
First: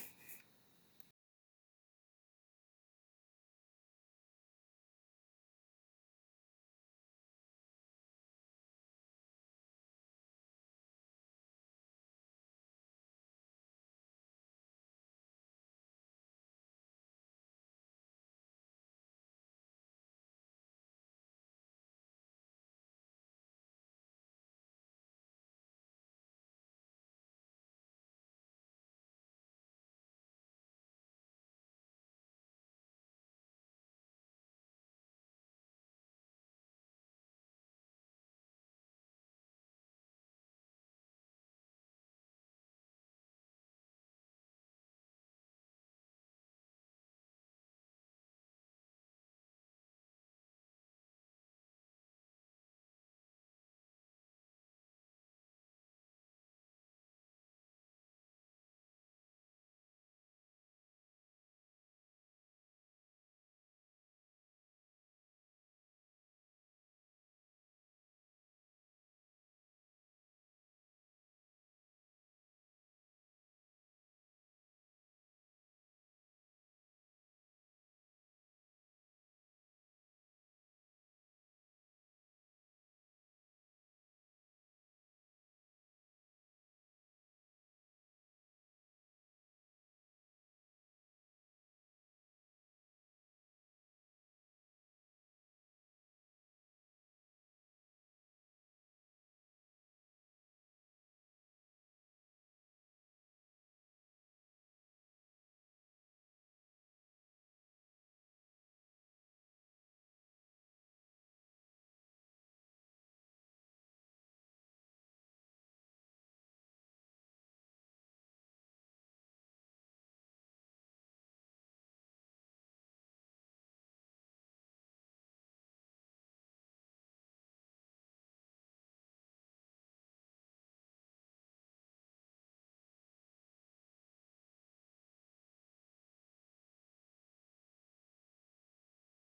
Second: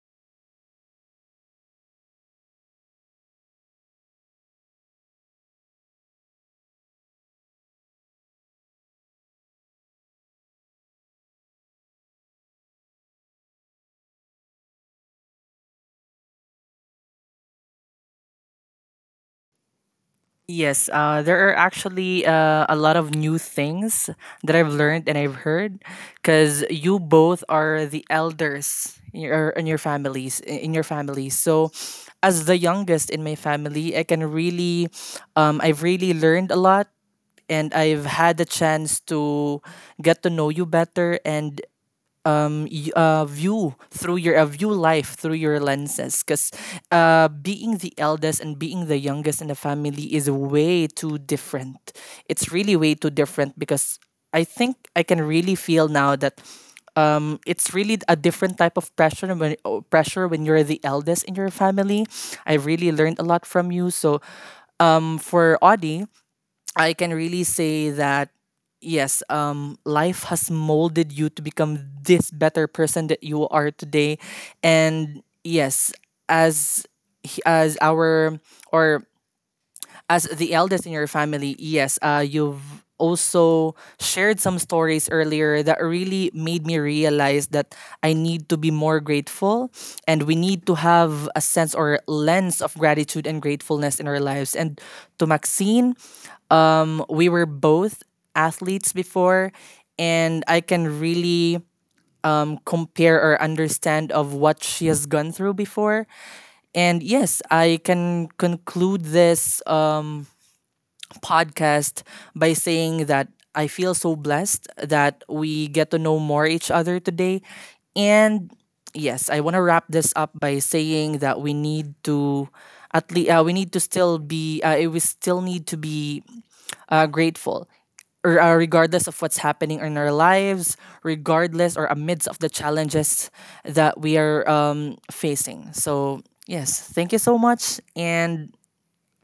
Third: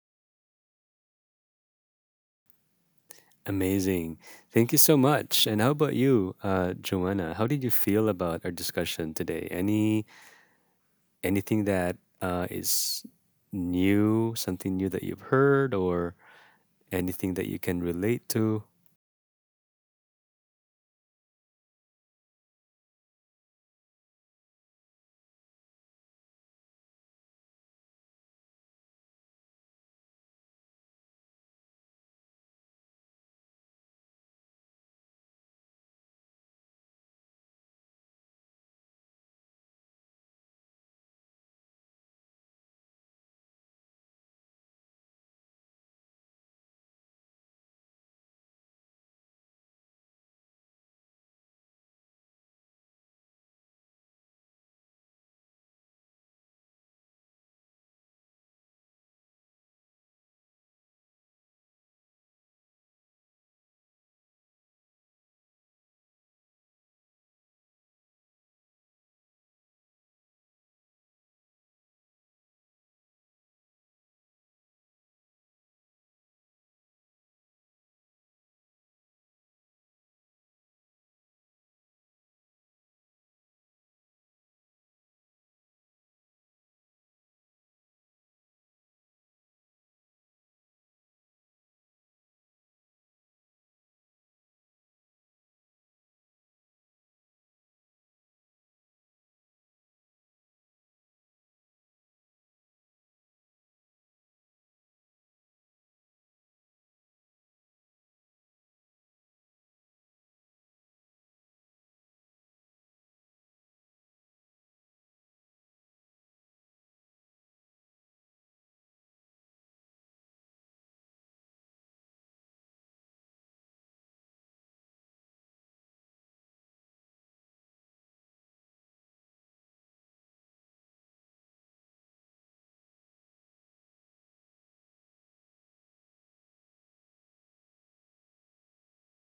Amazing. Thank you so much. And how about you, Joanna? How did you feel about our discussion today? Any anything that is new, something new that you've heard, or anything that you can relate to?
Yes, there are actually a lot of new things that I've learned and I've heard, because you both are the elders in your, in your families. So, as the youngest in my family, I can really, I've really learned a lot, and I've had the chance to get to know you better, and view through your view life through your lenses, because being the eldest and being the youngest in the family is way too different. It's really way too different, because I think I can really feel now that it's really a different type of pressure when, oh, pressure when you're the eldest in your family. I really learned a lot from you. So, for Audie, I can really say that yes, life has molded you to become this better person that you are today. And yes, as as our, or as the eldest in your family, yes, you've also shared some stories earlier that really made me realize that I need to be more grateful, and we need to have a sense or lens of gratitude and gratefulness in our lives. And to Maxine, we were both athletes before, and I can really compare or understand of what she has gone through before. And yes, I can conclude this podcast by saying that I feel so blessed that we get to know more each other today. And yes, I want to wrap this up by saying that we need to at least, we need to still be, we still need to be grateful or regardless of what's happening in our lives, regardless or amidst of the challenges that we are facing. So yes, thank you so much. And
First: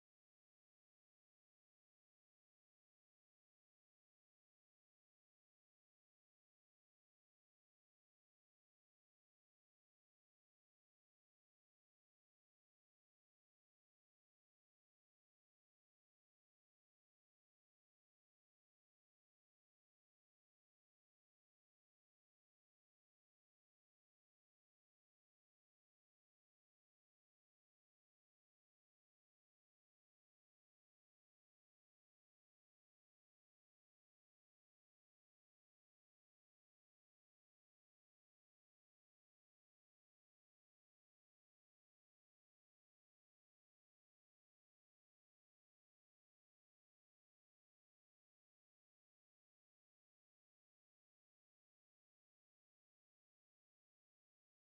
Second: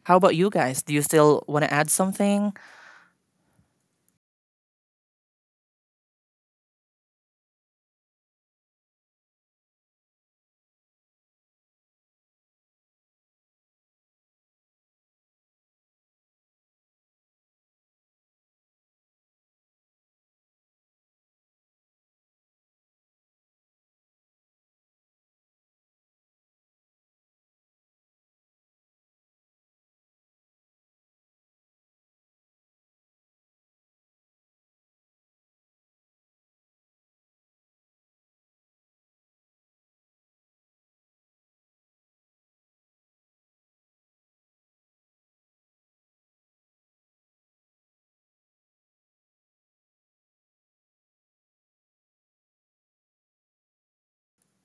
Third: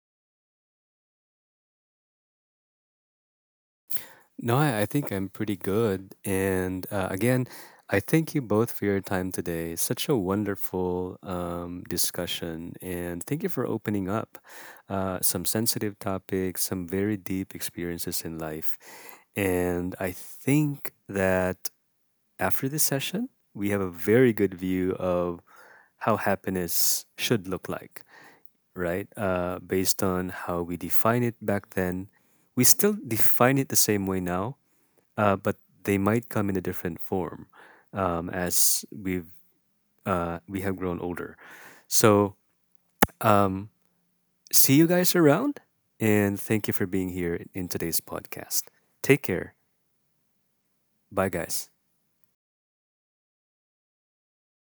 how about you guys, do you still want to add something?
No, I think I'm pretty good. And again, I thank you both for your time today. Such a wonderful discussion. And thank you for opening up some sensitive topics, some very deep experiences in life. And I think that after this session, we have a very good view of how happiness should look like, right? Based on how we define it back then. We still define it the same way now, but they might come in a different form as we've we have grown older. So um, see you guys around, and thank you for being here in today's podcast. Take care. Bye, guys.